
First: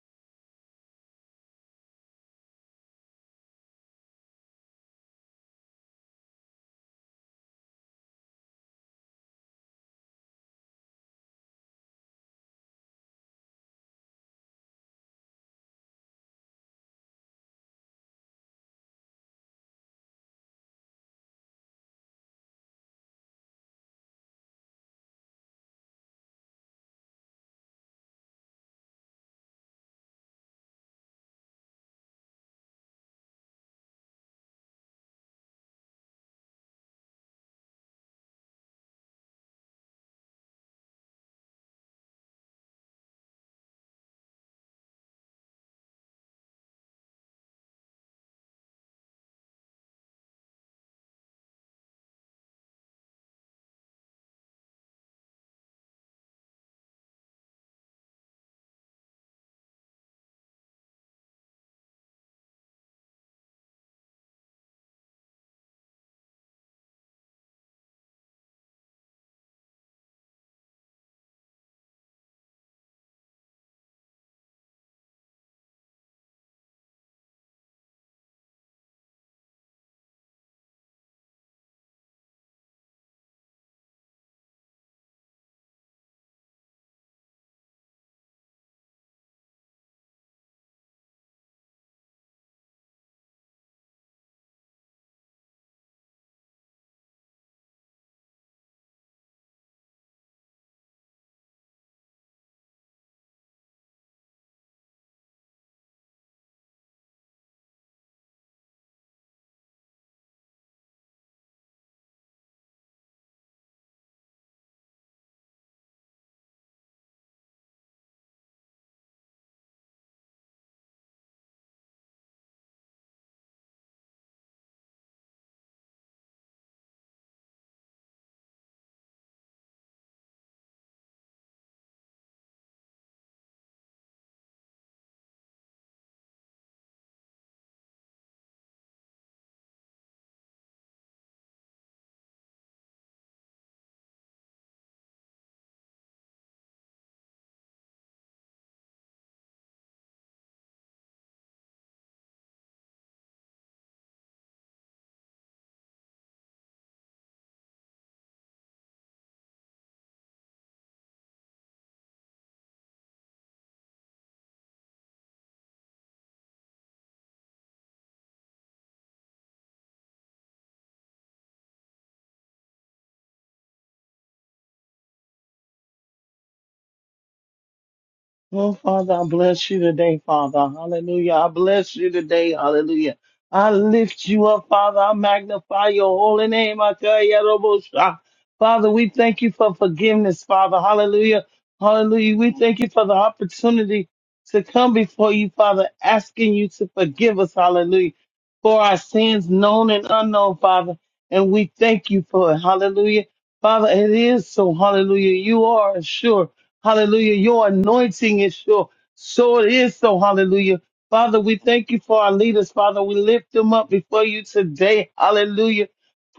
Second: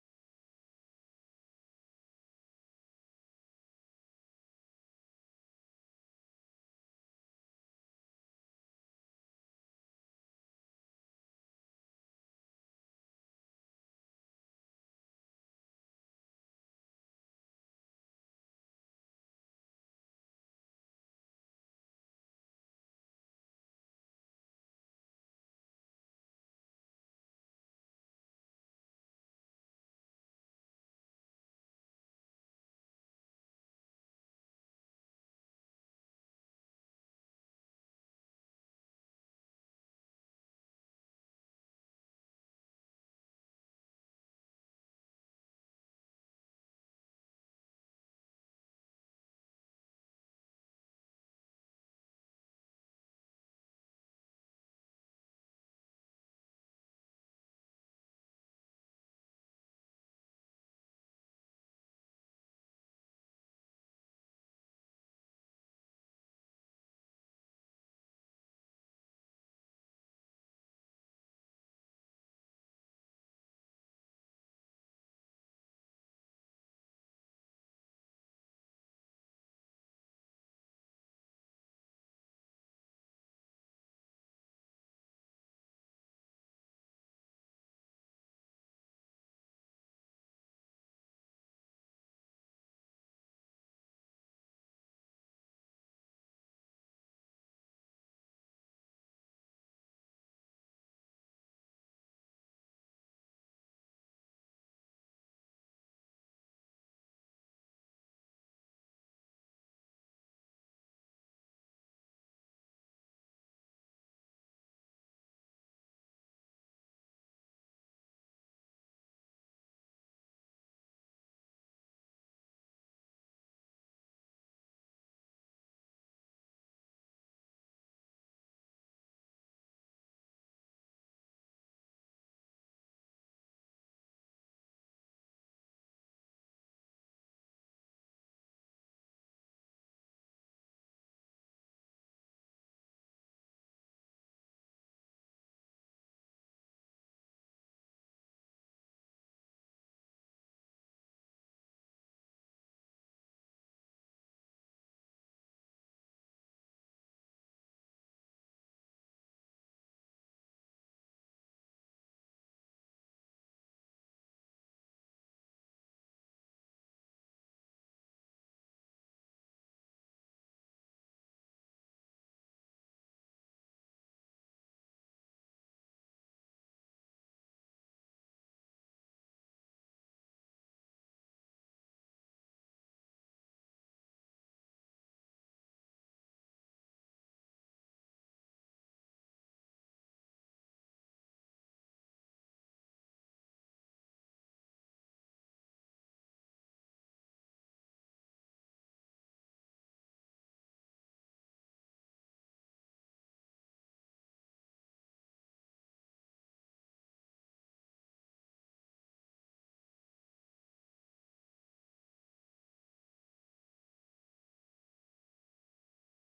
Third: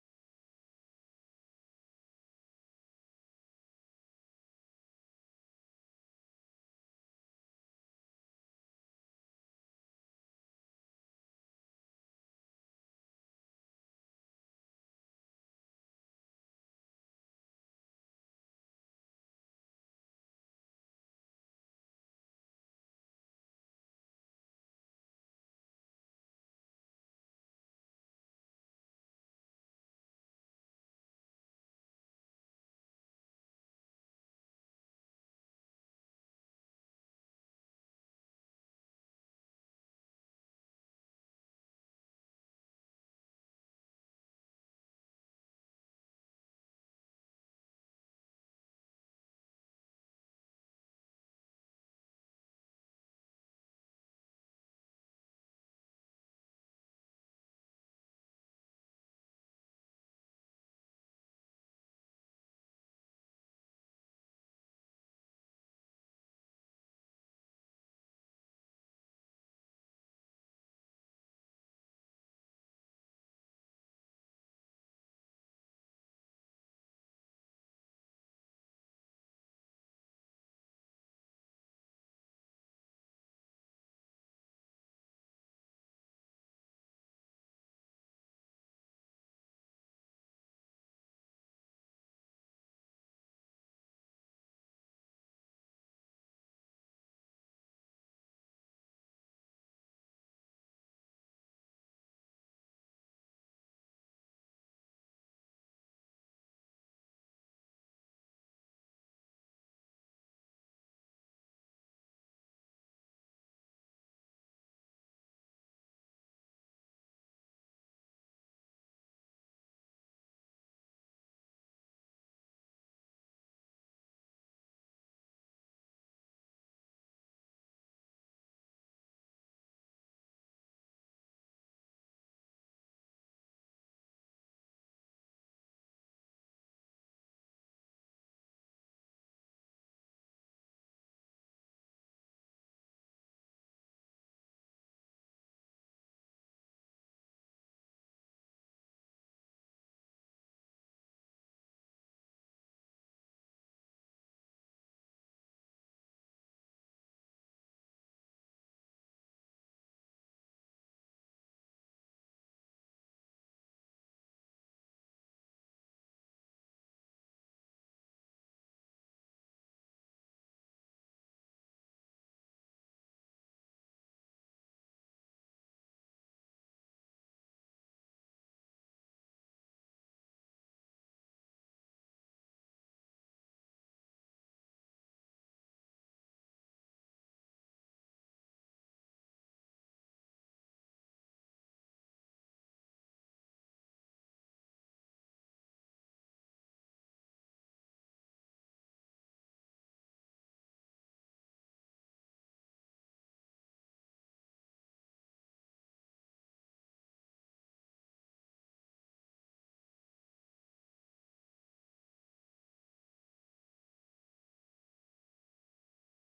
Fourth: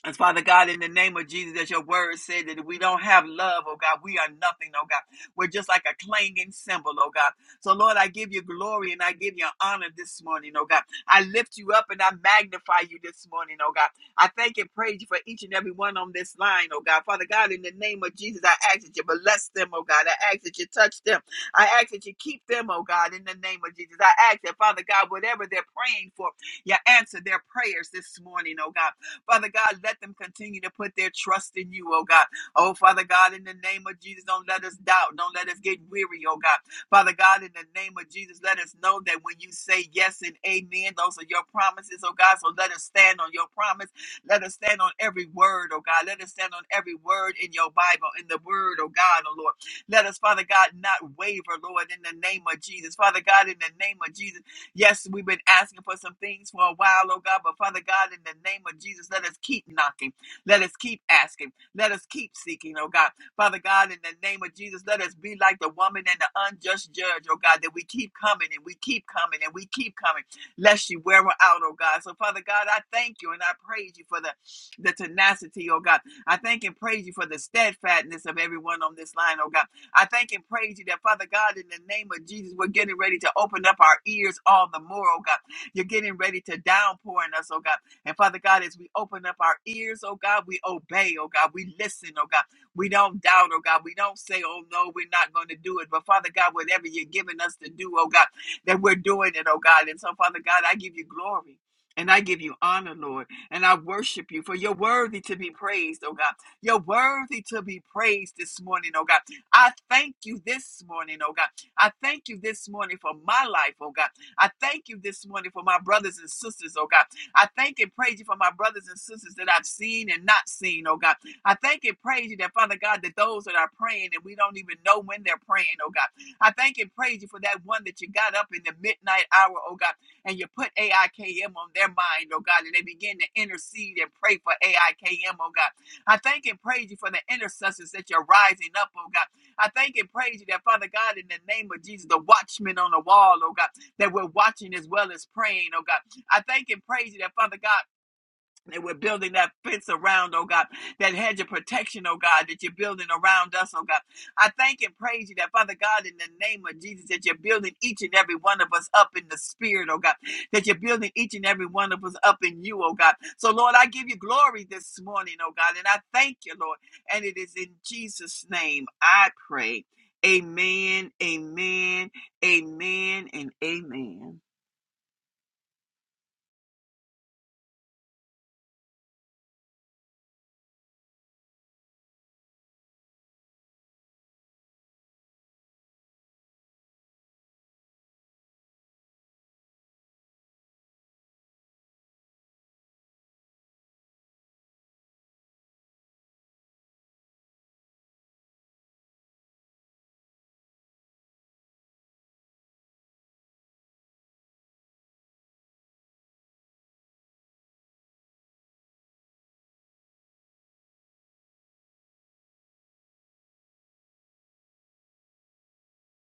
[SPEAKER 3] And Father God, in the name of Jesus, as your word said that if we don't have love, oh God, we are nothing, oh God. We're just like a clanging cymbal, oh God. So, Lord, I give you glory and I give you honor this morning, oh God. I lift you up and I magnify you this morning, oh God. I thank and praise you for each and every one on this line, oh God. Father God, in the name of Jesus, I ask that you bless them, oh God. I ask that you touch them. I ask that you keep them, oh God, in the name of Jesus. I ask that, Father God, whatever they're praying for, you answer their prayers this morning, oh God. Father God, let them continue to put their trust in you, oh God. Oh, Father God, in the name of Jesus, don't let us doubt. Don't let us get weary, oh God. Father God, in the name of Jesus, let us know that when you say yes and amen, those are your promises, oh God. So let us stand on your promise. Let us stand on every word, oh God. Let us stand on every word in your Bible, in the word, oh God, oh Lord. Let us, Father God, not waver, Lord, in the name of Jesus. Father God, in the name of Jesus. Yes, we've been asking for some things for a while, oh God, but Father God, in the name of Jesus, let us keep knocking. Let us keep asking. Let us keep seeking, oh God. Father God, in the name of Jesus, let us be like the woman and the unjust judge, oh God, that we keep coming and we keep coming and we keep coming, lest you wear her out, oh God. So, Father God, I thank you and I praise you for the, the tenacity, oh God. I thank and praise you for the steadfastness of everyone on this line, oh God. I thank and praise you that, Father God, in the name of Jesus, we're getting ready to open up our ears all the more, oh God. You're getting ready to downpour in us, oh God. And Father God, as we open up our ears, oh God, we obey, oh God. We listen, oh God. We don't doubt, oh God. We don't say, oh no, we're not going to do it. But Father God, whatever you're giving us to do, oh God, that we're doing it, oh God. And so, Father God, I give you glory. And I give you honor, Lord, and I worship you, for you're worthy to be praised, oh God. You're worthy to be praised this morning, oh God. I thank you this morning, oh God. I thank you this morning for my life, oh God. I thank you this morning for my brothers and sisters, oh God. I thank and praise you for my brothers and sisters that I've seen and not seen, oh God. I thank and praise you that, Father God, that those that are praying and we don't even know when they're praying, oh God. I thank and praise you for that one that you got up in the midnight hour, oh God, and you put AIKM on their mind, oh God, and they begin to intercede and pray for AIKM, oh God. I thank and praise you for the intercessors that you're rising up, oh God. I thank and praise you that, Father God, in the name of Jesus, the watchmen on the wall, oh God, that we're watching as well as praying, oh God. I thank and praise you that, Father God. And we're building that fence around, oh God, that hedge of protection, oh God, that you're building around us, oh God. I thank and praise you that, Father God, in the name of Jesus, that you're building each and every one of us up in the spirit, oh God, that you're building each and every one of us up in you, oh God. So, Lord, I give you glory this morning, oh God, and I thank you, Lord. And it is in Jesus' name I pray. Amen, amen, amen, and amen.
[SPEAKER 4] Oh, Father, I bless you today, Father. Hallelujah. I bless you today. Hallelujah. I lift you up, Father. I magnify your holy name. I tell you, Robosha. Father, we thank you for forgiveness, Father. Hallelujah. Hallelujah. We thank you for the opportunity to come before you, Father, asking you to forgive us. Hallelujah. For our sins, known and unknown, Father. And we thank you for it. Hallelujah. Father, it is so. Hallelujah. You are sure. Hallelujah. Your anointing is sure. So it is so. Hallelujah. Father, we thank you for our leaders. Father, we lift them up before you today. Hallelujah.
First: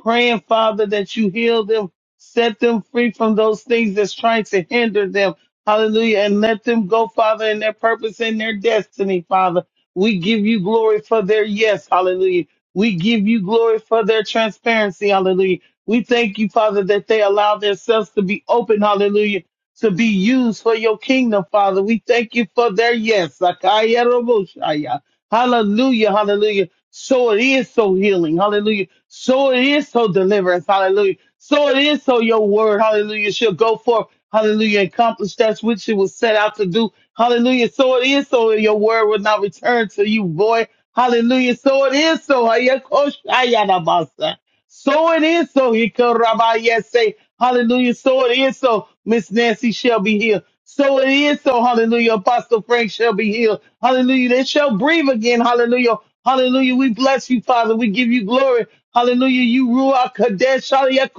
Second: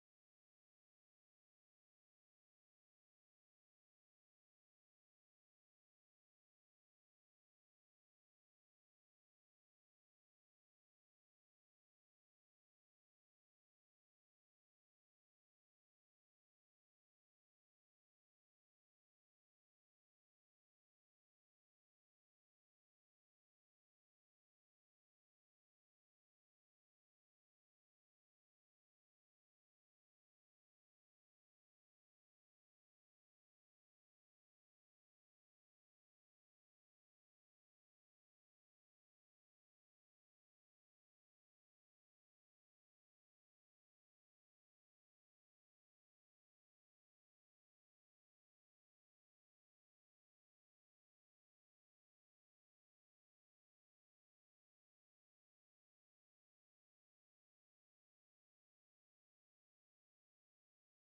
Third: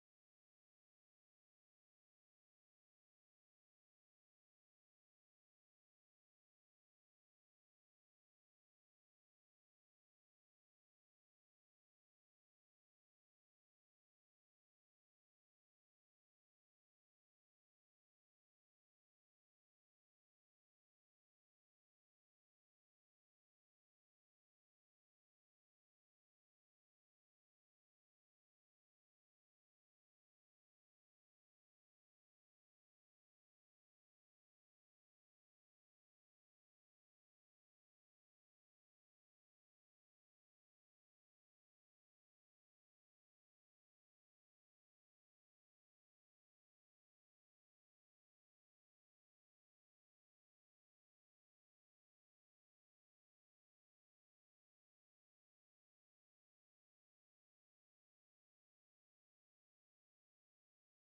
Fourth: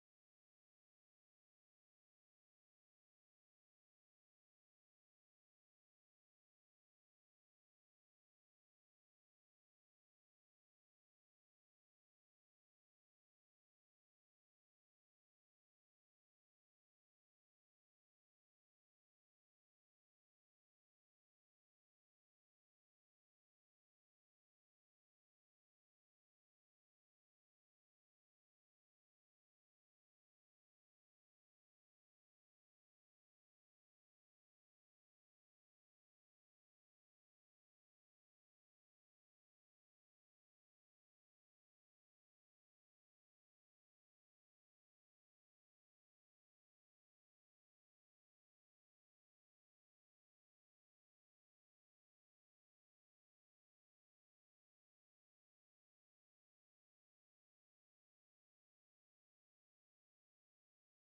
[SPEAKER 4] Praying, Father, that you heal them, set them free from those things that's trying to hinder them. Hallelujah. And let them go, Father, in their purpose and their destiny, Father. We give you glory for their yes. Hallelujah. We give you glory for their transparency. Hallelujah. We thank you, Father, that they allow themselves to be open. Hallelujah to be used for your kingdom, Father. We thank you for their yes. Sakaya Roboshaya. Hallelujah, hallelujah. So it is so healing, hallelujah. So it is so deliverance, hallelujah. So it is so your word, hallelujah, shall go forth, hallelujah, accomplish that which it was set out to do, hallelujah. So it is so your word will not return to you, boy, hallelujah. So it is so. Hayakoshaya Nabasa. So it is so. He could Rabbi yes say, Hallelujah. So it is so. Miss Nancy shall be healed. So it is so. Hallelujah. Apostle Frank shall be healed. Hallelujah. They shall breathe again. Hallelujah. Hallelujah. We bless you, Father. We give you glory. Hallelujah. You rule our Kadesh. Hallelujah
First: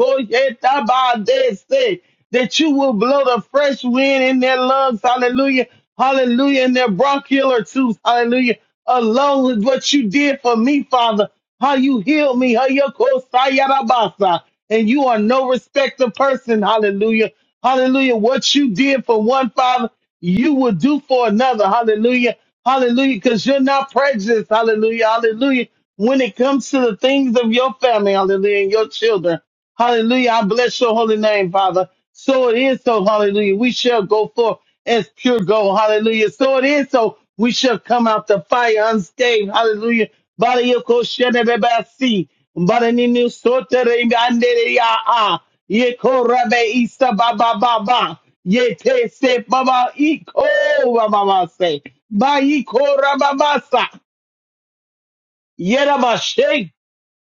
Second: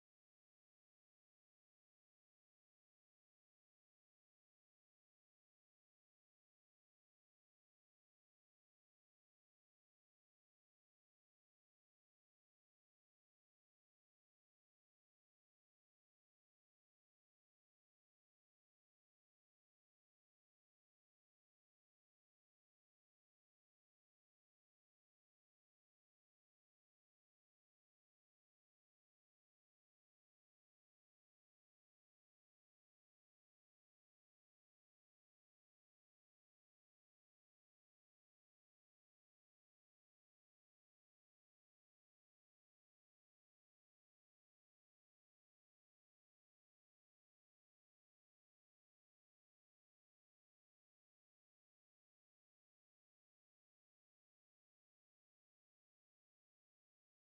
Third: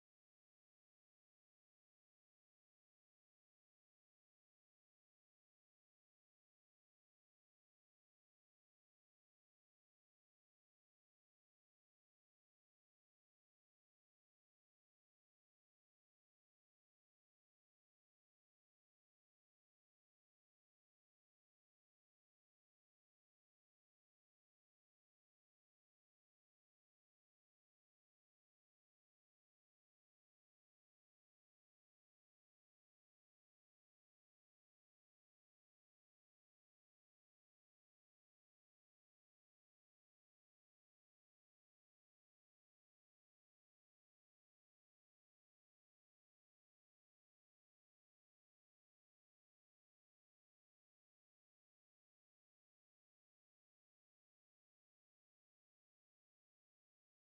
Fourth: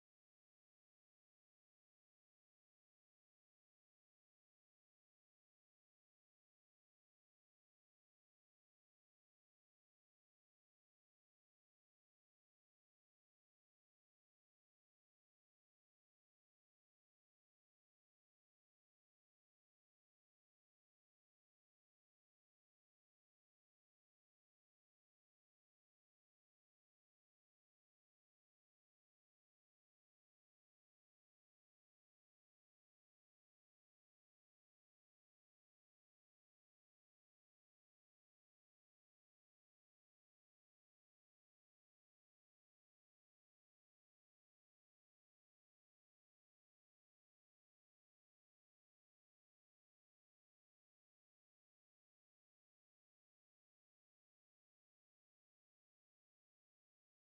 [SPEAKER 4] that you will blow the fresh wind in their lungs. Hallelujah. Hallelujah. In their bronchial tubes. Hallelujah. Along with what you did for me, Father. How you healed me. How you called Sayarabasa. And you are no respecter person. Hallelujah. Hallelujah. What you did for one father, you will do for another. Hallelujah. Hallelujah. Because you're not prejudiced. Hallelujah. Hallelujah. When it comes to the things of your family, hallelujah, and your children. Hallelujah. I bless your holy name, Father. So it is so. Hallelujah. We shall go forth as pure gold. Hallelujah. So it is so. We shall come out the fire unscathed. Hallelujah. Bada yoko shene beba si. Bada ninu sote re ande ya a. Ye ko rabe isa ba ba ba ba. Ye te se ba ba i ba ba ba se. Ba i ra ba ba sa.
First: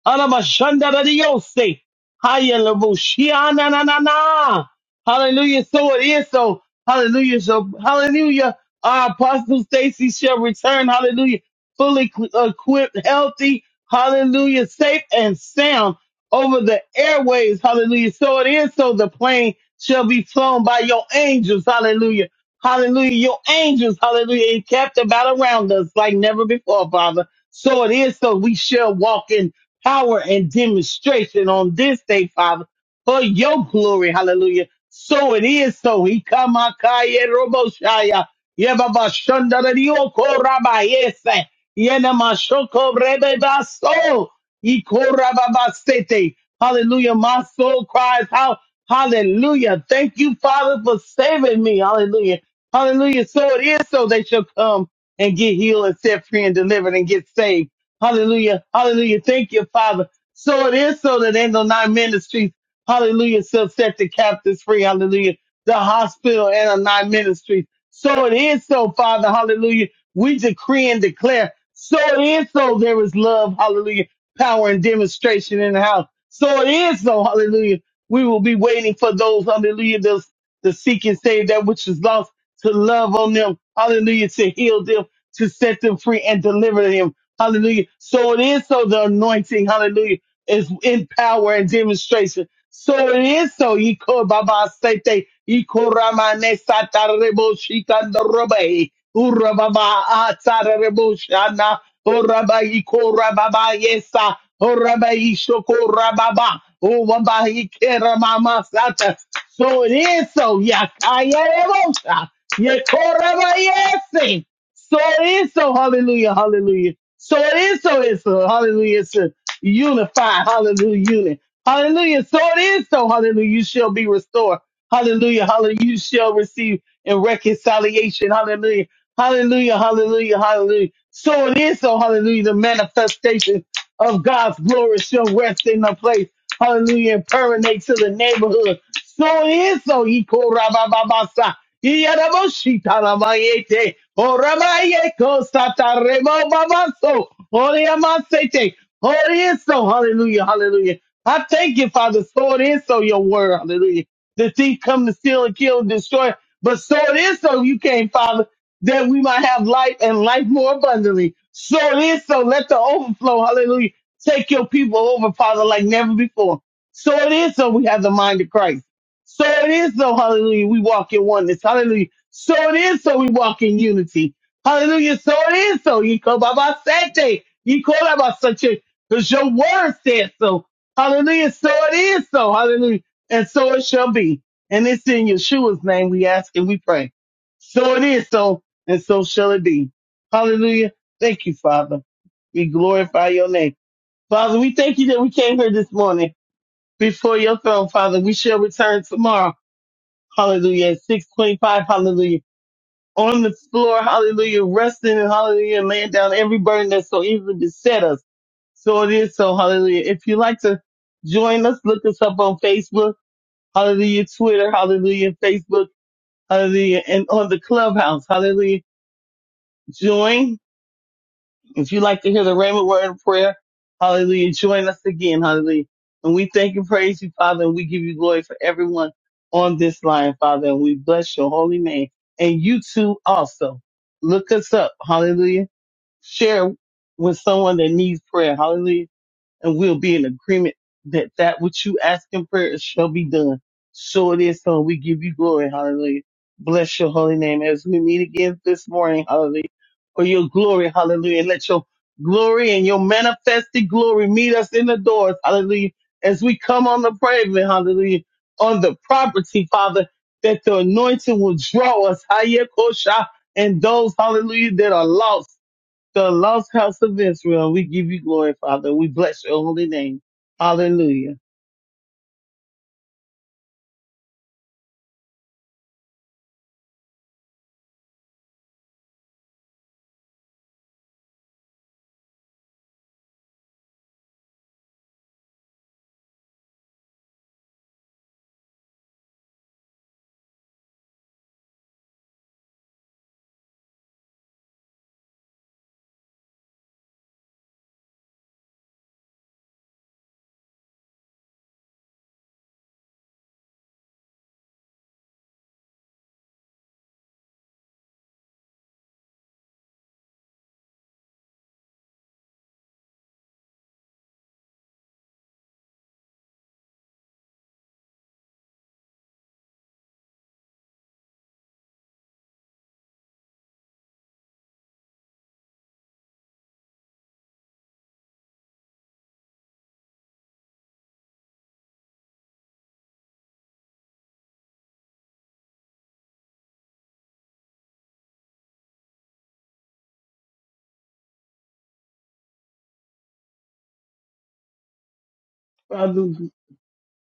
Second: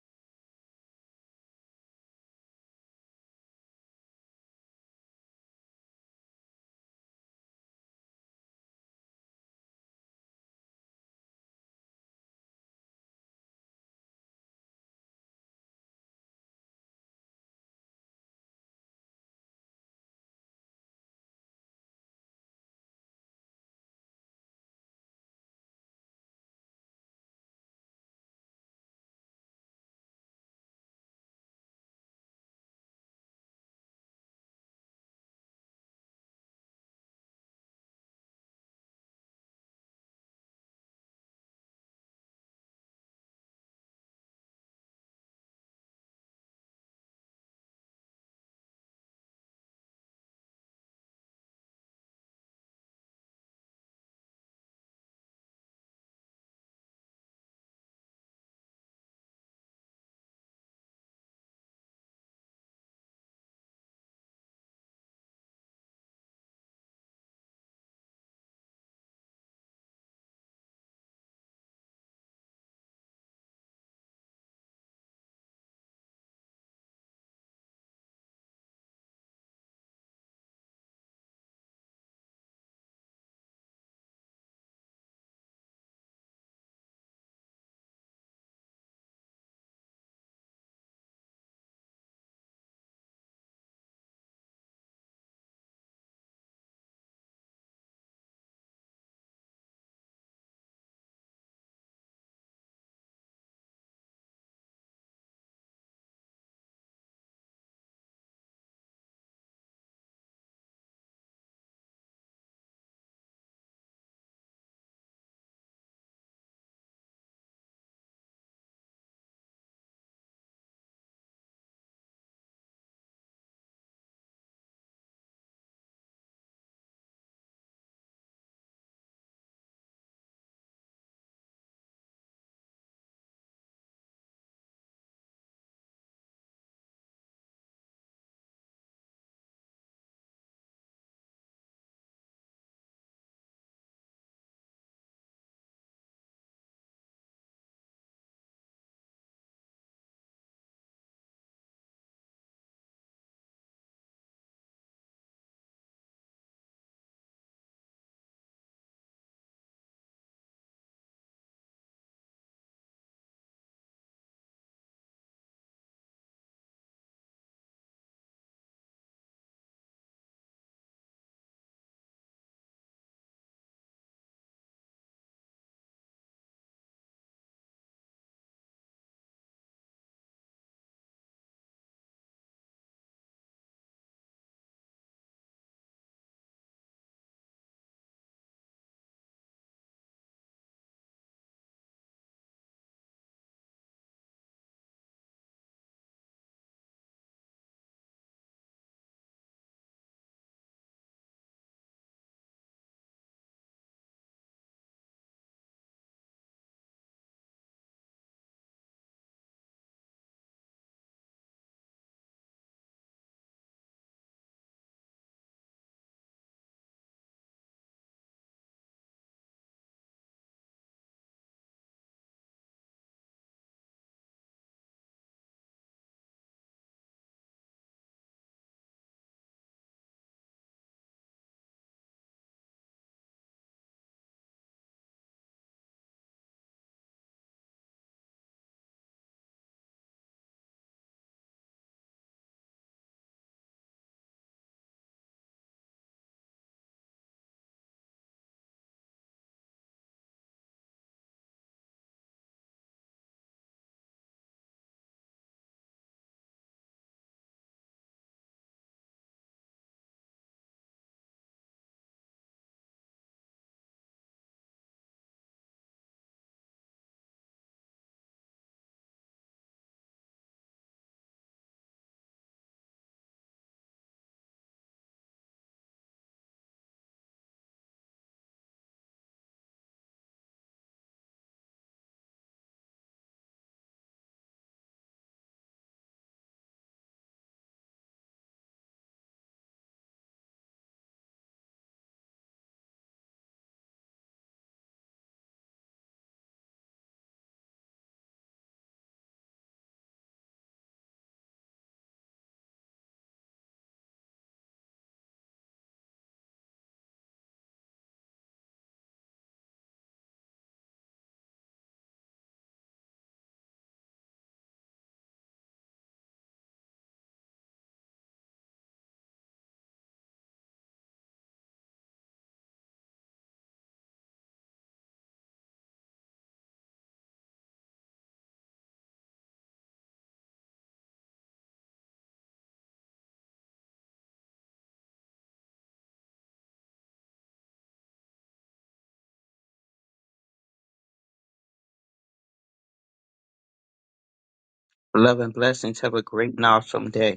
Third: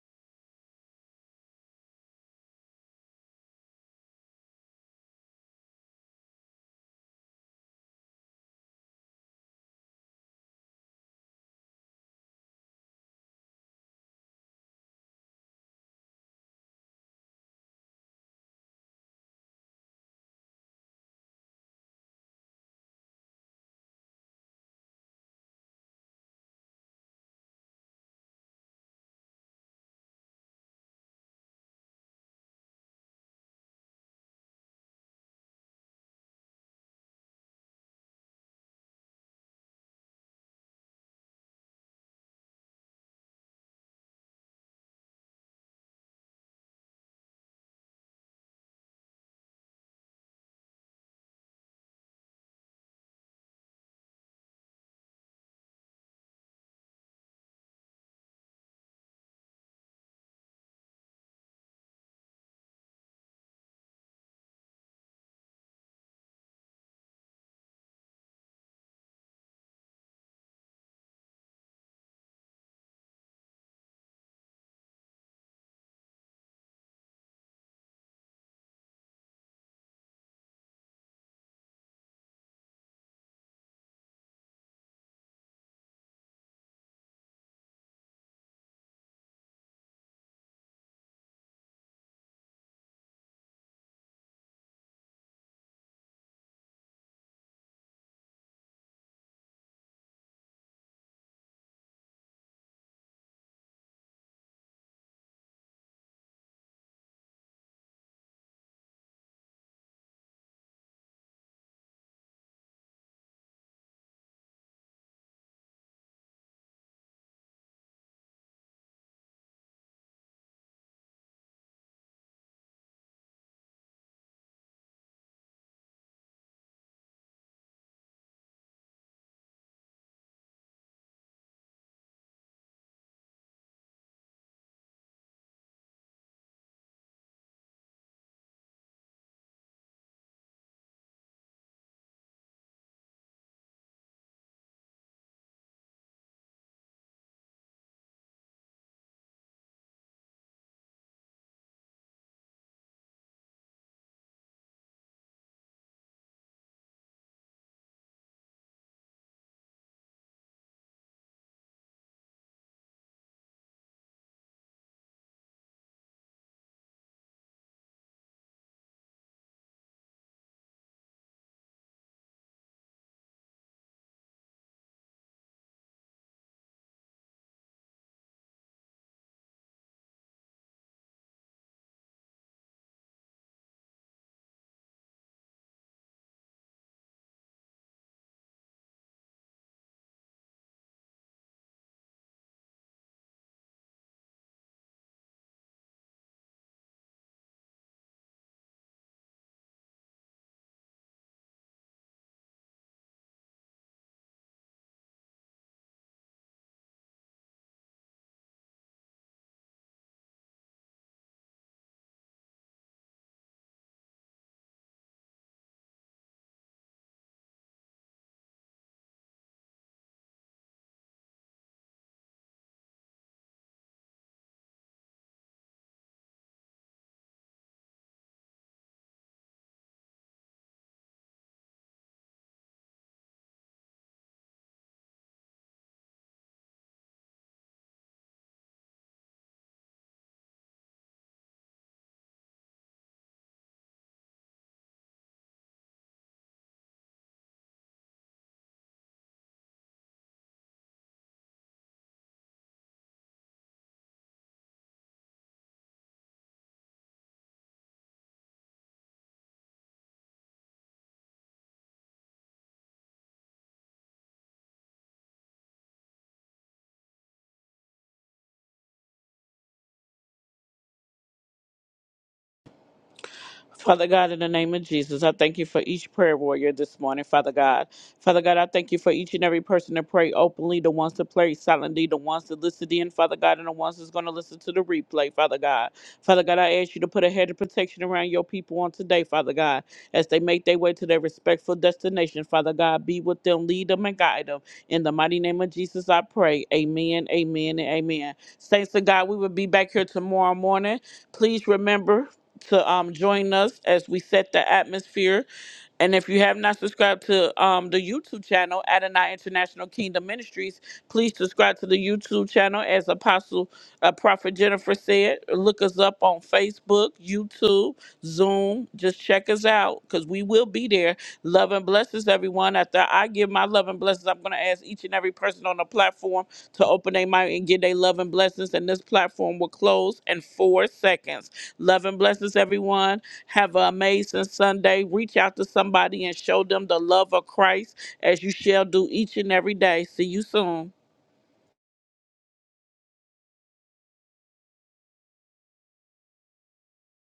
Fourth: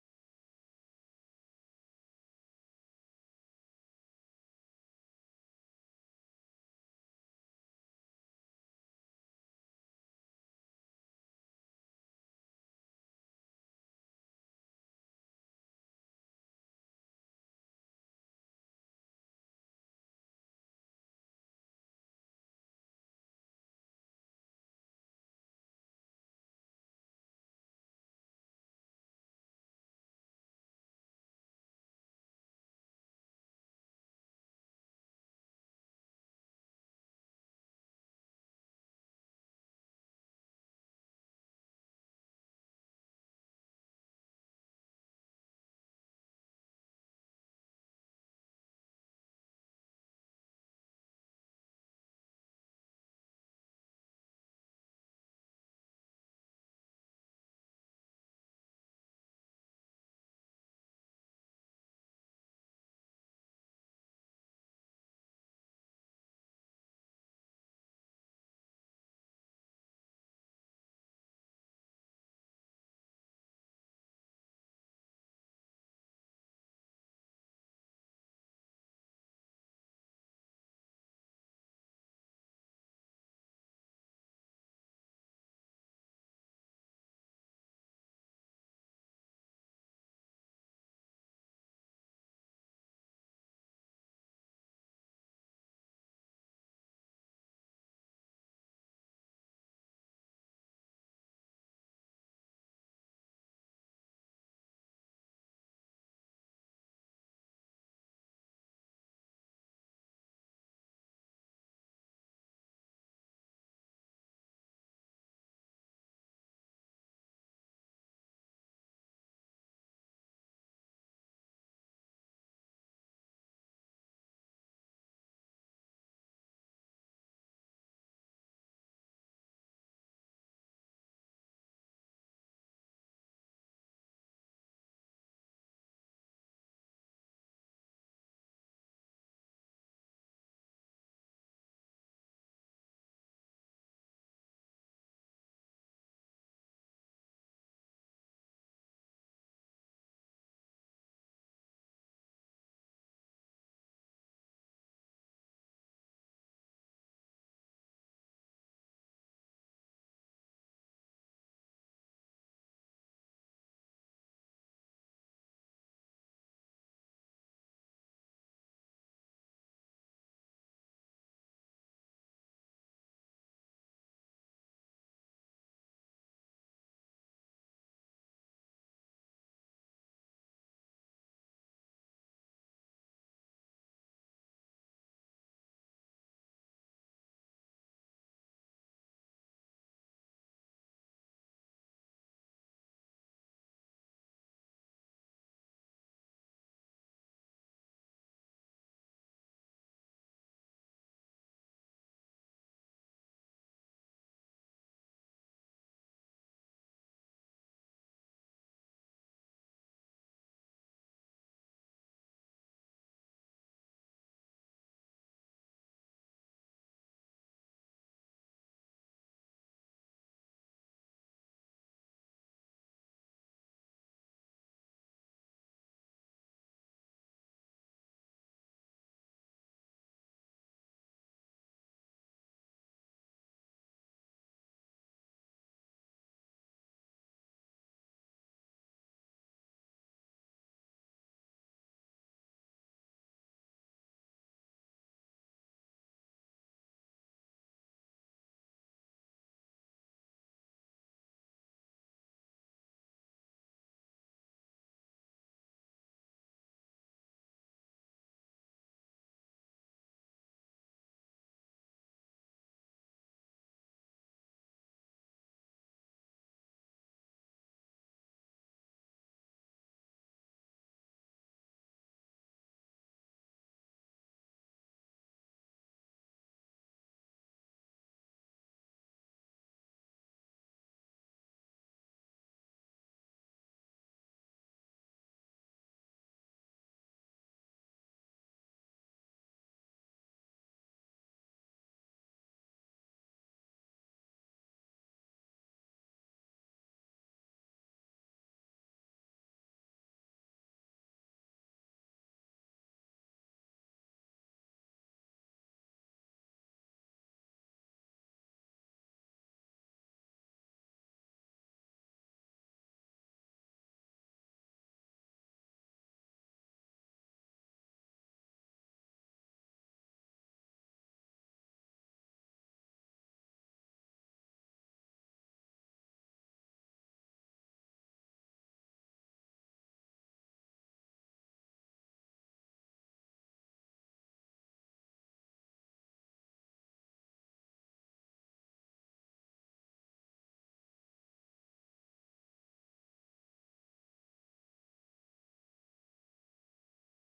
[SPEAKER 4] Arabashandaradiose. Hayalabushiananana. Hallelujah. So it is. So hallelujah. So hallelujah. Our apostle Stacy shall return. Hallelujah. Fully equ- equipped, healthy. Hallelujah. Safe and sound over the airways. Hallelujah. So it is. So the plane shall be flown by your angels. Hallelujah. Hallelujah. Your angels. Hallelujah. And kept about around us like never before, Father. So it is. So we shall walk in power and demonstration on this day, Father, for your glory. Hallelujah. So it is so. He come akaye robo shaya. Yeba ba shonda da dio ko raba yese. Yena ma shoko rebe ba so. Iko raba ba ba sete. Hallelujah. My soul cries out. Hallelujah. Thank you, Father, for saving me. Hallelujah. Hallelujah. So it is so they shall come and get healed and set free and delivered and get saved. Hallelujah. Hallelujah. Thank you, Father. So it is so that in the nine ministries, hallelujah, shall set the captives free. Hallelujah. The hospital and the nine ministries. So it is so, Father. Hallelujah. We decree and declare. So it is so there is love. Hallelujah. Power and demonstration in the house. So it is so. Hallelujah. We will be waiting for those. Hallelujah. Those the seek and save that which is lost to love on them. Hallelujah. To heal them, to set them free and deliver them. Hallelujah. So it is so the anointing, hallelujah, is in power and demonstration. So it is so you could Baba Sete, you could Ramane Satarebo Shikandorobe, Urababa Atarebo Shana, Uraba Ikora Baba Yesa, Uraba Ishoko Rababa, Uraba Ikera Mama Sata. So it is so Yakaya Rebosa, Yakora Yesi. So it is so hallelujah, hallelujah. So it is so it's so hallelujah. It's a unified hallelujah unit. Hallelujah. So it is so hallelujah. You shall be restored. Hallelujah. Hallelujah. You shall receive in reconciliation. Hallelujah. Hallelujah. Hallelujah. Hallelujah. So it is so hallelujah. The manifestation of God's glory shall rest in the place. Hallelujah. And permeate to the neighborhood. So it is so. He called Yaraboshitaramayete, Oramayeko Sataremo Babaso, Oriamasete, Orieso, hallelujah, hallelujah. I thank you, Father, so it is so your word, hallelujah. The thief come to steal and kill and destroy, but so it is so you came, Father, that we might have life and life more abundantly. So it is so, let the overflow, hallelujah, take your people over, Father, like never before. So it is so we have the mind of Christ. So it is so, hallelujah, we walk in oneness. Hallelujah. So it is so we walk in unity. Hallelujah. So it is so. You call Baba Sete. You call Baba Sete. Because your word said so. Hallelujah. So it is so. Hallelujah. And so it shall be. And it's in Yeshua's name we ask and we pray. So it is so. And so shall it be. Hallelujah. Thank you, Father. We glorify your name. Father, we thank you that we came here this morning before your throne, Father. We shall return tomorrow. Hallelujah. At 625. Hallelujah. On the floor. Hallelujah. Resting and hallelujah. Laying down every burden that so easily beset us. So it is so. Hallelujah. If you like to join us, look us up on Facebook. Hallelujah. Twitter. Hallelujah. Facebook. Hallelujah. And on the clubhouse. Hallelujah. Join. If you like to hear the Raymond word of prayer, hallelujah, join us again, hallelujah. And we thank and praise you, Father, and we give you glory for everyone on this line, Father, and we bless your holy name. And you too also. Look us up, hallelujah. Share with someone that needs prayer, hallelujah and we'll be in agreement that that which you ask in prayer shall be done. So it is so. We give you glory. Hallelujah. Bless your holy name as we meet again this morning. Hallelujah. For your glory. Hallelujah. And let your glory and your manifested glory meet us in the doors. Hallelujah. As we come on the pavement. Hallelujah. On the property, Father, that the anointing will draw us. Hayekosha. And those, hallelujah, that are lost the lost house of Israel. We give you glory, Father. We bless your holy name. Hallelujah.
[SPEAKER 1] Father God, in the name of Jesus, I thank you for each prayer warrior this morning, Father God. Father God, I thank you for each and every person that pray openly, the ones that pray silently, the ones that listened in, Father God, and the ones that's going to listen to the replay, Father God. Father God, I ask you to put a head of protection around your people on today, Father God, as they make their way to their respectful destination, Father God. Be with them, lead them, and guide them. In the mighty name of Jesus, I pray. Amen, amen, and amen. Saints of God, we will be back here tomorrow morning. Please remember to um, join us as we set the atmosphere and if you have not subscribed to um, the YouTube channel, Adonai International Kingdom Ministries, please subscribe to the YouTube channel. As Apostle uh, Prophet Jennifer said, look us up on Facebook, YouTube, Zoom. Just check us out because we will be there. Love and blessings, everyone. After I give my love and blessings, I'm going to ask each and every person on the platform to open their mic and give their love and blessings. And this platform will close in four seconds. Love and blessings, everyone. Have an amazing Sunday. Reach out to somebody and show them the love of Christ as you shall do each and every day. See you soon.
[SPEAKER 2] Love and blessings. Have a
[SPEAKER 4] Father,
[SPEAKER 2] great and awesome day.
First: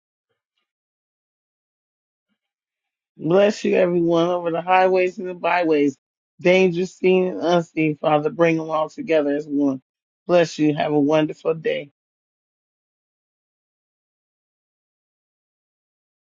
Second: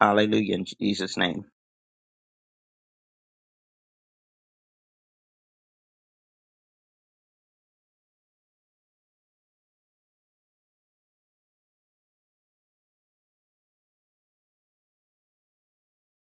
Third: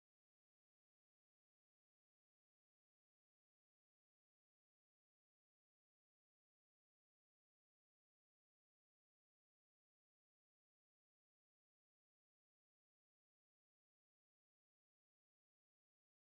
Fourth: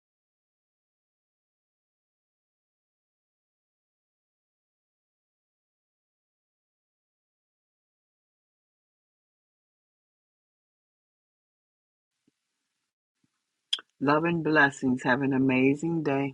[SPEAKER 2] Hallelujah in Jesus' name.
[SPEAKER 4] bless you, everyone, over the highways and the byways, dangerous, seen and unseen, Father. Bring them all together as one. Bless you. Have a wonderful day.
[SPEAKER 3] Love and blessings. Have an amazing day.